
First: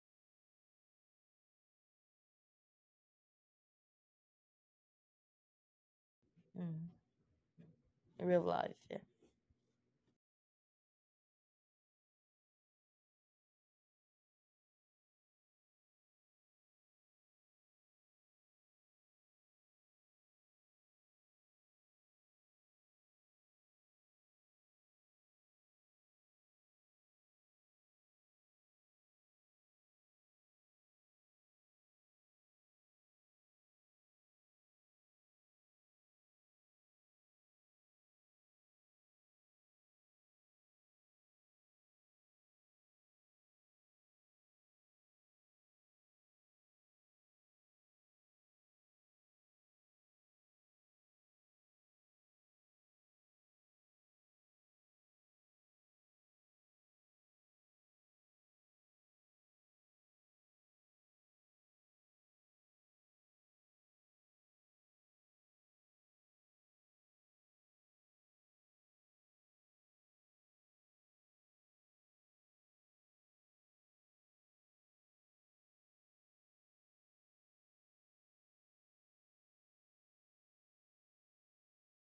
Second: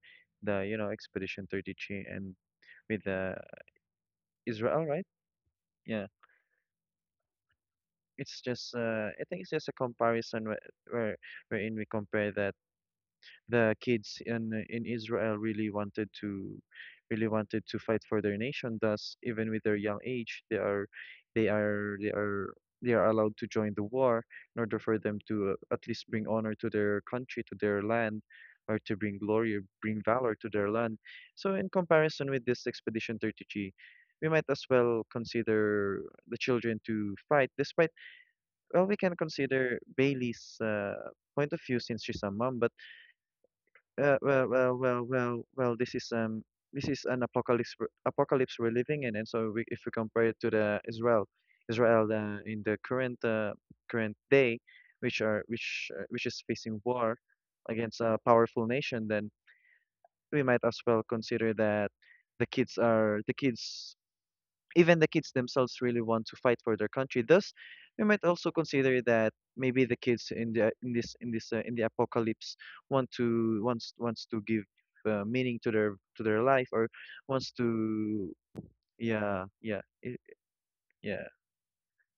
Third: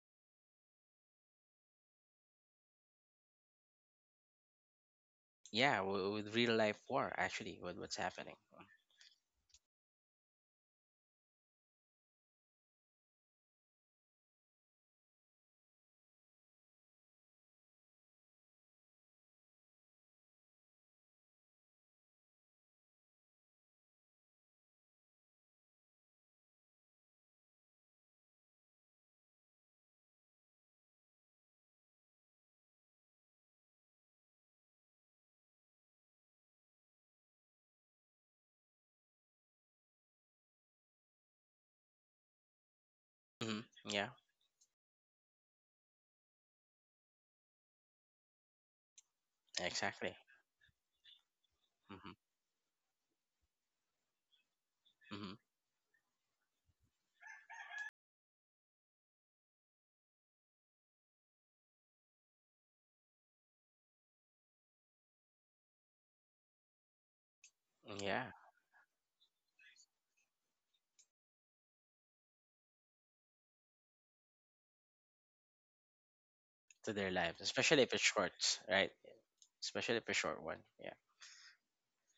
Speaker 3: the you know Expedition 33 and with the Israel, right?
Speaker 1: Yeah,
Speaker 3: Yeah,
Speaker 1: with real life
Speaker 2: Mm,
Speaker 1: war, actually, with what's happening.
Speaker 3: it's
Speaker 2: real
Speaker 3: just
Speaker 2: life, yeah.
Speaker 3: I think it's just a comparison where wherein we compare that the kids in Israel really wanted to fight for their nation. Thus, even with their young age, they are they are they are allowed to join the war in order for them to at least bring honor to their country, to their land, or to bring glory, or bring valor to their land. So, in comparison with this Expedition 30G, we might as well consider the children to fight. Despite well, we can consider Bailey's point of view since she's a mom, but
Speaker 1: Hmm. Yeah,
Speaker 3: well, well, well, well, well. This is an apocalypse apocalypse we're living in, and so we, if we
Speaker 1: exactly.
Speaker 3: compare it to the Israel
Speaker 1: Hmm.
Speaker 3: in the current current day, which
Speaker 1: Hmm.
Speaker 3: are which is facing war against a powerful nation, then we might as well consider that the kids are the kids even the kids themselves really want to fight for their country. Thus, we
Speaker 1: Yeah,
Speaker 3: might also consider that maybe the kids in the in this in this in the apocalypse want to wants to give meaning to their life or
Speaker 1: to their lives,
Speaker 3: wants
Speaker 1: especially if it's short,
Speaker 3: to
Speaker 1: right?
Speaker 3: yeah yeah
Speaker 1: Especially if
Speaker 3: i
Speaker 1: it's short one. Yeah.
Speaker 3: yeah.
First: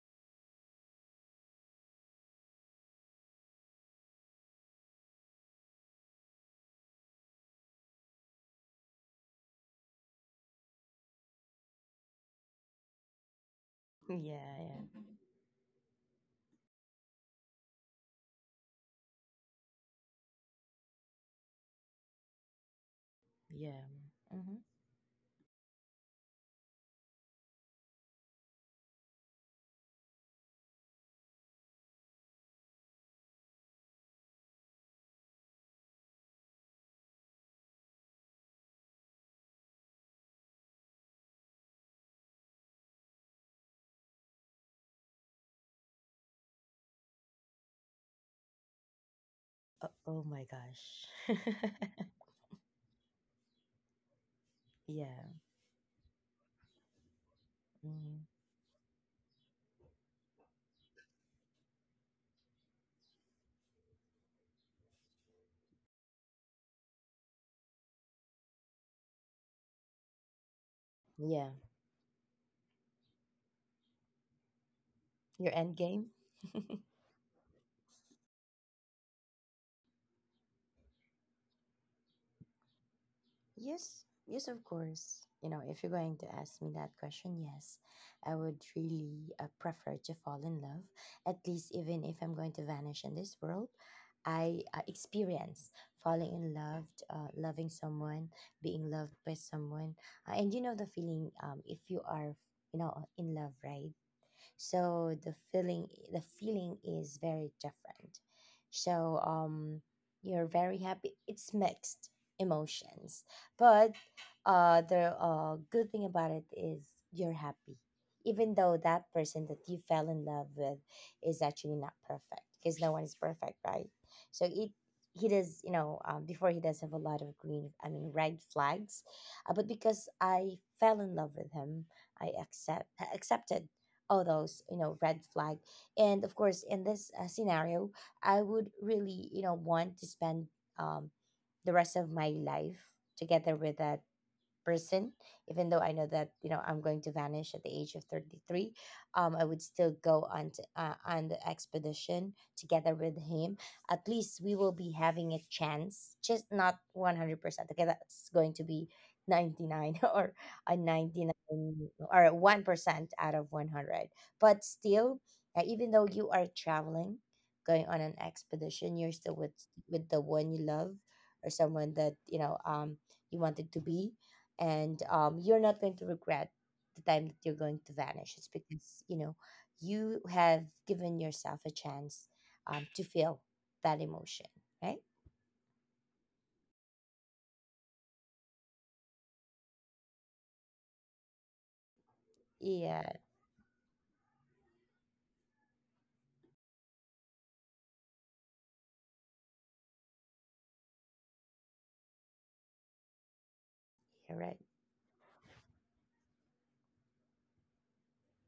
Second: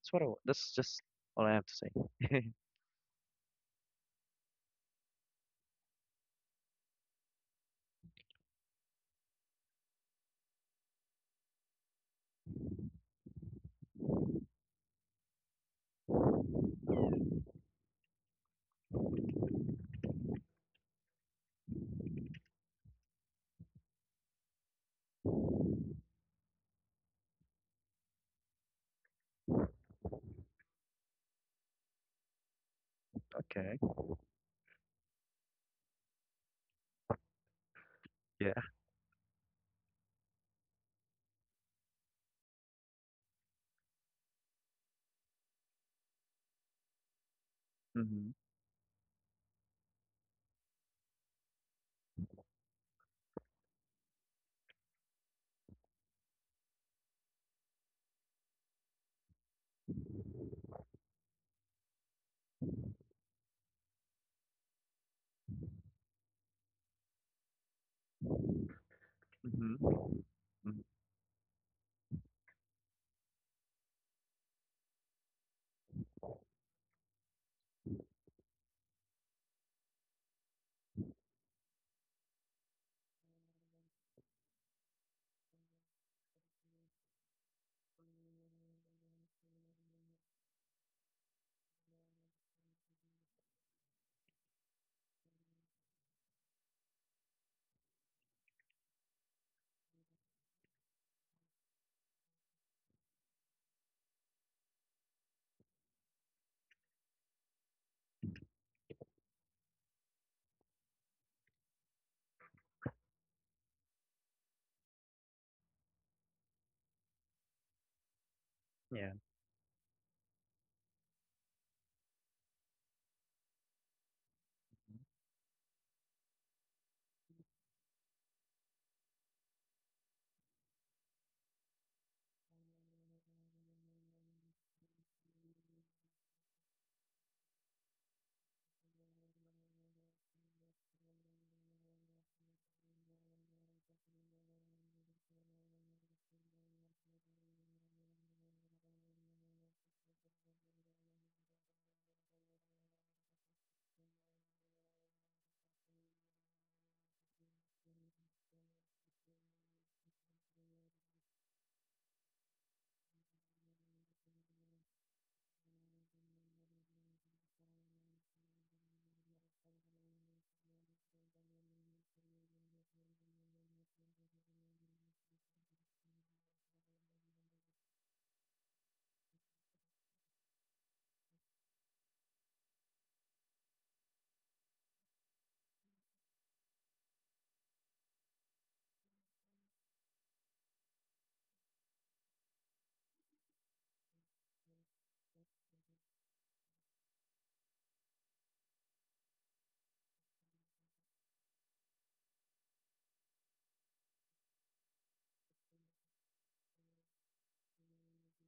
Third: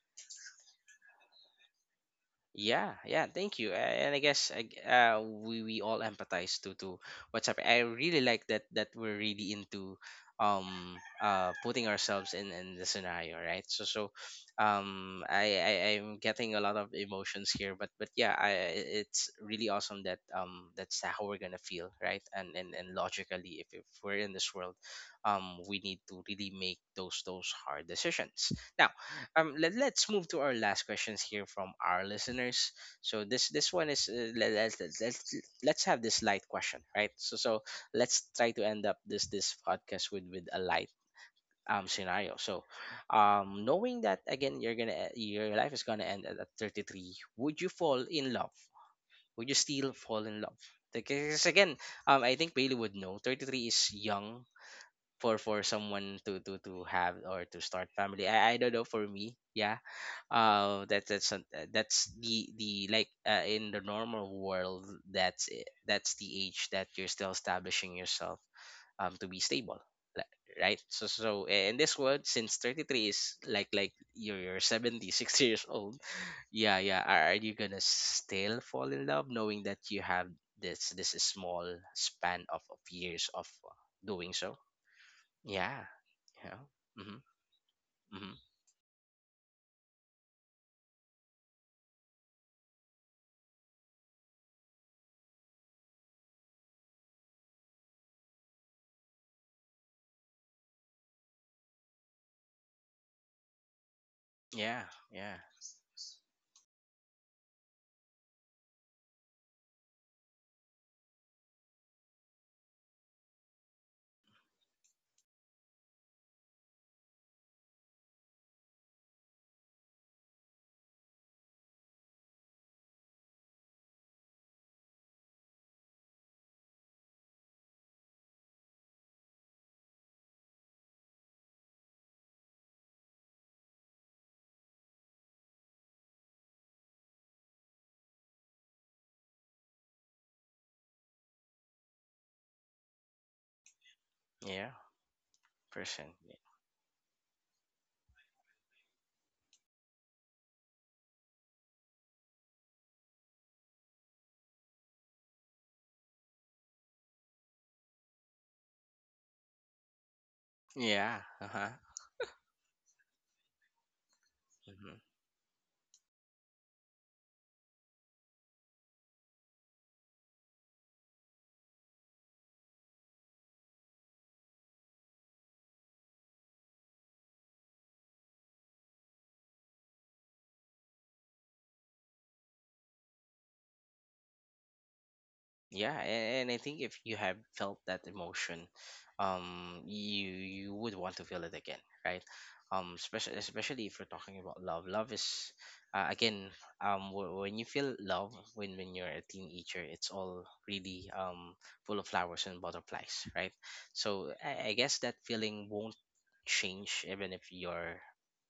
Speaker 3: That's just all I have to say. *laughs*
Speaker 1: Yeah, yeah, thank you. And I guess we all empathize to what's happening. I really like that that we're really into putting ourselves in the scenario, right? So
Speaker 2: Yeah,
Speaker 1: I I'm getting a lot of emotions here, but yeah, it's really awesome that that's how we're gonna feel, right? And logically,
Speaker 2: yeah.
Speaker 1: if we're in
Speaker 2: yeah. Hmm.
Speaker 1: this world, we need to really make those hard decisions. Now let's move to our last questions here from our listeners. So this
Speaker 3: Okay.
Speaker 1: one is, let's have this light question, right? So let's try to
Speaker 3: Yeah.
Speaker 1: end up this this podcast with a light scenario. So knowing that again you're gonna your life is gonna end at 33, would you fall in
Speaker 3: Mhm.
Speaker 1: love, would you
Speaker 2: Oh,
Speaker 1: still fall
Speaker 2: oh
Speaker 1: in
Speaker 2: my
Speaker 1: love?
Speaker 2: gosh.
Speaker 1: Because again, I think Bailey would know 33 is young
Speaker 2: *laughs* Yeah.
Speaker 1: for someone to have or to start
Speaker 2: Mm,
Speaker 1: family. I don't know, for me, yeah, that that's that's the like, in the normal world that's it. That's the age that you're still establishing yourself to be
Speaker 3: Mhm.
Speaker 1: stable, right?
Speaker 3: Mhm.
Speaker 1: So
Speaker 2: yeah.
Speaker 1: in this world, since 33 is like you're 70 *laughs*
Speaker 2: Your
Speaker 1: years
Speaker 2: end.
Speaker 1: old, yeah, yeah, are you gonna still fall in love knowing that you have this small span of years of,
Speaker 2: Yes,
Speaker 1: doing
Speaker 2: yes,
Speaker 1: so,
Speaker 2: of course. You know,
Speaker 1: yeah,
Speaker 2: if you're going to
Speaker 1: yeah,
Speaker 2: ask me that question,
Speaker 1: mm-hmm,
Speaker 2: yes,
Speaker 1: mm-hmm.
Speaker 2: I would really prefer to fall in love. At least, even if I'm going to vanish in this world, I experience falling in love, loving someone, being loved by someone, and you know the feeling. If you are, you know, in love, right?
Speaker 1: Yeah,
Speaker 2: So
Speaker 1: yeah,
Speaker 2: the feeling is very different. So um, you're very happy. It's mixed emotions, but the good thing about it is you're happy, even though that
Speaker 3: Yeah.
Speaker 2: person that you fell in love with is actually not perfect, because no one is perfect, right? So it, he does, you know, before, he does have a lot of green, I mean red flags, but because I fell in love with him, I accepted all those, you know, red flag. And of course, in this scenario, I would really, you know, want to spend um, the rest of my life together with that
Speaker 1: yeah,
Speaker 2: person, even though I
Speaker 1: person.
Speaker 2: know that, you know, I'm going to vanish at the age of 33. Um, I would still go on to, on the expedition together with him. At least we will be having a chance, just not 100%. Okay, that's going to be 99, *laughs* or a
Speaker 1: Yeah. Uh huh.
Speaker 2: 99 or a 1% out of 100. But
Speaker 1: Hmm.
Speaker 2: still, even though you are traveling, going on an expedition, you're still with the one you love, or someone that you know um, you wanted to be. And you're not going to regret the time that you're going to vanish. It's because, you know, you have given yourself a chance to feel that emotion, right?
Speaker 1: Yeah, and I think if you have felt that emotion, you you would want to feel it again, right?
Speaker 2: Yeah,
Speaker 1: Especially especially if you're talking about love. Love is, again, when you feel love when you're a teenager, it's all really full of flowers and butterflies, right? So
Speaker 2: you're right.
Speaker 1: I guess that feeling won't change even if your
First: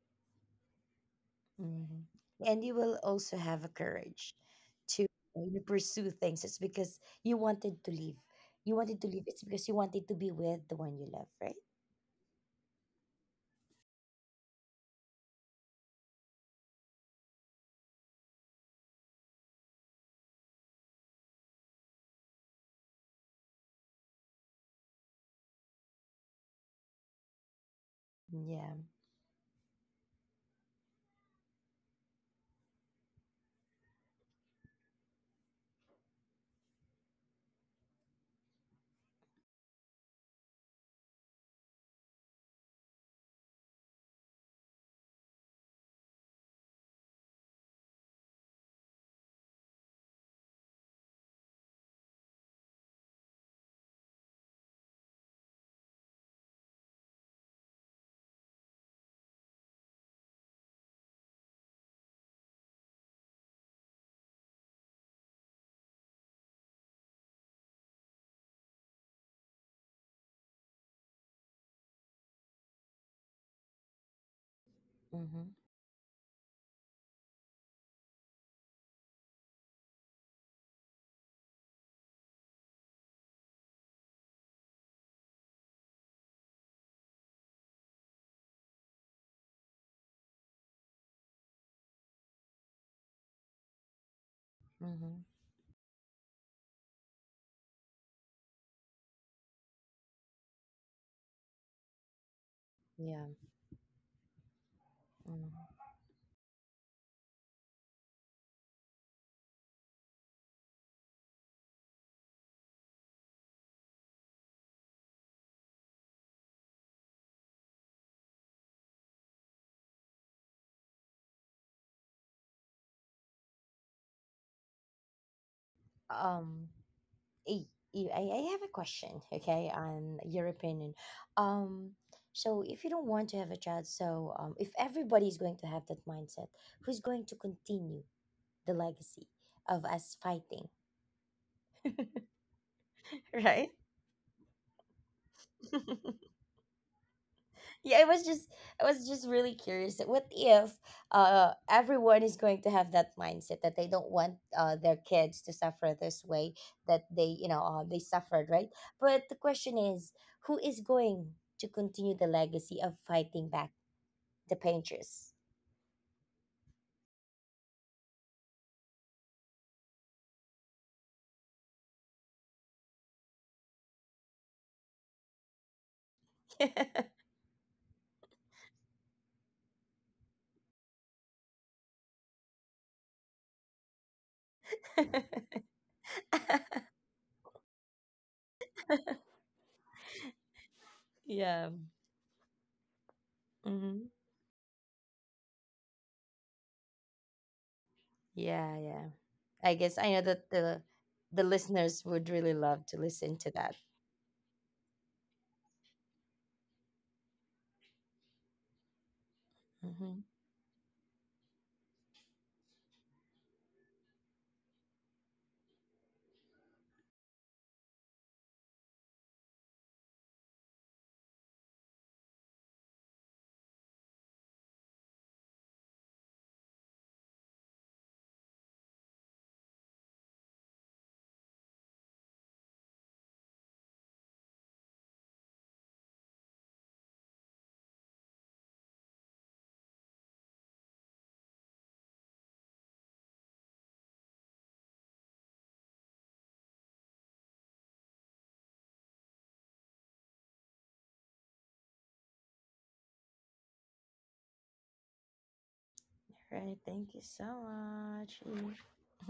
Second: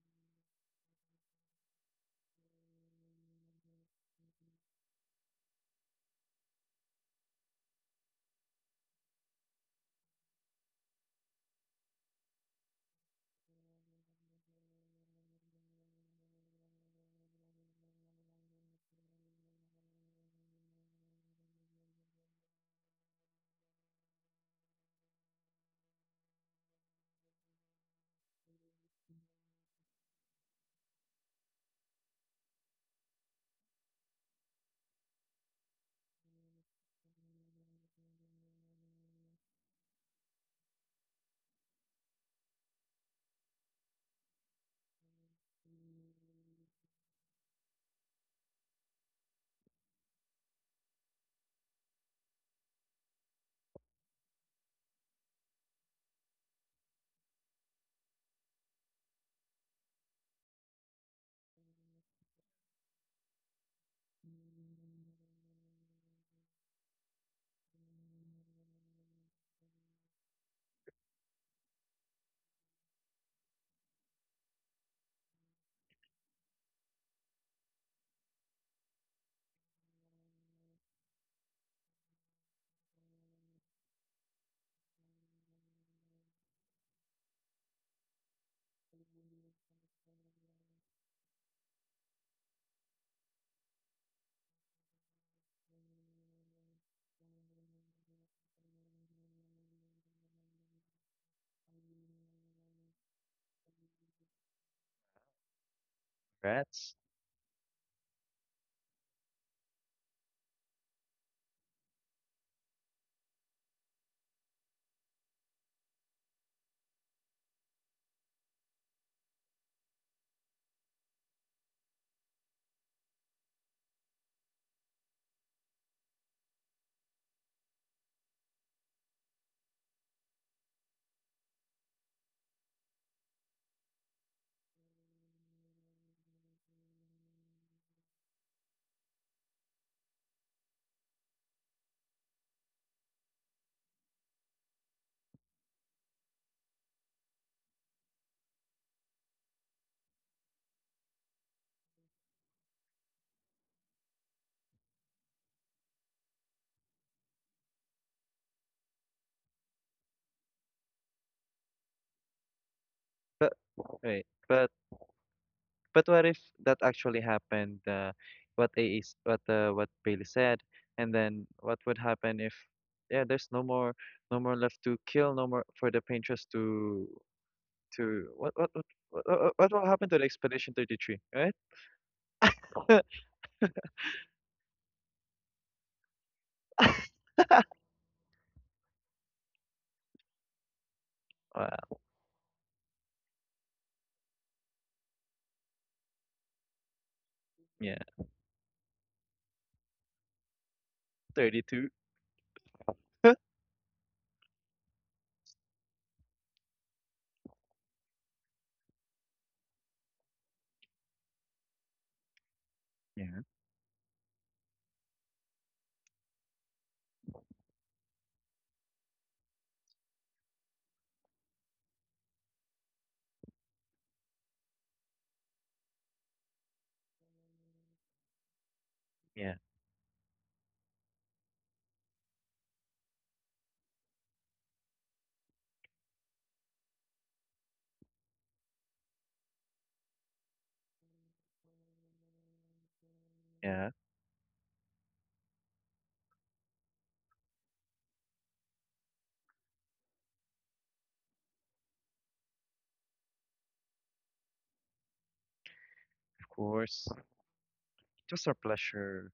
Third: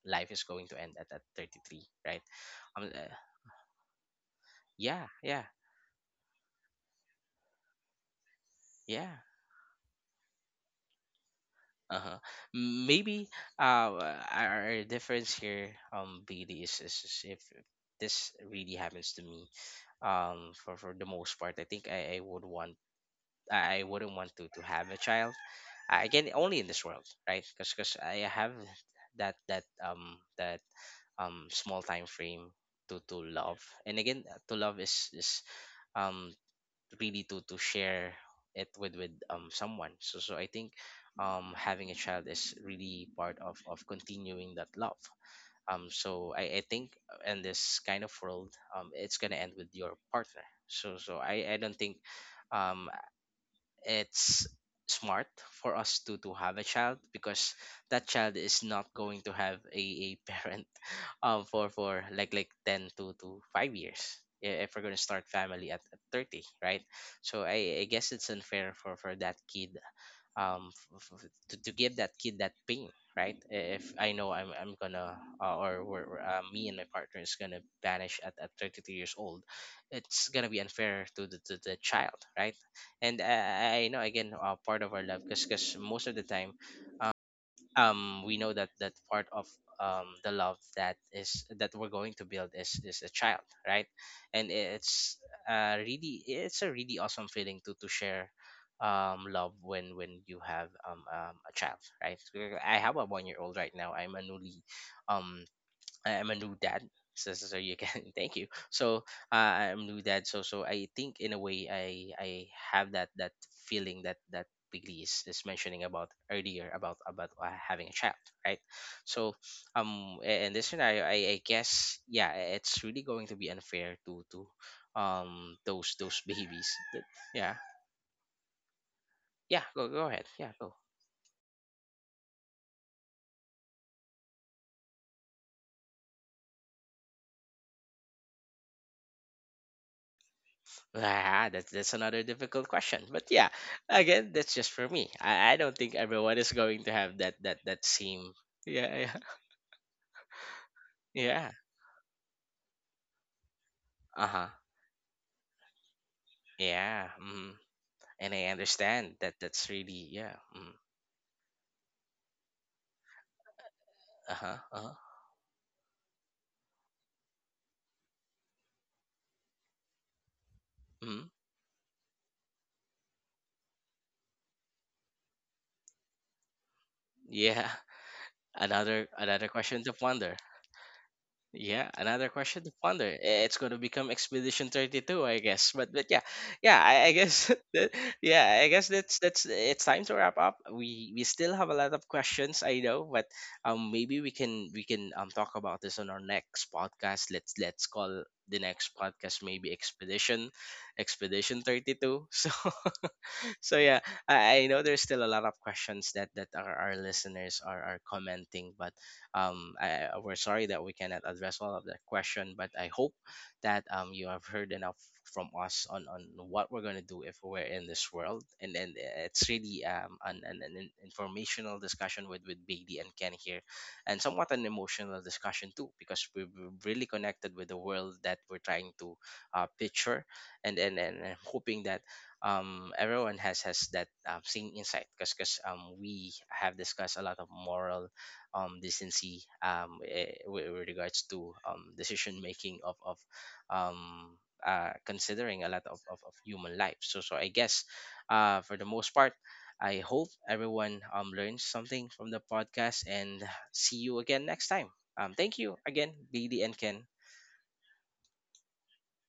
Speaker 1: life is going to end at 33,
Speaker 2: Mhm.
Speaker 1: right?
Speaker 2: And you
Speaker 1: Um,
Speaker 2: will
Speaker 1: uh,
Speaker 2: also have a courage to,
Speaker 1: yeah, yeah,
Speaker 2: you know, pursue things. It's because you wanted to leave. You wanted to
Speaker 1: yeah.
Speaker 2: leave. It's because you wanted to be with the one you love, right?
Speaker 1: Uh-huh. Maybe our difference here BD is if this really happens to me, for the most part I think I would want I wouldn't want to have a child, again only in this world, right? Because I have
Speaker 2: Yeah.
Speaker 1: that small time frame to love. And again, to love is um really to share it with someone. So so I think having a child is really part of continuing that love. So I think in this kind of world it's gonna end with your partner. So I don't think um it's smart for us to have a child, because that child is not going to have a *laughs* parent for like 10 to 5 years if we're going to start family at 30, right? So I guess it's unfair for that kid, to give that kid that pain, right? If I know I'm gonna,
Speaker 2: Mm-hmm.
Speaker 1: me and my partner is gonna vanish at 32 years old, it's gonna be unfair to the child, right? And, I know again, part of our love, because most of the time we know that part of the love that is that we're going to build is a child, right? And it's,
Speaker 2: Mm-hmm.
Speaker 1: really, it's a really awesome feeling to share love when you have a child, right? I have a
Speaker 2: Yeah.
Speaker 1: 1 year old right now. I'm a newly um
Speaker 2: Mhm.
Speaker 1: I am a new dad.
Speaker 3: Rats.
Speaker 1: So, you can *laughs* thank you. So, I'm new dad. So so I think in a way I have that that feeling that Piggy is mentioning about earlier about, having a child, right? So in this scenario, I guess, yeah, it's really going to be unfair to those
Speaker 2: Um,
Speaker 1: babies. That, yeah,
Speaker 2: I, I have a question,
Speaker 1: yeah,
Speaker 2: okay,
Speaker 1: go
Speaker 2: on
Speaker 1: ahead,
Speaker 2: your
Speaker 1: yeah, go.
Speaker 2: opinion. Um, so if you don't want to have a child, so if everybody is going to have that mindset, who's going to continue the legacy of us fighting,
Speaker 1: Ah, that's another difficult question. But
Speaker 2: *laughs*
Speaker 1: yeah,
Speaker 2: right?
Speaker 1: again, that's just for me. I don't think
Speaker 2: *laughs*
Speaker 1: everyone is going to have that
Speaker 2: Yeah, it was
Speaker 1: same.
Speaker 2: just, I
Speaker 1: Yeah, *laughs*
Speaker 2: was
Speaker 1: yeah,
Speaker 2: just really curious, that what if
Speaker 1: yeah.
Speaker 2: uh, everyone is going to have that mindset that they don't
Speaker 1: Uh
Speaker 2: want
Speaker 1: huh.
Speaker 2: uh, their kids to suffer this way, that
Speaker 1: Yeah.
Speaker 2: they, you
Speaker 1: Mm.
Speaker 2: know, they
Speaker 1: And I
Speaker 2: suffered, right?
Speaker 1: understand
Speaker 2: But
Speaker 1: that
Speaker 2: the
Speaker 1: that's
Speaker 2: question
Speaker 1: really,
Speaker 2: is,
Speaker 1: yeah.
Speaker 2: who
Speaker 1: Mm.
Speaker 2: is going to continue the legacy of fighting
Speaker 3: But
Speaker 2: back
Speaker 3: wait.
Speaker 1: Uh
Speaker 2: the
Speaker 1: huh.
Speaker 3: But
Speaker 1: Uh huh.
Speaker 2: painters?
Speaker 3: But what if that actually happened? What A is what Bailey said, and
Speaker 1: Mm.
Speaker 3: then what would happen if yeah, there's no more no more left to kill, no more for the painters
Speaker 1: Yeah. *laughs*
Speaker 3: to what what what
Speaker 1: Another
Speaker 3: what,
Speaker 1: another
Speaker 3: what what
Speaker 1: question
Speaker 3: will
Speaker 1: to
Speaker 3: happen to the
Speaker 1: ponder.
Speaker 3: Expedition 33, right?
Speaker 1: Yeah, another question to ponder.
Speaker 3: *laughs*
Speaker 1: Eh, it's going to become Expedition 32, I
Speaker 2: *laughs*
Speaker 1: guess. But yeah, yeah, I guess *laughs* yeah, I guess that's it's time to wrap up. We still
Speaker 2: Yeah.
Speaker 1: have a lot
Speaker 3: Wow,
Speaker 1: of questions, I know, but
Speaker 2: Hmm.
Speaker 1: maybe we can talk about this on our next podcast. Let's
Speaker 3: yeah,
Speaker 1: call the
Speaker 2: Yeah,
Speaker 1: next
Speaker 2: yeah.
Speaker 1: podcast maybe
Speaker 2: I guess I know that the
Speaker 1: Expedition
Speaker 3: 32.
Speaker 2: listeners
Speaker 1: 32.
Speaker 2: would
Speaker 1: *laughs* So
Speaker 2: really love to listen
Speaker 3: *laughs*
Speaker 2: to
Speaker 1: *laughs* so
Speaker 2: that.
Speaker 1: yeah, I know there's still a lot of questions that that our listeners are commenting, but
Speaker 2: Hmm.
Speaker 1: we're sorry that we cannot address all of that question. But I hope
Speaker 3: yeah,
Speaker 1: that you have heard enough from us on what we're gonna do if we're in this world. And then it's really an informational discussion with Bailey and Ken here, and somewhat an emotional discussion too, because we're really connected with the world that we're trying to,
Speaker 3: yeah,
Speaker 1: picture. And and I'm hoping that, everyone has that, same insight, because, we have discussed a lot of moral, decency, with regards to, decision making of,
Speaker 3: yeah.
Speaker 1: um, considering a lot of human life. So so I guess, for the most part, I hope everyone, learns something from the podcast and see you again next time. Thank you again,
Speaker 3: Of
Speaker 1: BD
Speaker 2: Right.
Speaker 1: and
Speaker 3: course,
Speaker 1: Ken.
Speaker 2: Thank you so
Speaker 3: it
Speaker 2: much.
Speaker 3: was our pleasure.